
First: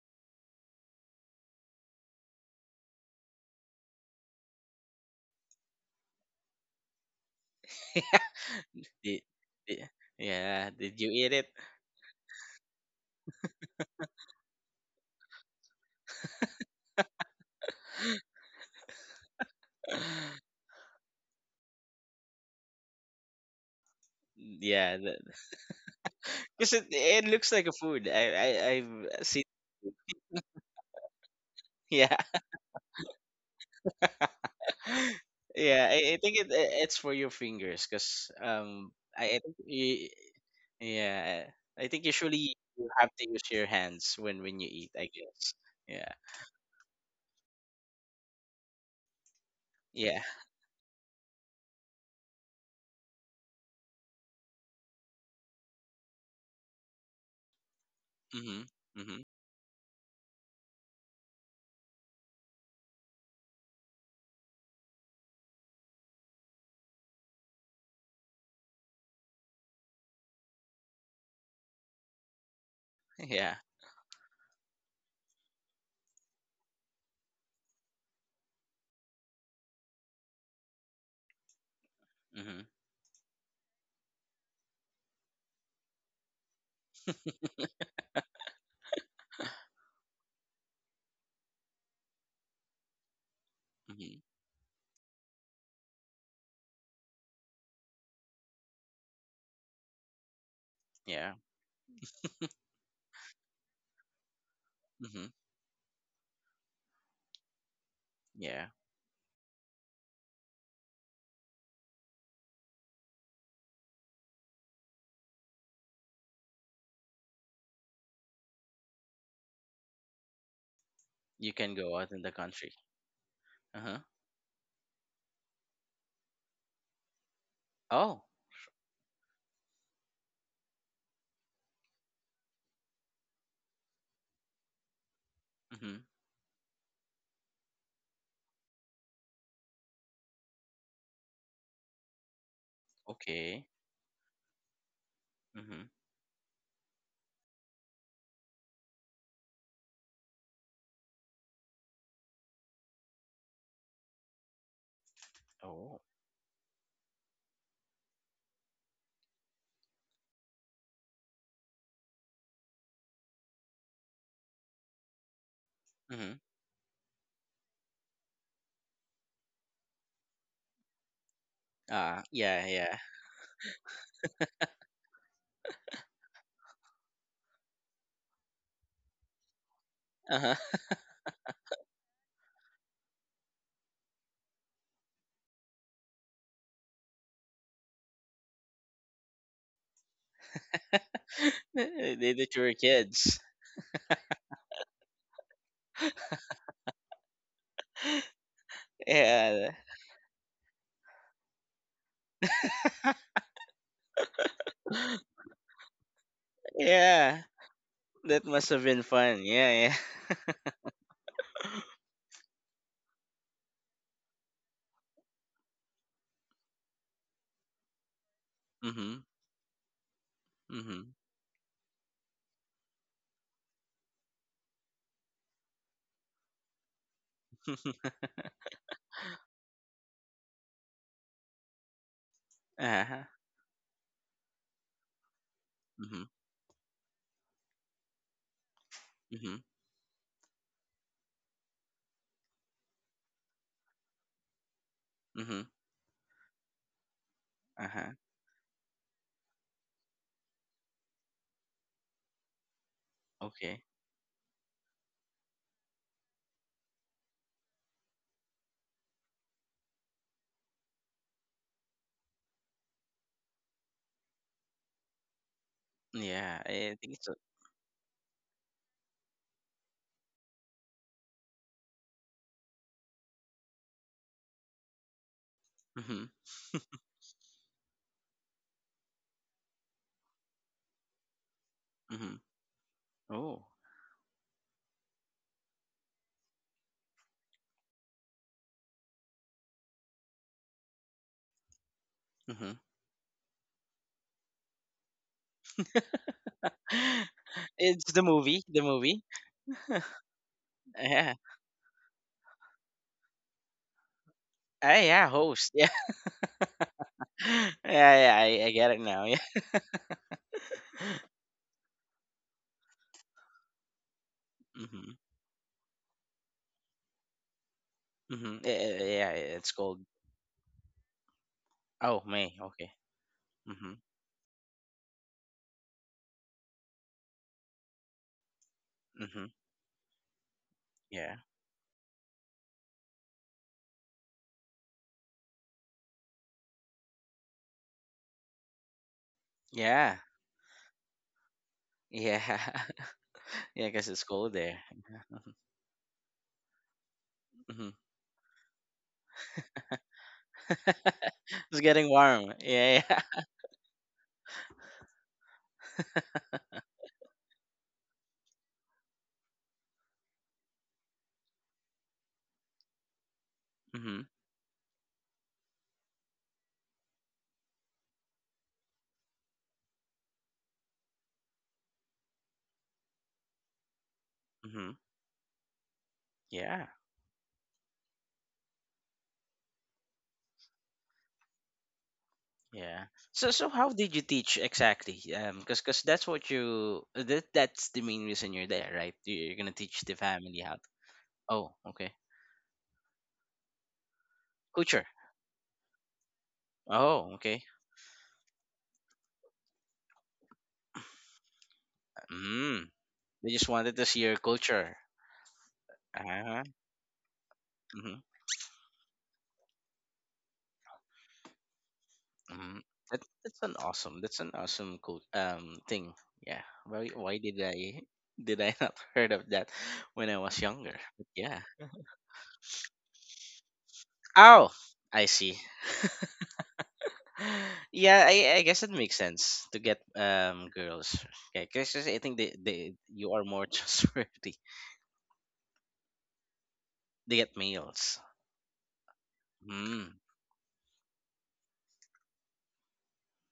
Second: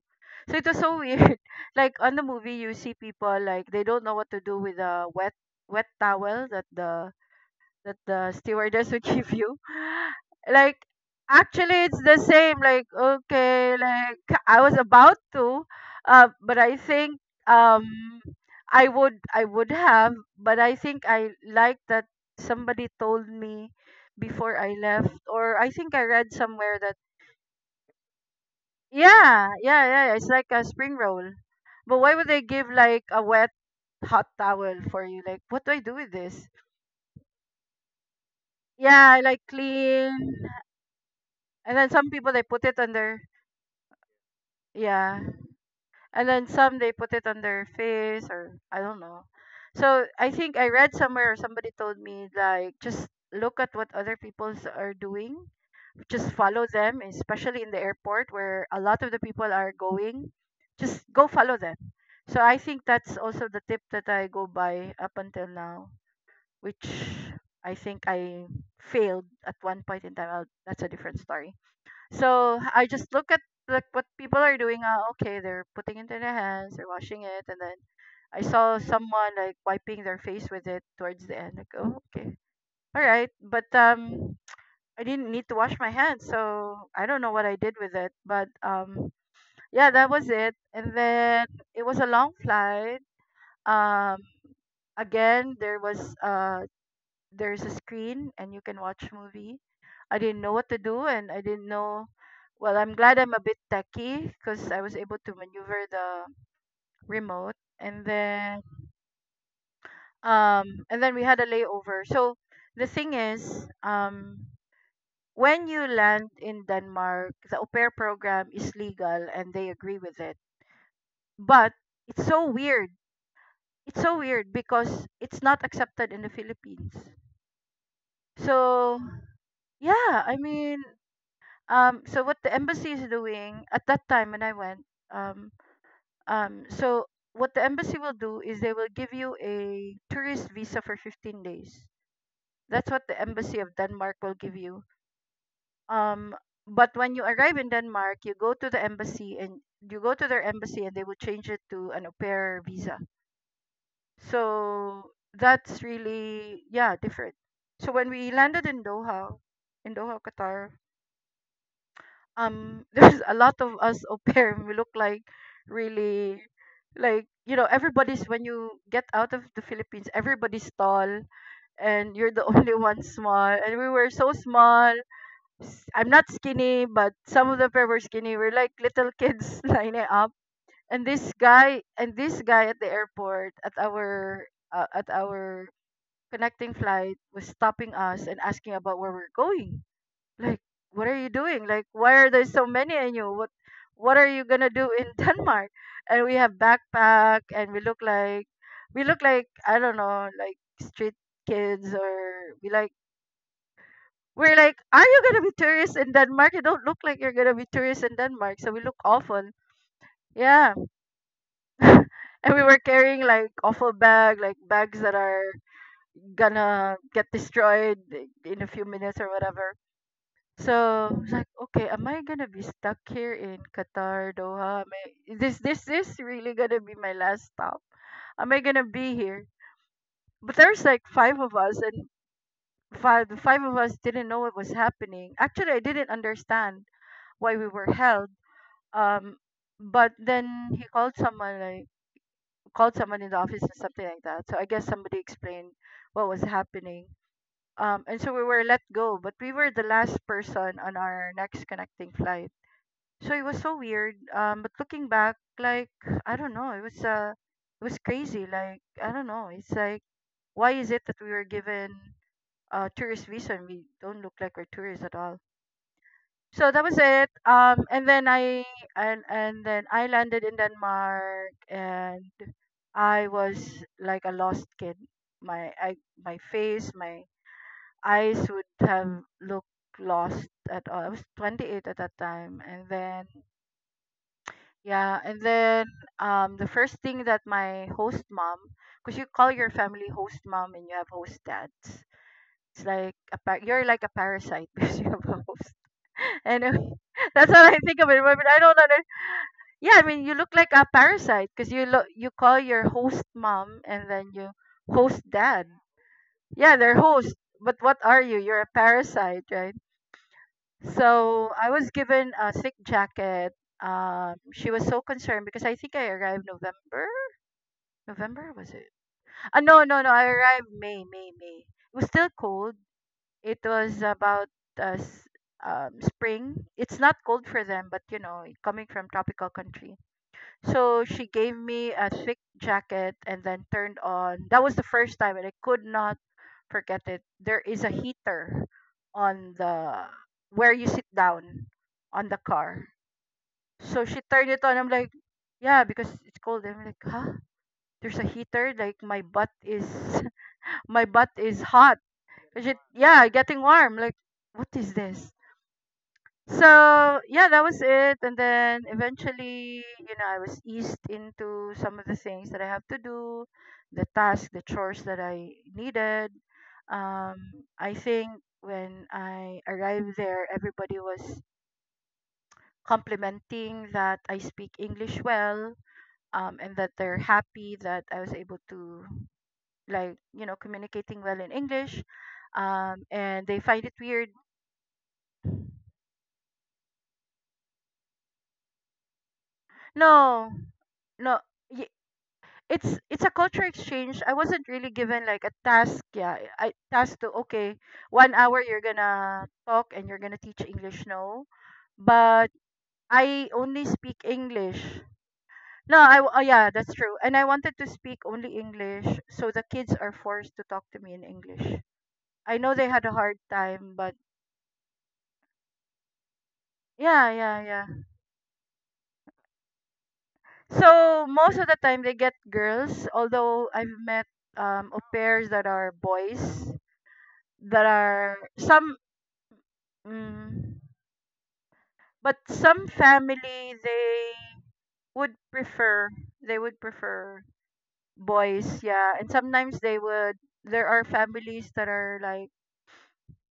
[SPEAKER 2] So it was so weird. Like on the movie, you see people like they don't know what to do with a wet wet towel that the that the stewardess would
[SPEAKER 1] Did,
[SPEAKER 2] give you.
[SPEAKER 1] did- yeah,
[SPEAKER 2] Like,
[SPEAKER 1] did you eat it?
[SPEAKER 2] actually, it's the same. Like, okay, like I was about to, uh, but I think um, I would, I would have, but I think I like that somebody told me before I
[SPEAKER 1] Yeah,
[SPEAKER 2] left, or I think I read
[SPEAKER 1] because
[SPEAKER 2] somewhere
[SPEAKER 1] it,
[SPEAKER 2] that
[SPEAKER 1] it looks like a food. I, I, I've seen,
[SPEAKER 2] yeah, yeah, yeah, it's like a spring roll. But why
[SPEAKER 1] yeah.
[SPEAKER 2] would they give like a wet hot towel for you? Like, what do I
[SPEAKER 1] Yeah,
[SPEAKER 2] do with
[SPEAKER 1] I, I think
[SPEAKER 2] this?
[SPEAKER 1] it it's for your fingers, because um
[SPEAKER 2] Yeah, I
[SPEAKER 1] I, I
[SPEAKER 2] like
[SPEAKER 1] think y-
[SPEAKER 2] clean.
[SPEAKER 1] yeah,
[SPEAKER 2] And then
[SPEAKER 1] I think
[SPEAKER 2] some people they
[SPEAKER 1] usually
[SPEAKER 2] put it
[SPEAKER 1] you
[SPEAKER 2] on
[SPEAKER 1] have
[SPEAKER 2] their
[SPEAKER 1] to use your hands when when you eat, I
[SPEAKER 2] yeah.
[SPEAKER 1] guess. Yeah.
[SPEAKER 2] And then some they put it on their face or I don't know. So
[SPEAKER 1] yeah
[SPEAKER 2] I think I read somewhere or somebody told me like just look at what other people's are doing. Just follow them, especially in the airport where
[SPEAKER 1] Mhm.
[SPEAKER 2] a lot of the
[SPEAKER 1] Mhm.
[SPEAKER 2] people are going. Just go follow them. So I think that's also the tip that I go by up until now, which I think I failed at one point in time. I'll, that's a different story. So I just look at
[SPEAKER 1] Yeah.
[SPEAKER 2] like what people are doing. Ah, okay, they're putting into their hands, they're washing it, and then I saw someone like wiping their face with it towards the end. Like, oh, okay,
[SPEAKER 1] Mhm.
[SPEAKER 2] all right, but um, I didn't need to wash my hands, so I don't know what I did with it. But um, yeah, that was it. And then it was a long flight. Um,
[SPEAKER 1] Mhm.
[SPEAKER 2] Again, there was uh there's a screen and you can watch movie. I didn't know what to do and
[SPEAKER 1] Yeah.
[SPEAKER 2] I didn't know Well, I'm glad I'm a bit techy because I was able
[SPEAKER 1] Mhm.
[SPEAKER 2] to maneuver the remote and then
[SPEAKER 1] Yeah.
[SPEAKER 2] um and then we had a layover. So the thing is, um when you land in Denmark, the au pair program is legal and they agree with it.
[SPEAKER 1] You
[SPEAKER 2] But
[SPEAKER 1] can go out in
[SPEAKER 2] it's
[SPEAKER 1] the
[SPEAKER 2] so
[SPEAKER 1] country.
[SPEAKER 2] weird.
[SPEAKER 1] Uh huh.
[SPEAKER 2] It's so weird because it's not accepted in the Philippines.
[SPEAKER 1] Oh.
[SPEAKER 2] So yeah, I mean um so what the embassy is doing at that time when I went um
[SPEAKER 1] Mhm.
[SPEAKER 2] um so what the embassy will do is they will give you a tourist visa for fifteen days. That's what the embassy
[SPEAKER 1] Okay.
[SPEAKER 2] of Denmark will give you.
[SPEAKER 1] Mhm.
[SPEAKER 2] um but when you arrive in Denmark you go to the embassy and you go to their embassy and they will change it to an au pair visa. So that's
[SPEAKER 1] Oh.
[SPEAKER 2] really, yeah, different. So when we landed in doha in doha Qatar, um there's a lot of us au pair and we look like
[SPEAKER 1] Mhm.
[SPEAKER 2] really like you know everybody's when you get out of the Philippines everybody's tall and
[SPEAKER 1] Ah.
[SPEAKER 2] you're the
[SPEAKER 1] Yeah.
[SPEAKER 2] only
[SPEAKER 1] Yeah.
[SPEAKER 2] one small, and we were so small. S- I'm not skinny but some of the pair were skinny, we're like little kids lining up.
[SPEAKER 1] Uh huh.
[SPEAKER 2] And this guy and this guy at the airport at our uh, at our connecting flight was stopping us and asking about where we're going. Like, what are you doing? Like, why are
[SPEAKER 1] they
[SPEAKER 2] there
[SPEAKER 1] did
[SPEAKER 2] so
[SPEAKER 1] were
[SPEAKER 2] many in you?
[SPEAKER 1] kids.
[SPEAKER 2] What what are you gonna do in Denmark? And we have backpack and we look like we look like
[SPEAKER 1] Yeah.
[SPEAKER 2] I don't know, like street kids, or we like we're like, are you gonna be tourists in Denmark? You don't look like you're
[SPEAKER 1] Yeah.
[SPEAKER 2] gonna be tourists in
[SPEAKER 1] That
[SPEAKER 2] Denmark,
[SPEAKER 1] must
[SPEAKER 2] so we
[SPEAKER 1] have
[SPEAKER 2] look
[SPEAKER 1] been
[SPEAKER 2] awful.
[SPEAKER 1] fun. Yeah. Yeah.
[SPEAKER 2] Yeah. And we were carrying like awful bag, like bags that are gonna get destroyed in a few minutes
[SPEAKER 1] Mhm.
[SPEAKER 2] or whatever. So
[SPEAKER 1] Mhm.
[SPEAKER 2] I was like, okay, am I gonna be stuck here in Qatar, Doha? Am I, this this this really gonna be my last stop? Am I gonna be here? But there's like five of us, and
[SPEAKER 1] Uh huh.
[SPEAKER 2] five the five of us didn't know what was happening. Actually, I didn't
[SPEAKER 1] Mhm.
[SPEAKER 2] understand why we were held. Um,
[SPEAKER 1] Mhm.
[SPEAKER 2] but then he called someone like called someone in the office or something like that. So I guess somebody
[SPEAKER 1] Mhm.
[SPEAKER 2] explained what was happening.
[SPEAKER 1] Uh
[SPEAKER 2] Um,
[SPEAKER 1] huh.
[SPEAKER 2] and so we were let go, but we were the last person on our next connecting flight. So it was so
[SPEAKER 1] Okay.
[SPEAKER 2] weird. Um, but looking back, like I don't know, it was uh, it was crazy. Like I don't know, it's like why is it that we were given a tourist visa and we don't look like we're tourists at all?
[SPEAKER 1] Yeah.
[SPEAKER 2] So that
[SPEAKER 1] I
[SPEAKER 2] was
[SPEAKER 1] think
[SPEAKER 2] it.
[SPEAKER 1] so.
[SPEAKER 2] Um, and then I and and then I landed in Denmark, and I was like a lost kid. My I
[SPEAKER 1] Mhm.
[SPEAKER 2] my face, my eyes would have looked lost at all. I was twenty-eight at that
[SPEAKER 1] Mhm.
[SPEAKER 2] time, and then
[SPEAKER 1] Oh.
[SPEAKER 2] yeah, and then um, the first thing that my host mom, because you call your family host mom and you have host dads.
[SPEAKER 1] Mhm.
[SPEAKER 2] It's like a par- you're like a parasite because you have a host. Anyway, that's what I think of
[SPEAKER 1] It's
[SPEAKER 2] it.
[SPEAKER 1] the
[SPEAKER 2] But I
[SPEAKER 1] movie,
[SPEAKER 2] don't
[SPEAKER 1] the
[SPEAKER 2] know.
[SPEAKER 1] movie.
[SPEAKER 2] Yeah, I mean you look like a
[SPEAKER 1] Yeah.
[SPEAKER 2] parasite because you look you call your host mom and then you
[SPEAKER 1] Ah,
[SPEAKER 2] host
[SPEAKER 1] yeah,
[SPEAKER 2] dad.
[SPEAKER 1] host. Yeah.
[SPEAKER 2] Yeah, they're host, but what are you?
[SPEAKER 1] Yeah,
[SPEAKER 2] You're
[SPEAKER 1] yeah, I,
[SPEAKER 2] a
[SPEAKER 1] I get it now. Yeah.
[SPEAKER 2] parasite, right? So I was given a thick jacket. Um, she was so
[SPEAKER 1] Mm-hmm.
[SPEAKER 2] concerned because I think I arrived November. November,
[SPEAKER 1] Mm-hmm.
[SPEAKER 2] was
[SPEAKER 1] Yeah,
[SPEAKER 2] it?
[SPEAKER 1] yeah, yeah, yeah,
[SPEAKER 2] Ah,
[SPEAKER 1] it's
[SPEAKER 2] no,
[SPEAKER 1] called.
[SPEAKER 2] no, no. I arrived May, May, May. It was
[SPEAKER 1] Oh,
[SPEAKER 2] still
[SPEAKER 1] May.
[SPEAKER 2] cold.
[SPEAKER 1] Okay.
[SPEAKER 2] It
[SPEAKER 1] Mm-hmm.
[SPEAKER 2] was about uh, s- um, spring. It's not cold for them, but you know, coming from
[SPEAKER 1] Mm-hmm.
[SPEAKER 2] tropical country. So she
[SPEAKER 1] Yeah.
[SPEAKER 2] gave me a thick jacket and then turned on. That was the first time, and I could not forget it. There is a heater on the
[SPEAKER 1] Yeah.
[SPEAKER 2] where you sit down on the
[SPEAKER 1] Yeah.
[SPEAKER 2] car.
[SPEAKER 1] Yeah, I
[SPEAKER 2] So
[SPEAKER 1] guess
[SPEAKER 2] she
[SPEAKER 1] it's
[SPEAKER 2] turned
[SPEAKER 1] cold
[SPEAKER 2] it
[SPEAKER 1] there.
[SPEAKER 2] on. I'm like, yeah, because it's cold. I'm like, huh?
[SPEAKER 1] Mm-hmm.
[SPEAKER 2] There's a heater. Like my butt is my butt is
[SPEAKER 1] It's
[SPEAKER 2] hot.
[SPEAKER 1] getting warm.
[SPEAKER 2] Is it,
[SPEAKER 1] Yeah, yeah.
[SPEAKER 2] yeah, getting warm. Like, what is this? So yeah, that was it. And then eventually, you know, I was eased into some of the things that I have to do, the
[SPEAKER 1] Mm-hmm.
[SPEAKER 2] tasks, the chores that I needed. Um, I think when I arrived there, everybody was complimenting that I speak
[SPEAKER 1] Mm-hmm.
[SPEAKER 2] English well, um, and
[SPEAKER 1] Yeah.
[SPEAKER 2] that they're happy that I was able to like you know communicating well in English,
[SPEAKER 1] Yeah.
[SPEAKER 2] um, and
[SPEAKER 1] So
[SPEAKER 2] they
[SPEAKER 1] so
[SPEAKER 2] find
[SPEAKER 1] how
[SPEAKER 2] it
[SPEAKER 1] did you
[SPEAKER 2] weird.
[SPEAKER 1] teach exactly? Um cuz cuz that's what you that, that's the main reason you're there, right? You- You're going to teach the
[SPEAKER 2] No,
[SPEAKER 1] family how.
[SPEAKER 2] no,
[SPEAKER 1] Oh,
[SPEAKER 2] y-
[SPEAKER 1] okay.
[SPEAKER 2] it's it's a culture exchange. I wasn't really
[SPEAKER 1] Culture.
[SPEAKER 2] given like a task. Yeah, I task to
[SPEAKER 1] Oh, okay.
[SPEAKER 2] okay, one hour you're gonna talk and you're gonna teach English. No, but
[SPEAKER 1] Mm. They
[SPEAKER 2] I
[SPEAKER 1] just
[SPEAKER 2] only
[SPEAKER 1] wanted to
[SPEAKER 2] speak
[SPEAKER 1] see your
[SPEAKER 2] English.
[SPEAKER 1] culture.
[SPEAKER 2] No, I w- oh
[SPEAKER 1] Uh-huh.
[SPEAKER 2] yeah, that's true. And I wanted to
[SPEAKER 1] Hmm.
[SPEAKER 2] speak only English, so the kids are forced to talk to me in English. I know
[SPEAKER 1] Hmm.
[SPEAKER 2] they had a
[SPEAKER 1] That,
[SPEAKER 2] hard
[SPEAKER 1] that's an
[SPEAKER 2] time, but
[SPEAKER 1] awesome. That's an awesome cool um thing. Yeah. Why
[SPEAKER 2] yeah,
[SPEAKER 1] why did
[SPEAKER 2] yeah, yeah.
[SPEAKER 1] I did I not heard of that when I was younger? But
[SPEAKER 2] So
[SPEAKER 1] yeah.
[SPEAKER 2] most of the time they get girls, although I've met
[SPEAKER 1] Oh,
[SPEAKER 2] um au
[SPEAKER 1] I
[SPEAKER 2] pairs
[SPEAKER 1] see.
[SPEAKER 2] that are boys that
[SPEAKER 1] Yeah,
[SPEAKER 2] are
[SPEAKER 1] I, I guess it
[SPEAKER 2] some
[SPEAKER 1] makes sense to get um
[SPEAKER 2] mm,
[SPEAKER 1] girls. Okay, because I think
[SPEAKER 2] but
[SPEAKER 1] they,
[SPEAKER 2] some
[SPEAKER 1] they you are more
[SPEAKER 2] family they
[SPEAKER 1] trustworthy.
[SPEAKER 2] would prefer they would
[SPEAKER 1] They
[SPEAKER 2] prefer
[SPEAKER 1] get males.
[SPEAKER 2] boys, yeah. And sometimes they
[SPEAKER 1] Mm.
[SPEAKER 2] would there are families that are like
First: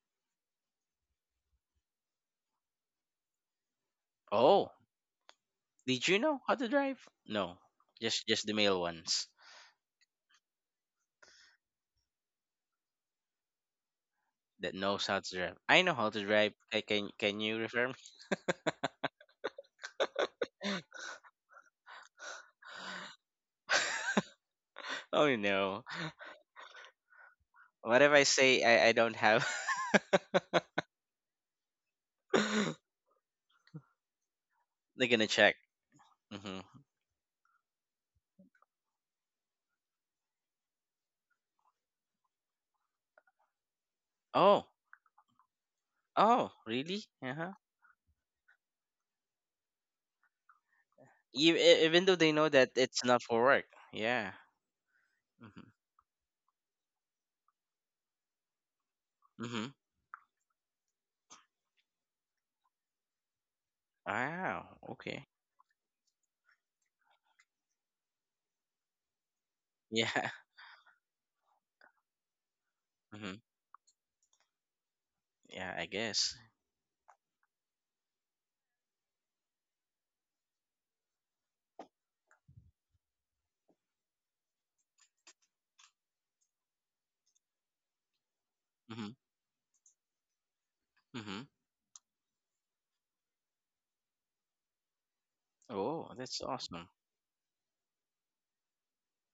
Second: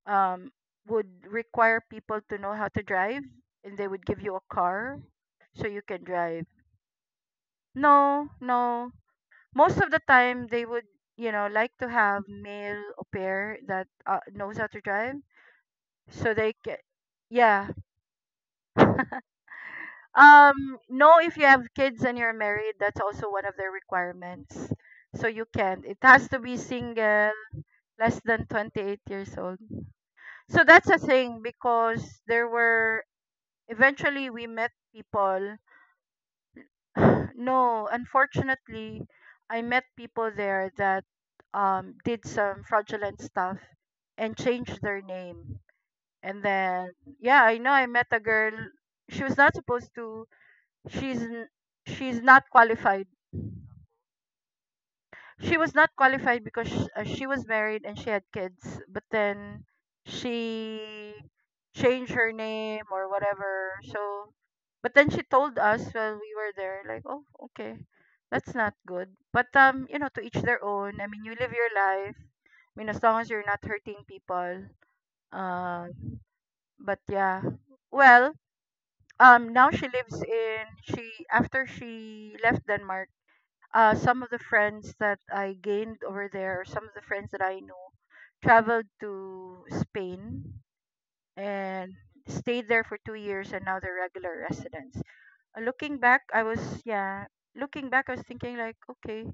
[SPEAKER 2] um would require people to know how to drive and they would give you a
[SPEAKER 1] Oh,
[SPEAKER 2] car so you can
[SPEAKER 1] did you know
[SPEAKER 2] drive.
[SPEAKER 1] how to drive? No, just
[SPEAKER 2] No,
[SPEAKER 1] just the male
[SPEAKER 2] no.
[SPEAKER 1] ones
[SPEAKER 2] Most of the time they would, you know, like to have male au pair that uh, knows how
[SPEAKER 1] that
[SPEAKER 2] to
[SPEAKER 1] knows
[SPEAKER 2] drive
[SPEAKER 1] how to drive. I know how to
[SPEAKER 2] so they
[SPEAKER 1] drive.
[SPEAKER 2] can
[SPEAKER 1] I can can you
[SPEAKER 2] yeah
[SPEAKER 1] refer me?
[SPEAKER 2] um no, if you have kids and you're married, that's also one of their requirements, so
[SPEAKER 1] Oh
[SPEAKER 2] you
[SPEAKER 1] no,
[SPEAKER 2] can't, it has to be single,
[SPEAKER 1] what if
[SPEAKER 2] less
[SPEAKER 1] I
[SPEAKER 2] than
[SPEAKER 1] say I I
[SPEAKER 2] twenty-eight
[SPEAKER 1] don't
[SPEAKER 2] years
[SPEAKER 1] have?
[SPEAKER 2] old. So that's a thing because there were eventually we met
[SPEAKER 1] They're gonna
[SPEAKER 2] people.
[SPEAKER 1] check. Hmm.
[SPEAKER 2] No, unfortunately, I met people there that um, did some fraudulent stuff and
[SPEAKER 1] Oh,
[SPEAKER 2] changed their name. And
[SPEAKER 1] oh
[SPEAKER 2] then,
[SPEAKER 1] really? Uh
[SPEAKER 2] yeah,
[SPEAKER 1] huh.
[SPEAKER 2] I know I met a girl. She was not supposed to. She's n-
[SPEAKER 1] E- e- Even though
[SPEAKER 2] she's
[SPEAKER 1] they
[SPEAKER 2] not
[SPEAKER 1] know that it's
[SPEAKER 2] qualified.
[SPEAKER 1] not for work. Yeah.
[SPEAKER 2] She
[SPEAKER 1] Mm-hmm.
[SPEAKER 2] was not qualified because sh- uh, she was married and she had kids, but then
[SPEAKER 1] Mm-hmm.
[SPEAKER 2] she changed her name or whatever. So
[SPEAKER 1] Wow.
[SPEAKER 2] but then she
[SPEAKER 1] Okay.
[SPEAKER 2] told us while we were there, like, oh, okay, that's not good. But um you know, to
[SPEAKER 1] Yeah.
[SPEAKER 2] each their own. I mean, you live your life. I mean, as long as
[SPEAKER 1] Mm-hmm.
[SPEAKER 2] you're not hurting people.
[SPEAKER 1] Yeah. I
[SPEAKER 2] um
[SPEAKER 1] guess.
[SPEAKER 2] but yeah. Well um now she lives in she after she left Denmark, uh, some of the friends that I gained over there, or some of the friends that I know, traveled
[SPEAKER 1] Mm-hmm.
[SPEAKER 2] to Spain
[SPEAKER 1] Mm-hmm.
[SPEAKER 2] and stayed there for two years, and now they're regular residents. Uh, Looking
[SPEAKER 1] Oh,
[SPEAKER 2] back,
[SPEAKER 1] that's
[SPEAKER 2] I was—
[SPEAKER 1] awesome.
[SPEAKER 2] yeah, looking back, I was thinking like, okay,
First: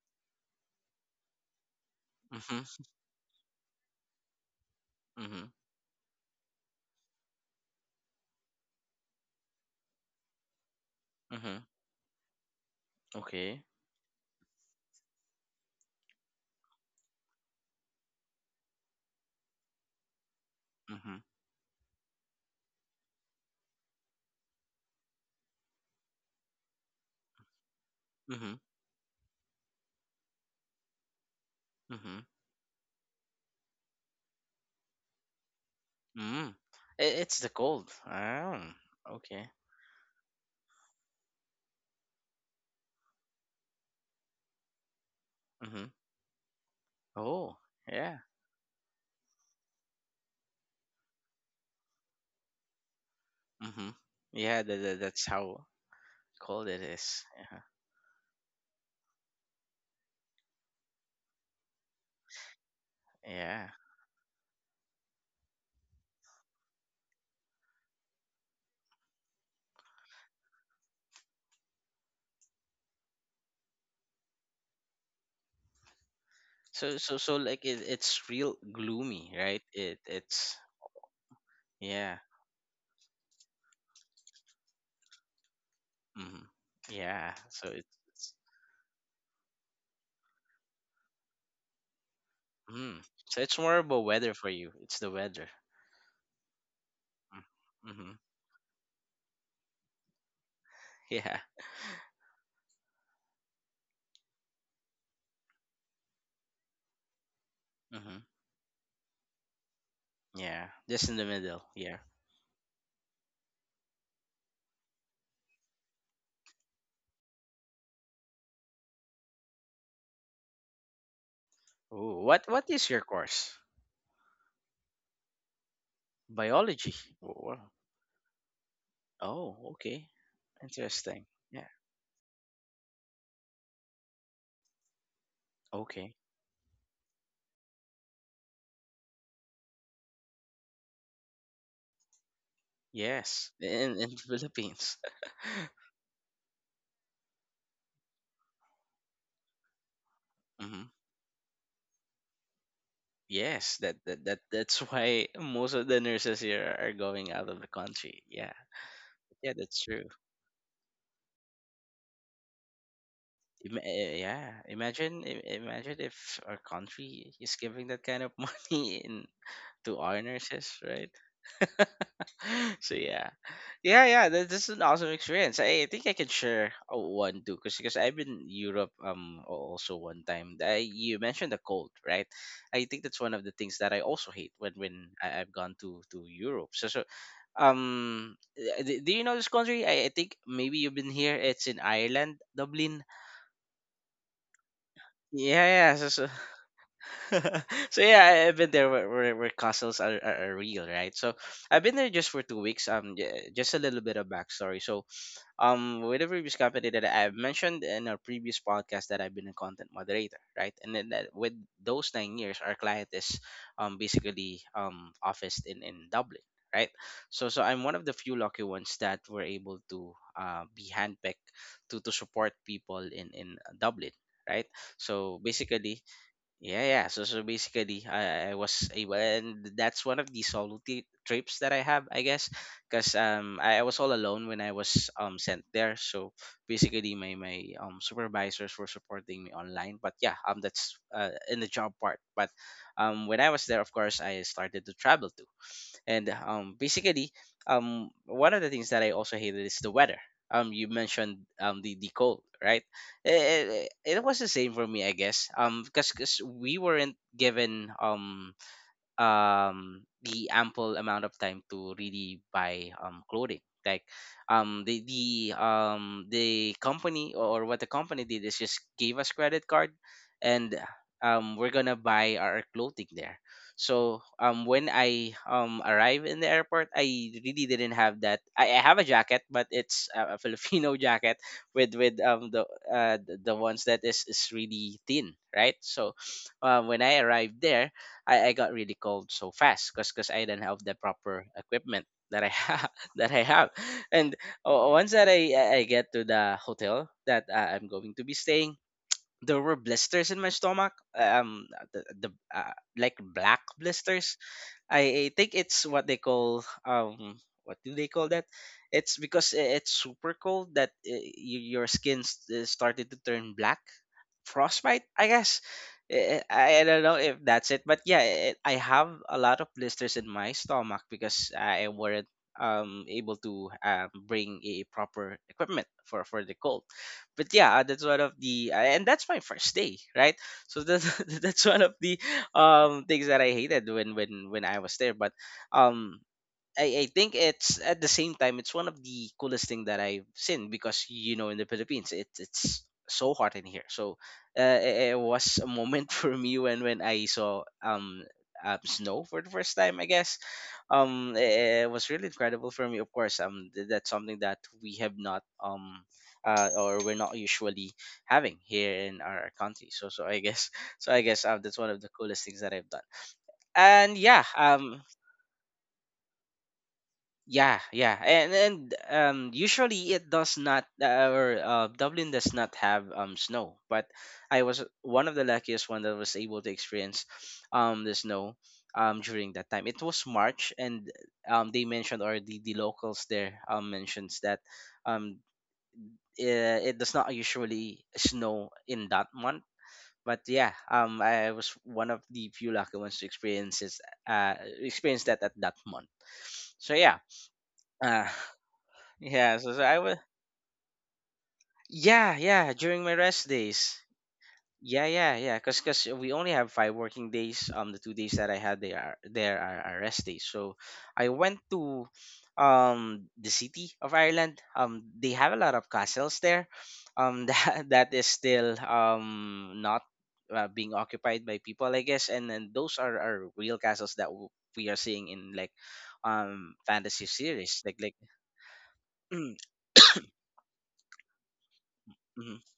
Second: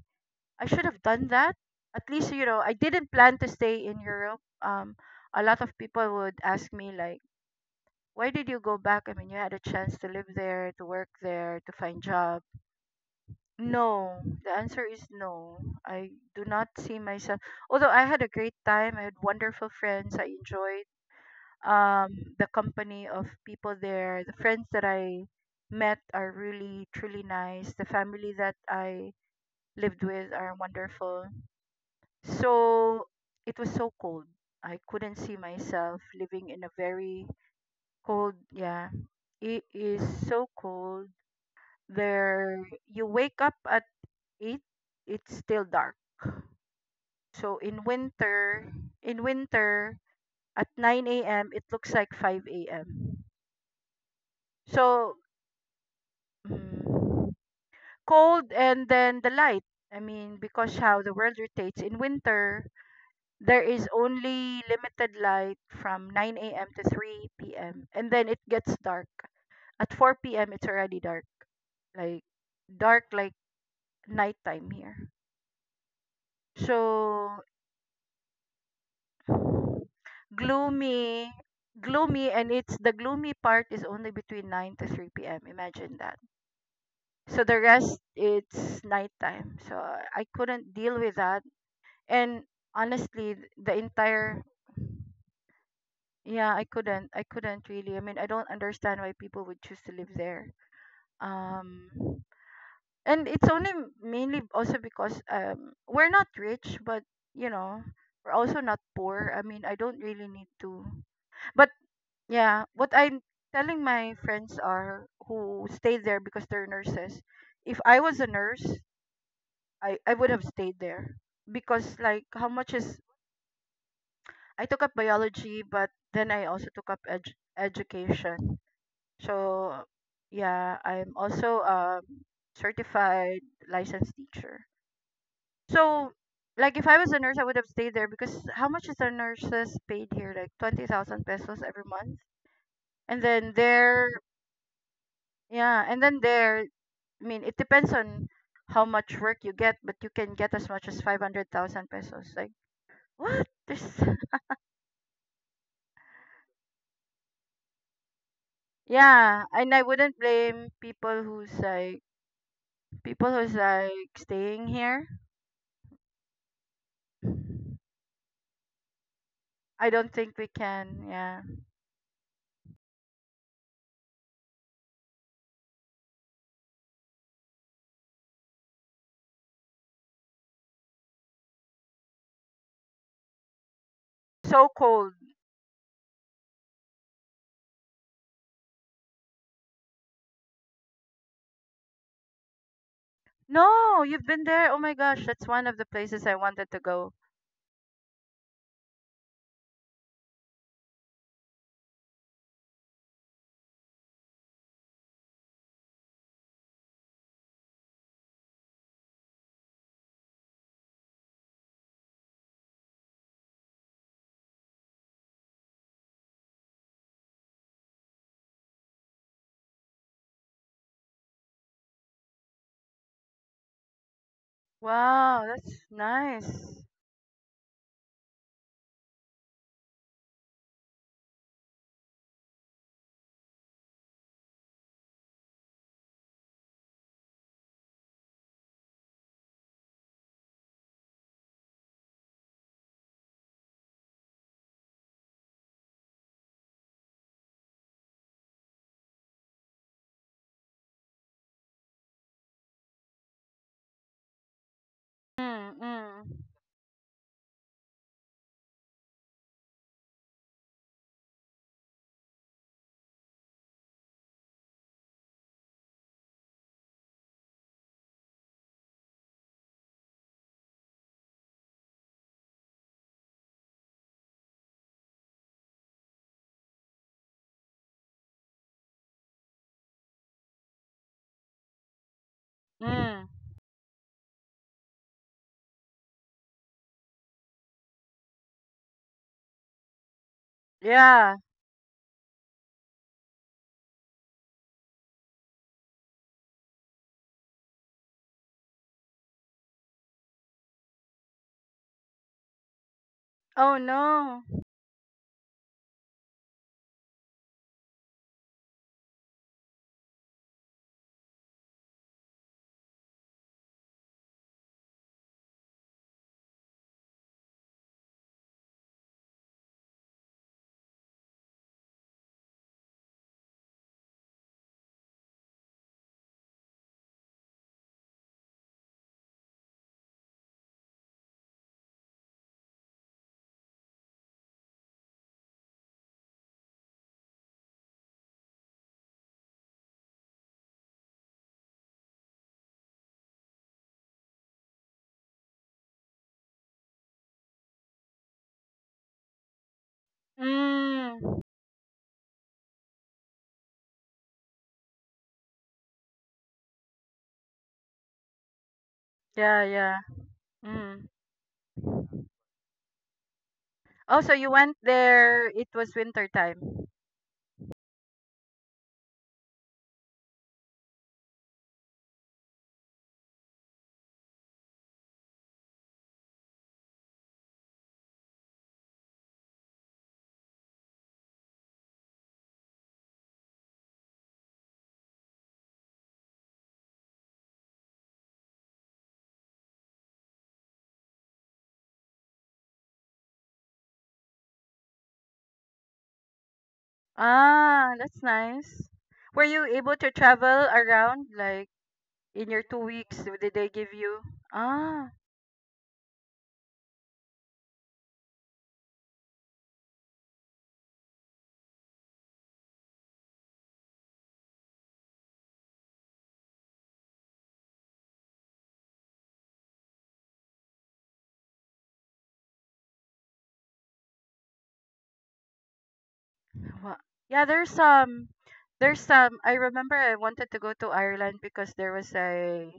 [SPEAKER 2] I should have done that. At least, you know, I
[SPEAKER 1] Mm-hmm.
[SPEAKER 2] didn't plan to stay in Europe. Um, a
[SPEAKER 1] Mm-hmm.
[SPEAKER 2] lot of people would ask me like, why did you go back? I mean, you had a chance to live there, to work
[SPEAKER 1] Mm-hmm.
[SPEAKER 2] there, to find jobs.
[SPEAKER 1] Okay.
[SPEAKER 2] No, the answer is no. I do not see myself. Although I had a great time, I had wonderful friends. I enjoyed
[SPEAKER 1] Mm-hmm.
[SPEAKER 2] um the company of people there. The friends that I met are really truly nice. The family
[SPEAKER 1] Mm-hmm.
[SPEAKER 2] that I lived with are wonderful.
[SPEAKER 1] Mm-hmm.
[SPEAKER 2] So it was so cold. I couldn't see myself living
[SPEAKER 1] Mm.
[SPEAKER 2] in a
[SPEAKER 1] It,
[SPEAKER 2] very
[SPEAKER 1] it's the cold.
[SPEAKER 2] cold,
[SPEAKER 1] Oh,
[SPEAKER 2] yeah.
[SPEAKER 1] okay.
[SPEAKER 2] It is so cold. There you wake up eight, it's still
[SPEAKER 1] Mm-hmm.
[SPEAKER 2] dark.
[SPEAKER 1] Oh,
[SPEAKER 2] So in
[SPEAKER 1] yeah.
[SPEAKER 2] winter, in winter at nine a m it looks like five a m.
[SPEAKER 1] Mm-hmm. Yeah, that, that,
[SPEAKER 2] So
[SPEAKER 1] that's how cold it is.
[SPEAKER 2] mm,
[SPEAKER 1] Yeah.
[SPEAKER 2] cold and then the light. I mean, because how the world rotates in winter, there
[SPEAKER 1] Yeah.
[SPEAKER 2] is only limited light from nine a m to three p m, and then it gets dark. At four p m it's already dark, like dark like nighttime here.
[SPEAKER 1] So so so
[SPEAKER 2] So
[SPEAKER 1] like it, it's real gloomy, right? It it's
[SPEAKER 2] gloomy.
[SPEAKER 1] yeah.
[SPEAKER 2] Gloomy, and it's— the gloomy part is only between nine to three p.m., imagine that.
[SPEAKER 1] Mm-hmm. Yeah.
[SPEAKER 2] So the
[SPEAKER 1] So it's,
[SPEAKER 2] rest
[SPEAKER 1] it's
[SPEAKER 2] it's nighttime. So I couldn't deal with that. And
[SPEAKER 1] mm.
[SPEAKER 2] honestly,
[SPEAKER 1] So
[SPEAKER 2] th-
[SPEAKER 1] it's
[SPEAKER 2] the
[SPEAKER 1] more about weather
[SPEAKER 2] entire—
[SPEAKER 1] for you. It's the weather.
[SPEAKER 2] yeah, i couldn't I couldn't
[SPEAKER 1] Mm-hmm.
[SPEAKER 2] really. I
[SPEAKER 1] Mm-hmm.
[SPEAKER 2] mean, I don't understand why people would choose to live there.
[SPEAKER 1] Yeah.
[SPEAKER 2] um and it's only m- mainly also because um we're not rich, but you know
[SPEAKER 1] Mm-hmm.
[SPEAKER 2] we're also not poor. I mean, I don't really need
[SPEAKER 1] Yeah.
[SPEAKER 2] to.
[SPEAKER 1] Just in the middle.
[SPEAKER 2] But
[SPEAKER 1] Yeah.
[SPEAKER 2] yeah, what I'm telling my friends are who stayed there because they're nurses. If I was a nurse, I, I would have stayed there because
[SPEAKER 1] Ooh,
[SPEAKER 2] like
[SPEAKER 1] what
[SPEAKER 2] how
[SPEAKER 1] what
[SPEAKER 2] much
[SPEAKER 1] is your
[SPEAKER 2] is—
[SPEAKER 1] course?
[SPEAKER 2] I took up biology, but then I also took
[SPEAKER 1] Biology.
[SPEAKER 2] up edu-
[SPEAKER 1] Wow.
[SPEAKER 2] education.
[SPEAKER 1] Oh,
[SPEAKER 2] So
[SPEAKER 1] okay.
[SPEAKER 2] yeah, I'm
[SPEAKER 1] Interesting.
[SPEAKER 2] also
[SPEAKER 1] Yeah.
[SPEAKER 2] a certified licensed teacher.
[SPEAKER 1] Okay.
[SPEAKER 2] So like if I was a nurse, I would have stayed there because how much is the nurses paid here? Like twenty thousand pesos every month. And
[SPEAKER 1] Yes.
[SPEAKER 2] then
[SPEAKER 1] In
[SPEAKER 2] there—
[SPEAKER 1] in the Philippines.
[SPEAKER 2] yeah, and then there, I mean, it depends on how much work you get, but you can get as much
[SPEAKER 1] Hmm.
[SPEAKER 2] as five hundred thousand pesos. Like, what?
[SPEAKER 1] Yes.
[SPEAKER 2] There's...
[SPEAKER 1] That, that that that's why most of the nurses here are going out of the country. Yeah.
[SPEAKER 2] Yeah,
[SPEAKER 1] Yeah,
[SPEAKER 2] and
[SPEAKER 1] that's
[SPEAKER 2] I
[SPEAKER 1] true.
[SPEAKER 2] wouldn't blame people who's like, people who's
[SPEAKER 1] Ima-
[SPEAKER 2] like
[SPEAKER 1] eh, yeah.
[SPEAKER 2] staying here.
[SPEAKER 1] Imagine i- imagine if our country is giving that kind of money in
[SPEAKER 2] I
[SPEAKER 1] to
[SPEAKER 2] don't
[SPEAKER 1] our
[SPEAKER 2] think we
[SPEAKER 1] nurses,
[SPEAKER 2] can,
[SPEAKER 1] right?
[SPEAKER 2] yeah.
[SPEAKER 1] So yeah, yeah, yeah. That, this is an awesome experience. I, think I can share uh, one too, because because 'cause I've been Europe um al- also one time. I, you mentioned the cold, right? I think that's one of the things that I also hate
[SPEAKER 2] So
[SPEAKER 1] when when
[SPEAKER 2] cold.
[SPEAKER 1] I, I've gone to to Europe. So so um, uh, do, do you know this country? I, I think maybe you've been here. It's in Ireland, Dublin.
[SPEAKER 2] No, you've been there. Oh my gosh, that's one of the
[SPEAKER 1] Yeah, yeah. So, so
[SPEAKER 2] places I wanted to go.
[SPEAKER 1] so yeah, I, I've been there where, where, where castles are, are, are real, right? So I've been there just for two weeks. Um, j- just a little bit of backstory. So um, with the previous company that I've mentioned in our previous podcast that I've been a content moderator, right? And then that, with those nine years, our client is um basically um officed in in Dublin. Right, so so I'm one of the few lucky ones that were able to uh, be handpicked to to support people in in Dublin, right? So
[SPEAKER 2] Wow, that's
[SPEAKER 1] basically,
[SPEAKER 2] nice.
[SPEAKER 1] yeah, yeah. So, so basically, I, I was able, and that's one of the solo t- trips that I have, I guess, because um, I, I was all alone when I was um sent there. So basically, my my um supervisors were supporting me online. But yeah, um, that's uh in the job part. But um, when I was there, of course, I started to travel too. And um, basically, um, one of the things that I also hated is the weather. Um, you mentioned um the, the cold, right? It, it, it was the same for me, I guess.
[SPEAKER 2] Mm,
[SPEAKER 1] Um, because
[SPEAKER 2] mm,
[SPEAKER 1] we weren't given um um the ample amount of time to really buy um clothing like um the the um the company or what the company did is just gave us credit card and um we're gonna buy our clothing there so um when I um arrive in the airport I really didn't have that i, I have a jacket but it's a, a filipino jacket with with um the uh
[SPEAKER 2] mm.
[SPEAKER 1] the the ones that is is really thin right so uh, when I arrived there, I, I got really cold so fast because because I didn't have the
[SPEAKER 2] Yeah.
[SPEAKER 1] proper equipment that I have that I have, and o- once that I I I get to the hotel that uh, I'm going to be staying, there were blisters in my stomach. Uh, um, the, the uh, like
[SPEAKER 2] Oh
[SPEAKER 1] black
[SPEAKER 2] no.
[SPEAKER 1] blisters. I, I think it's what they call um what do they call that? It's because i- it's super cold that uh, y- your skin s- uh, started to turn black, frostbite, I guess. Eh, I I don't know if that's it, but yeah, it, I have a lot of blisters in my stomach because I weren't um able to um, bring a proper equipment for for the cold. But yeah, that's one of the uh, and that's my first day, right? So that's that's one of the um things that I hated when when when I was there. But um I, I think it's at the same time it's one of the coolest thing that I've seen because you know in the Philippines it, it's so hot in here. So uh, it, it was a moment for me when when I saw um uh, snow for the first time. I guess um
[SPEAKER 2] Mm.
[SPEAKER 1] it, it was really incredible for me. Of course um th- that's something that we have not um uh, or we're not usually having here in our
[SPEAKER 2] Yeah,
[SPEAKER 1] country.
[SPEAKER 2] yeah.
[SPEAKER 1] So so I guess
[SPEAKER 2] Mm.
[SPEAKER 1] so I guess uh, that's one of the coolest things that I've done. And
[SPEAKER 2] Oh, so
[SPEAKER 1] yeah
[SPEAKER 2] you went
[SPEAKER 1] um
[SPEAKER 2] there, it was winter time.
[SPEAKER 1] yeah, yeah, and and um, usually it does not, uh, or uh, Dublin does not have um snow. But I was one of the luckiest one that was able to experience um the snow um during that time. It was March, and um they mentioned or the, the locals there um mentions that um it, it does not usually snow in that month. But yeah, um I was one of the few lucky ones to experience this, uh experience that at that month. So yeah.
[SPEAKER 2] Ah, that's
[SPEAKER 1] uh.
[SPEAKER 2] nice. Were
[SPEAKER 1] Yeah,
[SPEAKER 2] you
[SPEAKER 1] so, so
[SPEAKER 2] able
[SPEAKER 1] I
[SPEAKER 2] to
[SPEAKER 1] was.
[SPEAKER 2] travel around like
[SPEAKER 1] Yeah,
[SPEAKER 2] in your
[SPEAKER 1] yeah.
[SPEAKER 2] two
[SPEAKER 1] During my
[SPEAKER 2] weeks?
[SPEAKER 1] rest
[SPEAKER 2] Did they give
[SPEAKER 1] days.
[SPEAKER 2] you?
[SPEAKER 1] Yeah,
[SPEAKER 2] Ah,
[SPEAKER 1] yeah, yeah. cause, cause we only have five working days. Um, the two days that I had they are there are, are rest days. So I went to, um, the city of Ireland. Um, they have a lot of castles there. Um, that that is still um not uh, being occupied by people, I guess. And then those are are real castles that w- we are seeing in like, um,
[SPEAKER 2] wa-
[SPEAKER 1] fantasy
[SPEAKER 2] yeah, there's
[SPEAKER 1] series. Like like.
[SPEAKER 2] some, there's some. I
[SPEAKER 1] Mm,
[SPEAKER 2] remember I wanted to go to Ireland because there was
[SPEAKER 1] mm-hmm,
[SPEAKER 2] a,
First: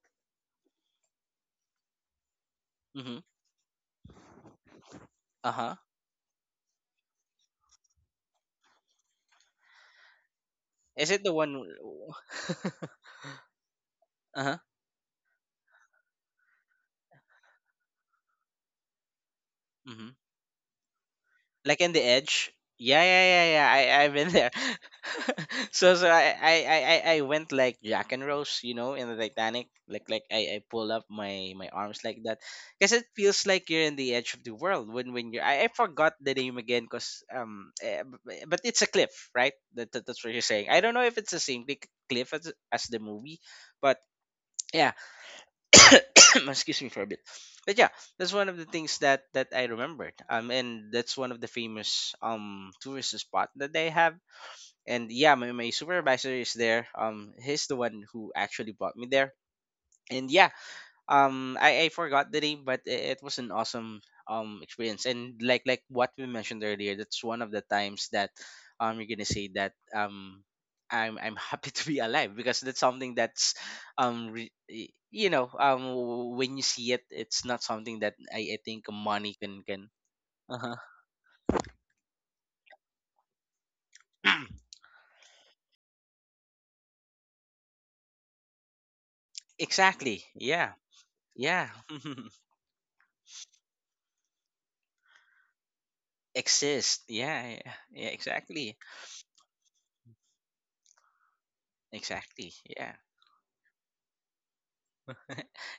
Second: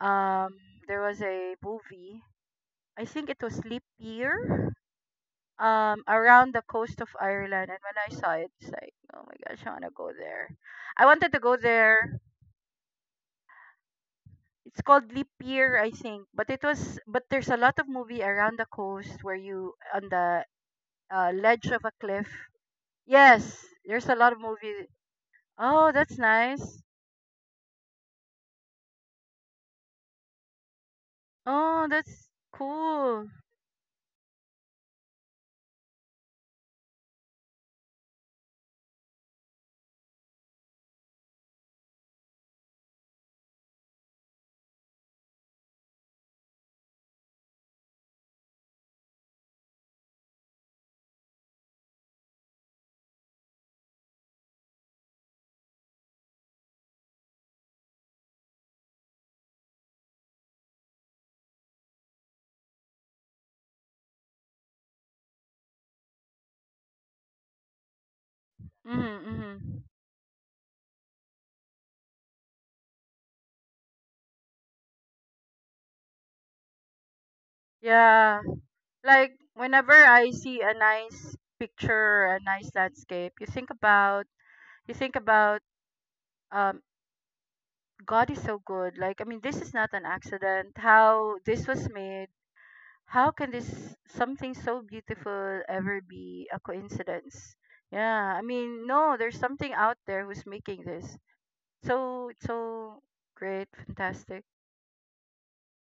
[SPEAKER 2] um, there was a movie. I
[SPEAKER 1] mm-hmm,
[SPEAKER 2] think it was Leap Year,
[SPEAKER 1] uh huh.
[SPEAKER 2] um, around the coast of Ireland. And when I saw it, it's like, oh my gosh, I want to go there. I
[SPEAKER 1] Is it
[SPEAKER 2] wanted
[SPEAKER 1] the
[SPEAKER 2] to
[SPEAKER 1] one?
[SPEAKER 2] go
[SPEAKER 1] w-
[SPEAKER 2] there.
[SPEAKER 1] uh-huh.
[SPEAKER 2] It's called Leap Year, I think. But it was but there's a lot of movie around the coast where you
[SPEAKER 1] Hmm.
[SPEAKER 2] on the uh, ledge
[SPEAKER 1] Like
[SPEAKER 2] of a
[SPEAKER 1] in the
[SPEAKER 2] cliff.
[SPEAKER 1] edge? Yeah, yeah, yeah,
[SPEAKER 2] Yes,
[SPEAKER 1] yeah. I
[SPEAKER 2] there's
[SPEAKER 1] I've
[SPEAKER 2] a
[SPEAKER 1] been
[SPEAKER 2] lot of
[SPEAKER 1] there.
[SPEAKER 2] movie. Oh,
[SPEAKER 1] So so
[SPEAKER 2] that's
[SPEAKER 1] I, I I
[SPEAKER 2] nice.
[SPEAKER 1] I I went like Jack and Rose, you know, in the Titanic. Like like I I pull up my my
[SPEAKER 2] Oh,
[SPEAKER 1] arms like
[SPEAKER 2] that's
[SPEAKER 1] that, because it
[SPEAKER 2] cool.
[SPEAKER 1] feels like you're in the edge of the world when when you. I, I forgot the name again, cause um, eh, b- b- but it's a cliff, right? That, that that's what you're saying. I don't know if it's the same big cliff as as the movie, but yeah excuse me for a bit but yeah that's one of the things that that I remembered um and that's one of the famous um tourist spot that they have and yeah my, my supervisor is there um he's the one who actually brought me there and yeah um I, I forgot the name but it, it was an awesome um experience and like like what we mentioned earlier that's one of the times that um
[SPEAKER 2] Mm-hmm,
[SPEAKER 1] you're gonna say
[SPEAKER 2] mm-hmm.
[SPEAKER 1] that um i'm i'm happy to be alive because that's something that's um re- y- you know um when you see it it's not something that
[SPEAKER 2] Yeah,
[SPEAKER 1] i, I think
[SPEAKER 2] like
[SPEAKER 1] money can can
[SPEAKER 2] whenever I see a
[SPEAKER 1] uh-huh.
[SPEAKER 2] nice picture, a nice landscape, you think about you think about um God is so good. Like, I mean, this is not an
[SPEAKER 1] Exactly, yeah.
[SPEAKER 2] accident. How this
[SPEAKER 1] Yeah.
[SPEAKER 2] was made— how can this something so beautiful ever be a
[SPEAKER 1] Exist, yeah,
[SPEAKER 2] coincidence?
[SPEAKER 1] yeah yeah
[SPEAKER 2] Yeah, I
[SPEAKER 1] exactly.
[SPEAKER 2] mean, no, there's something out there who's making this. So it's
[SPEAKER 1] Exactly, yeah.
[SPEAKER 2] so great, fantastic.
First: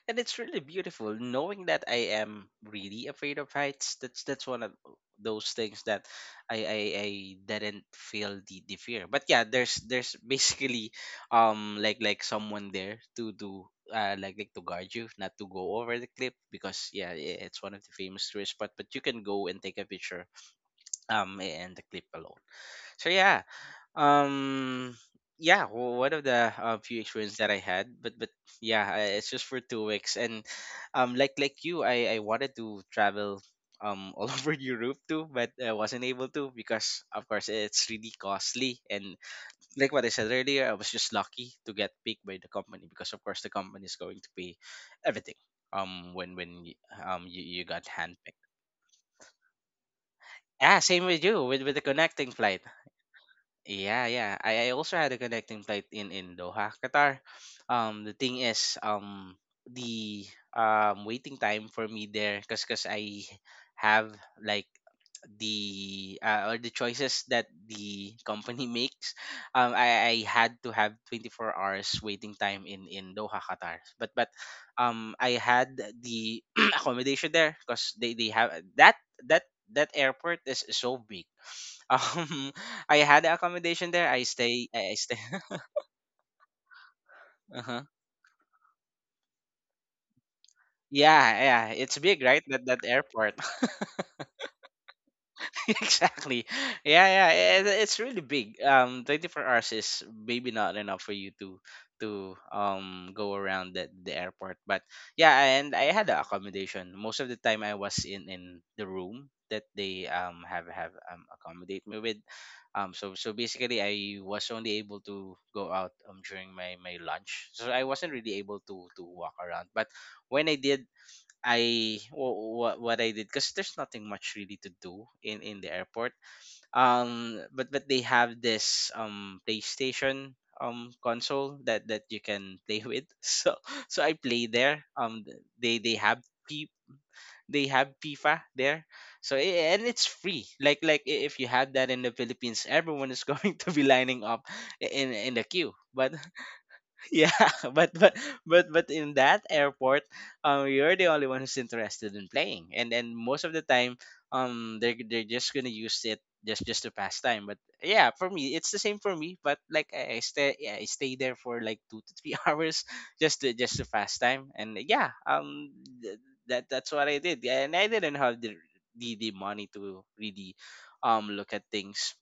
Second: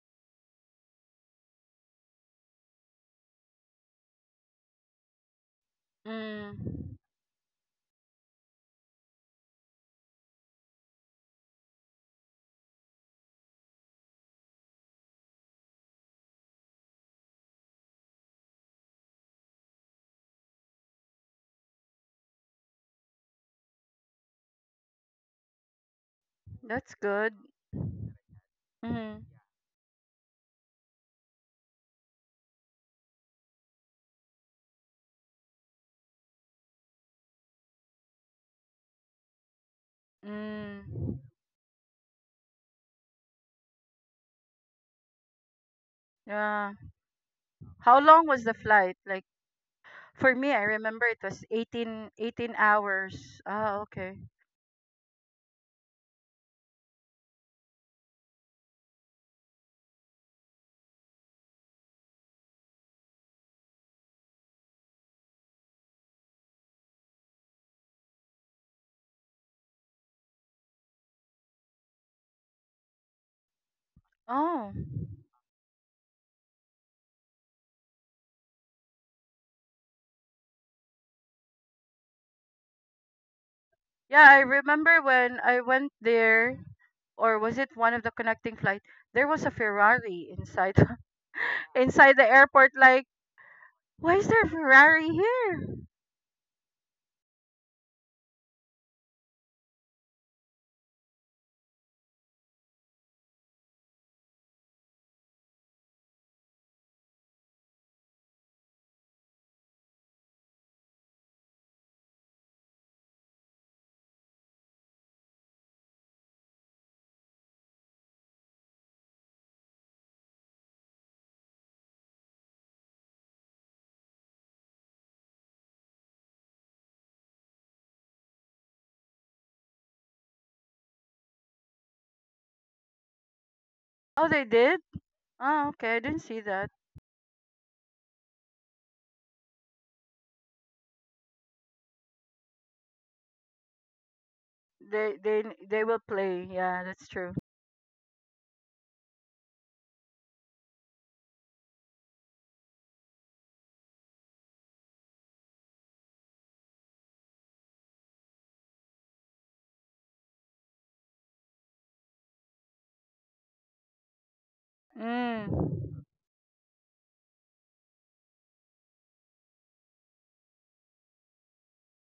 [SPEAKER 1] And it's really beautiful knowing that I am really afraid of heights. That's that's one of those things that I I,
[SPEAKER 2] Mm,
[SPEAKER 1] I didn't feel the, the fear. But yeah, there's there's basically um like like someone there to to uh like like to guard you not to go over the cliff because yeah i- it's one of the famous tourist spot but you can go and take a picture um and the cliff alone. So yeah, um, yeah, w- one of the uh,
[SPEAKER 2] that's
[SPEAKER 1] few
[SPEAKER 2] good.
[SPEAKER 1] experience that I had, but but yeah, I,
[SPEAKER 2] Mm,
[SPEAKER 1] it's just for two weeks, and um, like like you, I I wanted to travel um all over Europe too, but I wasn't able to because of course it's really costly, and like what I said earlier, I was just
[SPEAKER 2] mm,
[SPEAKER 1] lucky to get picked by the company because of course the company is going to pay everything. Um, when when
[SPEAKER 2] yeah.
[SPEAKER 1] y- um you, you got
[SPEAKER 2] How long
[SPEAKER 1] handpicked.
[SPEAKER 2] was the flight? Like for me, I
[SPEAKER 1] Yeah,
[SPEAKER 2] remember
[SPEAKER 1] same
[SPEAKER 2] it
[SPEAKER 1] with you
[SPEAKER 2] was
[SPEAKER 1] with with the
[SPEAKER 2] eighteen,
[SPEAKER 1] connecting
[SPEAKER 2] eighteen
[SPEAKER 1] flight.
[SPEAKER 2] hours. Ah,
[SPEAKER 1] Yeah,
[SPEAKER 2] okay.
[SPEAKER 1] yeah. I, I also had a connecting flight in in Doha, Qatar. Um, the thing is, um, the um waiting time for me there, cause cause I have like the uh, or the choices that the company makes. Um, I, I had to have twenty four hours waiting time in in Doha, Qatar. But but
[SPEAKER 2] Oh.
[SPEAKER 1] um, I had the accommodation there, cause they they have that that that airport is so big. Um, I had accommodation there. I
[SPEAKER 2] Yeah, I
[SPEAKER 1] stay. I I
[SPEAKER 2] remember
[SPEAKER 1] stay.
[SPEAKER 2] when I went there, or was it
[SPEAKER 1] Uh-huh.
[SPEAKER 2] one of the connecting flight? There was a Ferrari inside
[SPEAKER 1] Yeah, yeah. It's
[SPEAKER 2] inside
[SPEAKER 1] big,
[SPEAKER 2] the
[SPEAKER 1] right? That
[SPEAKER 2] airport.
[SPEAKER 1] that
[SPEAKER 2] Like,
[SPEAKER 1] airport.
[SPEAKER 2] why is there a Ferrari here?
[SPEAKER 1] Exactly. Yeah, yeah. It, it's really big. Um, twenty four hours is maybe not enough for you to to um go around the, the airport. But yeah, and I had the accommodation. Most of the time, I was in in the room that they um have have um accommodate me with. Um, so so basically, I was only able to go out um during my my lunch. So I wasn't really able to to walk around. But when I did, I what what I did because there's nothing much really to do in in the airport. Um, but but they have this um PlayStation um console that that you can play with. So so I
[SPEAKER 2] Oh, they
[SPEAKER 1] play
[SPEAKER 2] did.
[SPEAKER 1] there. Um, th-
[SPEAKER 2] Oh,
[SPEAKER 1] they they
[SPEAKER 2] okay. I
[SPEAKER 1] have
[SPEAKER 2] didn't see
[SPEAKER 1] P
[SPEAKER 2] that.
[SPEAKER 1] they have FIFA there. So i- and it's free. Like like i- if you had that in the Philippines, everyone is going to be lining up i- in
[SPEAKER 2] They
[SPEAKER 1] in the
[SPEAKER 2] they
[SPEAKER 1] queue.
[SPEAKER 2] they will
[SPEAKER 1] But
[SPEAKER 2] play. Yeah, that's
[SPEAKER 1] yeah
[SPEAKER 2] true.
[SPEAKER 1] but but but but in that airport um you're the only one who's interested in playing, and then most of the time um they're, they're just gonna use it just just to pass time. But yeah for me, it's the same. For me, but like i, I stay. Yeah, I stay there for like two to three hours just to just to pass time. and yeah um
[SPEAKER 2] Mm.
[SPEAKER 1] th- that that's what I did. Yeah, and I didn't have the the, the money to really um look at things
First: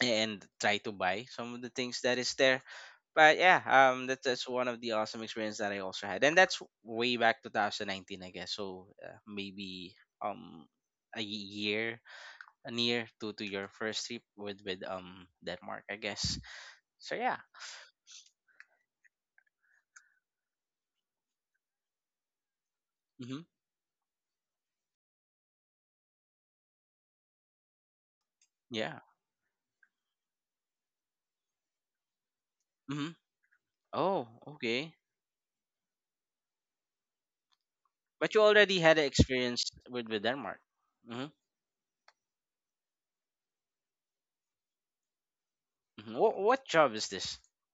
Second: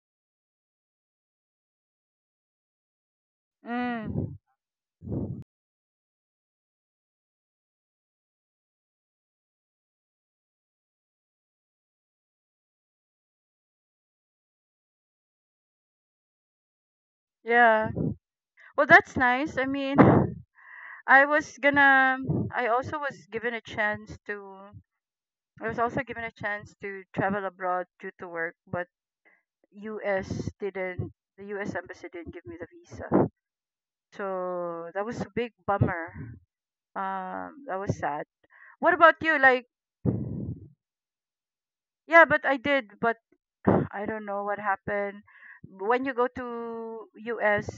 [SPEAKER 1] and try to buy some of the things that is there. but yeah, um, that's
[SPEAKER 2] Mm.
[SPEAKER 1] that's one of the awesome experience that I also had, and that's way back twenty nineteen, I guess. So uh, maybe um a year near to to your first trip with with um Denmark, I guess. So yeah,
[SPEAKER 2] Yeah. Well, that's nice. I mean, I was gonna. I also was
[SPEAKER 1] mm-hmm.
[SPEAKER 2] given a chance to. I was also given a chance to travel abroad due to work, but
[SPEAKER 1] Yeah,
[SPEAKER 2] U S didn't— the U S embassy didn't give me the
[SPEAKER 1] mm-hmm.
[SPEAKER 2] visa.
[SPEAKER 1] Oh,
[SPEAKER 2] So
[SPEAKER 1] okay.
[SPEAKER 2] that was a big bummer. Um that was sad.
[SPEAKER 1] But you already
[SPEAKER 2] What
[SPEAKER 1] had an
[SPEAKER 2] about you? Like
[SPEAKER 1] experience with with Denmark. Mm-hmm.
[SPEAKER 2] yeah, but I did, but I don't know what happened. When you
[SPEAKER 1] Mm-hmm.
[SPEAKER 2] go
[SPEAKER 1] What what job
[SPEAKER 2] to
[SPEAKER 1] is this?
[SPEAKER 2] U S,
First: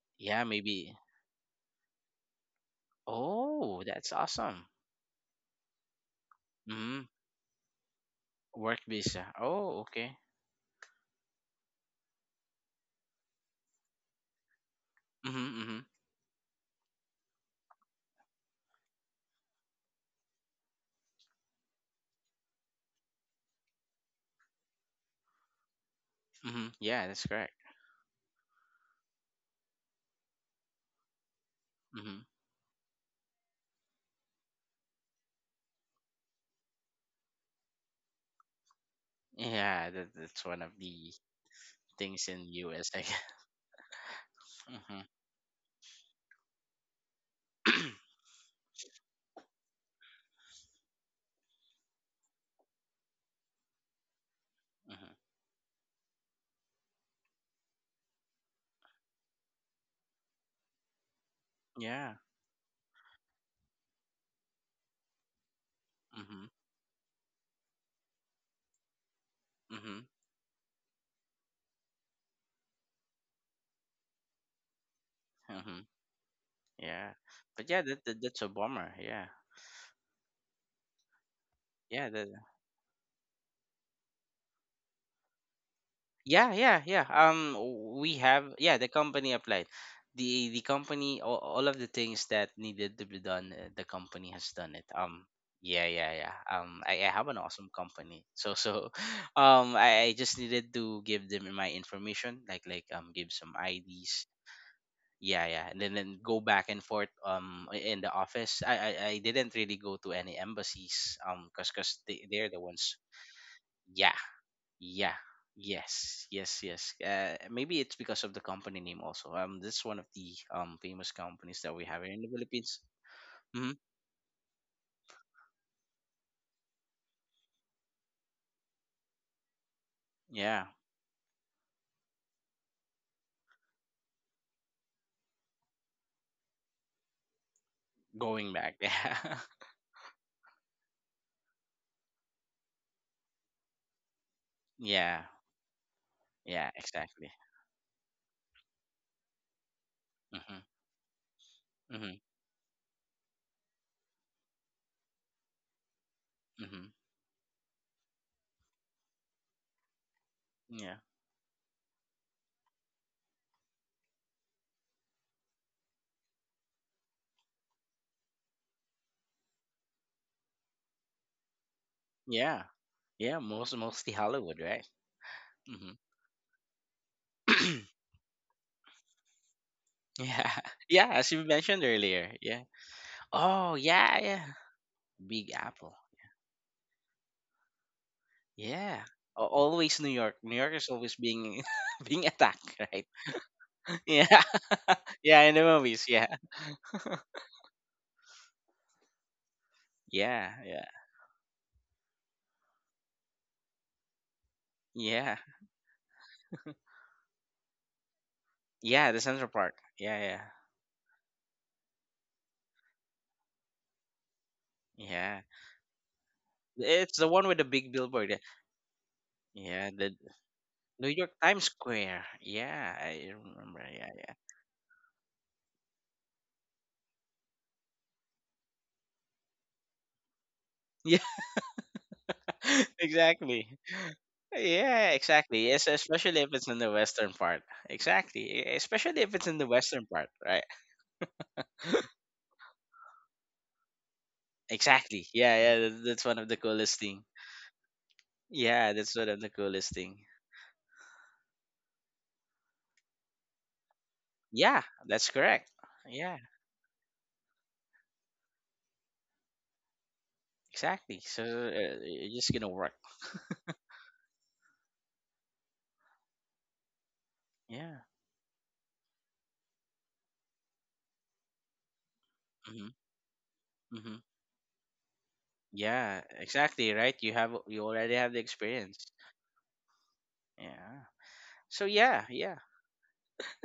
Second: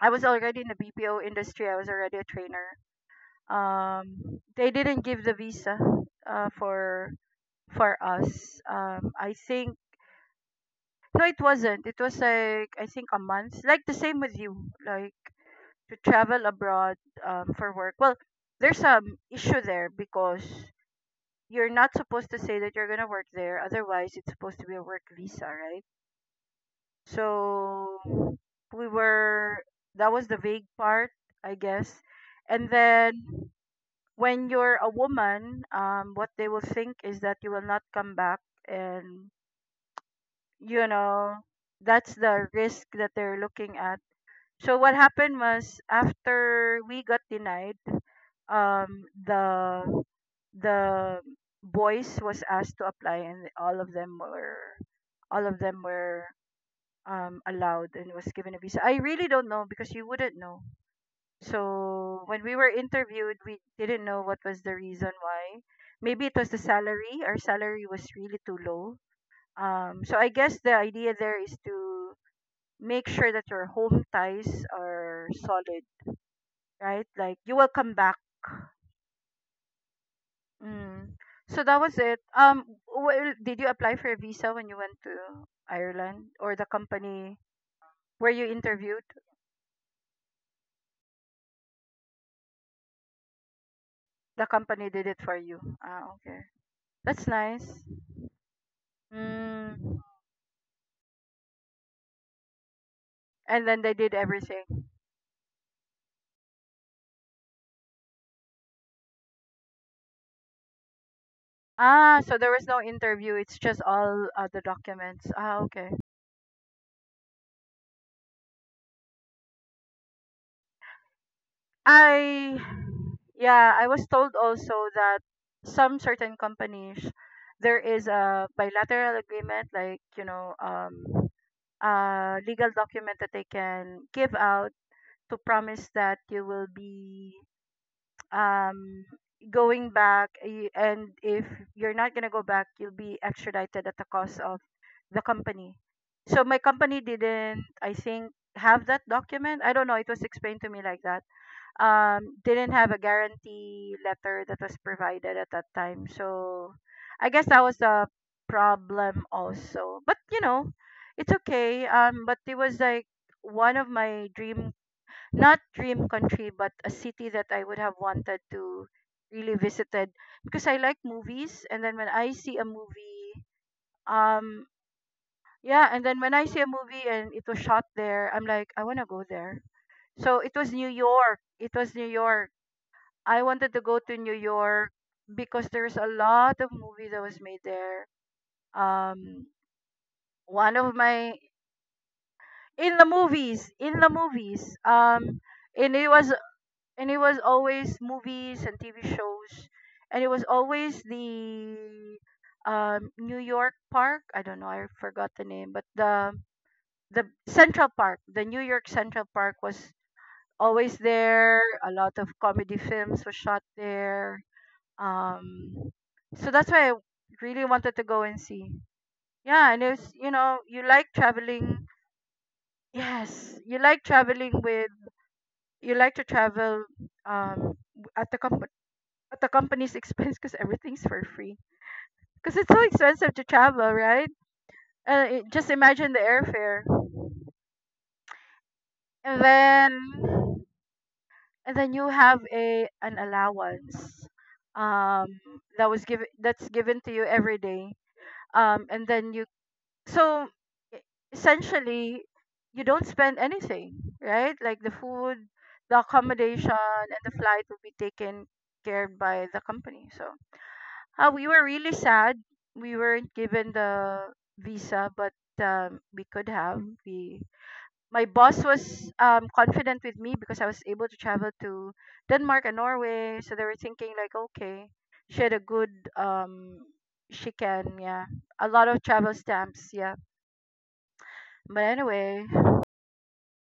[SPEAKER 2] I was
[SPEAKER 1] Yeah,
[SPEAKER 2] already in the
[SPEAKER 1] maybe.
[SPEAKER 2] B P O industry. I was already a trainer.
[SPEAKER 1] Oh, that's
[SPEAKER 2] Um
[SPEAKER 1] awesome.
[SPEAKER 2] they didn't give the visa uh
[SPEAKER 1] Mm-hmm.
[SPEAKER 2] for for us.
[SPEAKER 1] Work
[SPEAKER 2] Um I
[SPEAKER 1] visa.
[SPEAKER 2] think
[SPEAKER 1] Oh, okay.
[SPEAKER 2] no, it wasn't. It was like I think a month. Like the same with you. Like
[SPEAKER 1] Mm-hmm, mm-hmm,
[SPEAKER 2] to travel abroad, um, for work. Well, there's some issue there because you're not supposed to say that you're gonna work there. Otherwise, it's supposed to be a work visa, right?
[SPEAKER 1] mm-hmm. Yeah, that's correct.
[SPEAKER 2] So we were that was the vague part, I guess.
[SPEAKER 1] Hmm.
[SPEAKER 2] And then when you're a woman, um, what they will think is that you will not come back, and
[SPEAKER 1] Yeah, that, that's one of
[SPEAKER 2] you
[SPEAKER 1] the
[SPEAKER 2] know that's
[SPEAKER 1] things in
[SPEAKER 2] the risk
[SPEAKER 1] U S, I
[SPEAKER 2] that
[SPEAKER 1] guess.
[SPEAKER 2] they're looking at. So what
[SPEAKER 1] Hmm.
[SPEAKER 2] happened was after we got denied, um the the boys was asked to apply, and all of them were
[SPEAKER 1] Hmm.
[SPEAKER 2] all of them were um allowed and was given a visa. I really don't know because you wouldn't know.
[SPEAKER 1] Yeah.
[SPEAKER 2] So when we were interviewed, we didn't know what was the reason why. Maybe it
[SPEAKER 1] Hmm.
[SPEAKER 2] was the salary. Our salary was really too low. Um,
[SPEAKER 1] Hmm.
[SPEAKER 2] so I guess the idea there is to make sure that your home ties are solid,
[SPEAKER 1] Hmm.
[SPEAKER 2] right?
[SPEAKER 1] Yeah.
[SPEAKER 2] Like you
[SPEAKER 1] But
[SPEAKER 2] will
[SPEAKER 1] yeah,
[SPEAKER 2] come
[SPEAKER 1] that,
[SPEAKER 2] back.
[SPEAKER 1] that that's a bummer. Yeah.
[SPEAKER 2] Mm. So that was
[SPEAKER 1] Yeah.
[SPEAKER 2] it.
[SPEAKER 1] That,
[SPEAKER 2] Um, well, did you apply for a visa when you went to Ireland, or
[SPEAKER 1] yeah.
[SPEAKER 2] the
[SPEAKER 1] Yeah. Yeah.
[SPEAKER 2] company
[SPEAKER 1] Um, we
[SPEAKER 2] where you
[SPEAKER 1] have, yeah, the
[SPEAKER 2] interviewed?
[SPEAKER 1] company applied. The the company, all, all of the things that needed to be done, uh, the company
[SPEAKER 2] The
[SPEAKER 1] has done it.
[SPEAKER 2] company did it
[SPEAKER 1] Um.
[SPEAKER 2] for you.
[SPEAKER 1] Yeah,
[SPEAKER 2] Ah,
[SPEAKER 1] yeah, yeah.
[SPEAKER 2] okay.
[SPEAKER 1] Um, I, I
[SPEAKER 2] That's
[SPEAKER 1] have an
[SPEAKER 2] nice.
[SPEAKER 1] awesome company, so so, um,
[SPEAKER 2] Mm.
[SPEAKER 1] I, I just needed to give them my information, like like um, give some
[SPEAKER 2] And then they did
[SPEAKER 1] I Ds.
[SPEAKER 2] everything.
[SPEAKER 1] Yeah, yeah. And then, then go back and forth um i- in the office. i i, I didn't really go to any embassies um because because
[SPEAKER 2] Ah,
[SPEAKER 1] they,
[SPEAKER 2] so there
[SPEAKER 1] they're the
[SPEAKER 2] was no
[SPEAKER 1] ones.
[SPEAKER 2] interview. It's just
[SPEAKER 1] Yeah,
[SPEAKER 2] all uh, the
[SPEAKER 1] yeah.
[SPEAKER 2] documents. Ah, okay.
[SPEAKER 1] Yes yes yes. Uh maybe it's because of the company name also. Um this is one of the um famous companies that we have here in the
[SPEAKER 2] I,
[SPEAKER 1] Philippines.
[SPEAKER 2] yeah,
[SPEAKER 1] Hmm.
[SPEAKER 2] I was told also that some certain companies, there is a bilateral agreement, like, you know,
[SPEAKER 1] Yeah,
[SPEAKER 2] um, uh, legal document that they can give out to promise that you will be
[SPEAKER 1] going back.
[SPEAKER 2] um,
[SPEAKER 1] Yeah.
[SPEAKER 2] going back, y- and if you're not going to go back, you'll be extradited at the cost of the
[SPEAKER 1] Yeah,
[SPEAKER 2] company. So my
[SPEAKER 1] yeah,
[SPEAKER 2] company
[SPEAKER 1] exactly.
[SPEAKER 2] didn't, I think, have that document. I don't know, it was explained
[SPEAKER 1] mm-hmm,
[SPEAKER 2] to me like that.
[SPEAKER 1] mm-hmm,
[SPEAKER 2] Um didn't have a guarantee letter that was provided at that time. So
[SPEAKER 1] mm-hmm.
[SPEAKER 2] I guess that was a problem also. But you know,
[SPEAKER 1] Yeah,
[SPEAKER 2] it's okay. Um but it was like one of my dream— not dream country, but a city that I would have wanted to really visited because I like movies. And then when I see
[SPEAKER 1] yeah.
[SPEAKER 2] a
[SPEAKER 1] Yeah,
[SPEAKER 2] movie,
[SPEAKER 1] most mostly Hollywood,
[SPEAKER 2] um
[SPEAKER 1] right?
[SPEAKER 2] yeah
[SPEAKER 1] Mm-hmm.
[SPEAKER 2] and then when I see a movie and it was shot there, I'm like, I want to go there. So it
[SPEAKER 1] Yeah.
[SPEAKER 2] was New
[SPEAKER 1] Yeah, as
[SPEAKER 2] York.
[SPEAKER 1] you
[SPEAKER 2] It
[SPEAKER 1] mentioned
[SPEAKER 2] was New
[SPEAKER 1] earlier.
[SPEAKER 2] York
[SPEAKER 1] Yeah.
[SPEAKER 2] I wanted
[SPEAKER 1] Oh,
[SPEAKER 2] to go to
[SPEAKER 1] yeah,
[SPEAKER 2] New
[SPEAKER 1] yeah.
[SPEAKER 2] York
[SPEAKER 1] Big
[SPEAKER 2] because
[SPEAKER 1] Apple.
[SPEAKER 2] there's a lot of movie that was made there.
[SPEAKER 1] Yeah. A-
[SPEAKER 2] Um,
[SPEAKER 1] Always New York. New York
[SPEAKER 2] one
[SPEAKER 1] is
[SPEAKER 2] of
[SPEAKER 1] always
[SPEAKER 2] my
[SPEAKER 1] being being attacked,
[SPEAKER 2] In the
[SPEAKER 1] right?
[SPEAKER 2] movies, in the
[SPEAKER 1] Yeah.
[SPEAKER 2] movies. Um,
[SPEAKER 1] Yeah, in the
[SPEAKER 2] and
[SPEAKER 1] movies.
[SPEAKER 2] it was
[SPEAKER 1] Yeah.
[SPEAKER 2] and it was always movies and T V shows, and it was
[SPEAKER 1] Yeah, yeah.
[SPEAKER 2] always the um New York Park. I don't know, I forgot
[SPEAKER 1] Yeah.
[SPEAKER 2] the name, but the the Central Park, the New York
[SPEAKER 1] Yeah, the
[SPEAKER 2] Central
[SPEAKER 1] Central
[SPEAKER 2] Park
[SPEAKER 1] Park.
[SPEAKER 2] was
[SPEAKER 1] Yeah, yeah.
[SPEAKER 2] always there. A lot of comedy films were shot there.
[SPEAKER 1] Yeah.
[SPEAKER 2] Um, so that's why I
[SPEAKER 1] It's the one with
[SPEAKER 2] really
[SPEAKER 1] the
[SPEAKER 2] wanted
[SPEAKER 1] big
[SPEAKER 2] to go
[SPEAKER 1] billboard.
[SPEAKER 2] and
[SPEAKER 1] Yeah.
[SPEAKER 2] see. Yeah, and
[SPEAKER 1] Yeah,
[SPEAKER 2] it's—
[SPEAKER 1] the
[SPEAKER 2] you know you like
[SPEAKER 1] New York Times
[SPEAKER 2] traveling.
[SPEAKER 1] Square. Yeah, I
[SPEAKER 2] Yes, you
[SPEAKER 1] remember.
[SPEAKER 2] like
[SPEAKER 1] Yeah, yeah.
[SPEAKER 2] traveling with you like to travel um w- at the comp- at the company's expense because everything's for free. Because it's so
[SPEAKER 1] Yeah,
[SPEAKER 2] expensive to
[SPEAKER 1] exactly.
[SPEAKER 2] travel, right?
[SPEAKER 1] Yeah,
[SPEAKER 2] Uh, it— just
[SPEAKER 1] exactly. Yes,
[SPEAKER 2] imagine the
[SPEAKER 1] especially if it's in
[SPEAKER 2] airfare,
[SPEAKER 1] the western part. Exactly. e- Especially if
[SPEAKER 2] and
[SPEAKER 1] it's in the western part,
[SPEAKER 2] then
[SPEAKER 1] right?
[SPEAKER 2] and then you have a an allowance um
[SPEAKER 1] Exactly. Yeah,
[SPEAKER 2] that
[SPEAKER 1] yeah.
[SPEAKER 2] was
[SPEAKER 1] that-
[SPEAKER 2] given,
[SPEAKER 1] That's one of the
[SPEAKER 2] that's given
[SPEAKER 1] coolest
[SPEAKER 2] to you
[SPEAKER 1] thing.
[SPEAKER 2] every day. Um
[SPEAKER 1] Yeah,
[SPEAKER 2] and
[SPEAKER 1] that's one
[SPEAKER 2] then
[SPEAKER 1] of
[SPEAKER 2] you,
[SPEAKER 1] the coolest thing.
[SPEAKER 2] so e- essentially, you don't spend anything, right? Like
[SPEAKER 1] Yeah,
[SPEAKER 2] the
[SPEAKER 1] that's
[SPEAKER 2] food,
[SPEAKER 1] correct.
[SPEAKER 2] the
[SPEAKER 1] Yeah,
[SPEAKER 2] accommodation, and the flight will be taken care by the company. So
[SPEAKER 1] exactly.
[SPEAKER 2] uh,
[SPEAKER 1] So
[SPEAKER 2] we were really
[SPEAKER 1] uh,
[SPEAKER 2] sad
[SPEAKER 1] you're just gonna
[SPEAKER 2] we
[SPEAKER 1] work.
[SPEAKER 2] weren't given the visa. But um, we could have— we
[SPEAKER 1] Yeah.
[SPEAKER 2] my boss was um, confident with me because I was able to travel to Denmark and
[SPEAKER 1] Hmm.
[SPEAKER 2] Norway. So they were thinking
[SPEAKER 1] Hmm.
[SPEAKER 2] like, okay, she had a good
[SPEAKER 1] Yeah,
[SPEAKER 2] um,
[SPEAKER 1] exactly. Right. You
[SPEAKER 2] she
[SPEAKER 1] have you
[SPEAKER 2] can
[SPEAKER 1] already
[SPEAKER 2] yeah,
[SPEAKER 1] have the
[SPEAKER 2] a lot of
[SPEAKER 1] experience.
[SPEAKER 2] travel stamps, yeah.
[SPEAKER 1] Yeah.
[SPEAKER 2] But
[SPEAKER 1] So yeah,
[SPEAKER 2] anyway.
[SPEAKER 1] yeah.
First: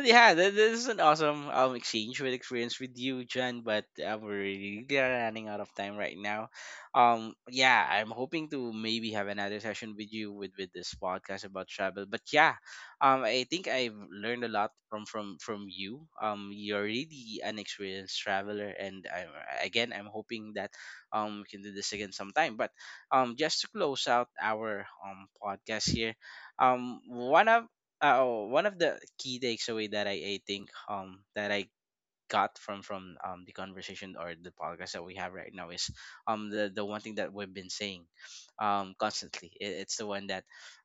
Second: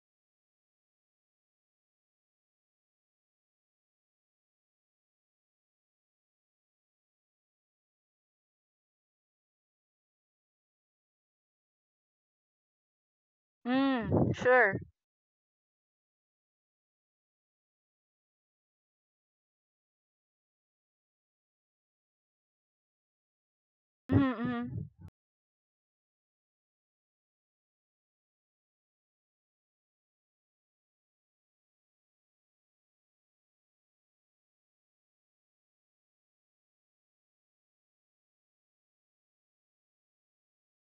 [SPEAKER 1] Yeah, th- this is an awesome um exchange with experience with you, Jen. But uh, we're really running out of time right now. Um, yeah, I'm hoping to maybe have another session with you with with this podcast about travel. But yeah, um, I think I've
[SPEAKER 2] Mm,
[SPEAKER 1] learned a lot
[SPEAKER 2] sure.
[SPEAKER 1] from from from you. Um, you're really an experienced traveler, and I, again, I'm hoping that um we can do this again sometime. But um, just to close out our
[SPEAKER 2] Mm-hmm,
[SPEAKER 1] um podcast here, um, one of uh, oh, one of the key takeaway that I, I think um that I got from from um, the conversation or the podcast that we have right now is um the the one thing that we've been saying um constantly, it, it's the one that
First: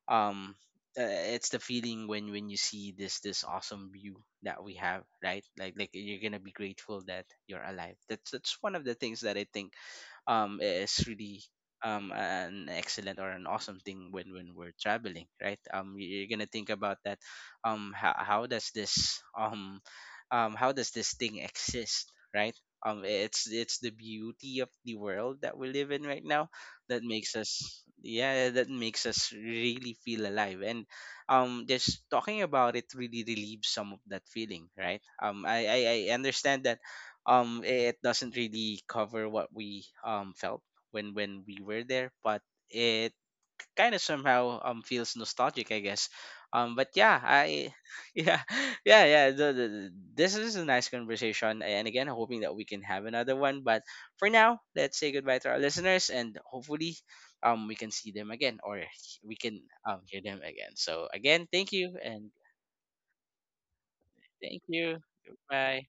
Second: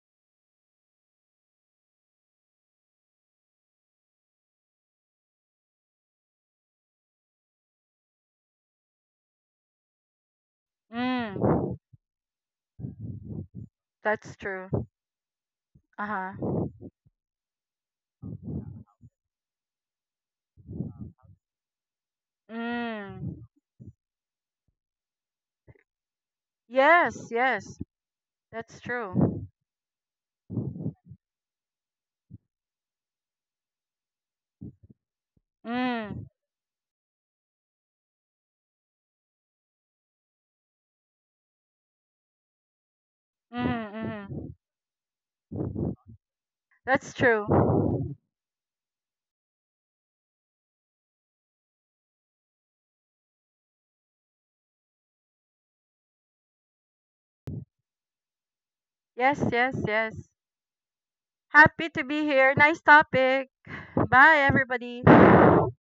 [SPEAKER 1] um uh, it's the feeling when when you see this this awesome view that we have, right? Like, like you're gonna be grateful that you're alive. That's that's one of the things that I think um is really
[SPEAKER 2] mm,
[SPEAKER 1] um an excellent or an awesome thing when
[SPEAKER 2] that's
[SPEAKER 1] when
[SPEAKER 2] true.
[SPEAKER 1] we're traveling, right? um you- you're gonna
[SPEAKER 2] Uh-huh.
[SPEAKER 1] think about that, um how, how does this um um, how does this thing exist, right? Um,
[SPEAKER 2] Mm.
[SPEAKER 1] it's it's the beauty of the world that we live in right now that
[SPEAKER 2] Yes,
[SPEAKER 1] makes
[SPEAKER 2] yes,
[SPEAKER 1] us, yeah, that
[SPEAKER 2] that's
[SPEAKER 1] makes us
[SPEAKER 2] true.
[SPEAKER 1] really feel alive. And um just talking about it really relieves some of that feeling, right? um I I, I
[SPEAKER 2] Mm,
[SPEAKER 1] understand that um it doesn't really cover what we um felt when when we were there, but it kind of
[SPEAKER 2] mm-hmm,
[SPEAKER 1] somehow um feels nostalgic, I
[SPEAKER 2] mm-hmm.
[SPEAKER 1] guess. Um, but
[SPEAKER 2] That's
[SPEAKER 1] yeah, I
[SPEAKER 2] true.
[SPEAKER 1] yeah, yeah, yeah. The, the, the- this is a nice conversation, and again, hoping that we can have another one. But for now, let's say goodbye to our listeners, and hopefully, um, we can see them again, or we
[SPEAKER 2] Yes,
[SPEAKER 1] can
[SPEAKER 2] yes,
[SPEAKER 1] um
[SPEAKER 2] yes.
[SPEAKER 1] hear them again. So again, thank
[SPEAKER 2] Happy
[SPEAKER 1] you,
[SPEAKER 2] to be
[SPEAKER 1] and
[SPEAKER 2] here. Nice topic. Bye,
[SPEAKER 1] thank you.
[SPEAKER 2] everybody.
[SPEAKER 1] Goodbye.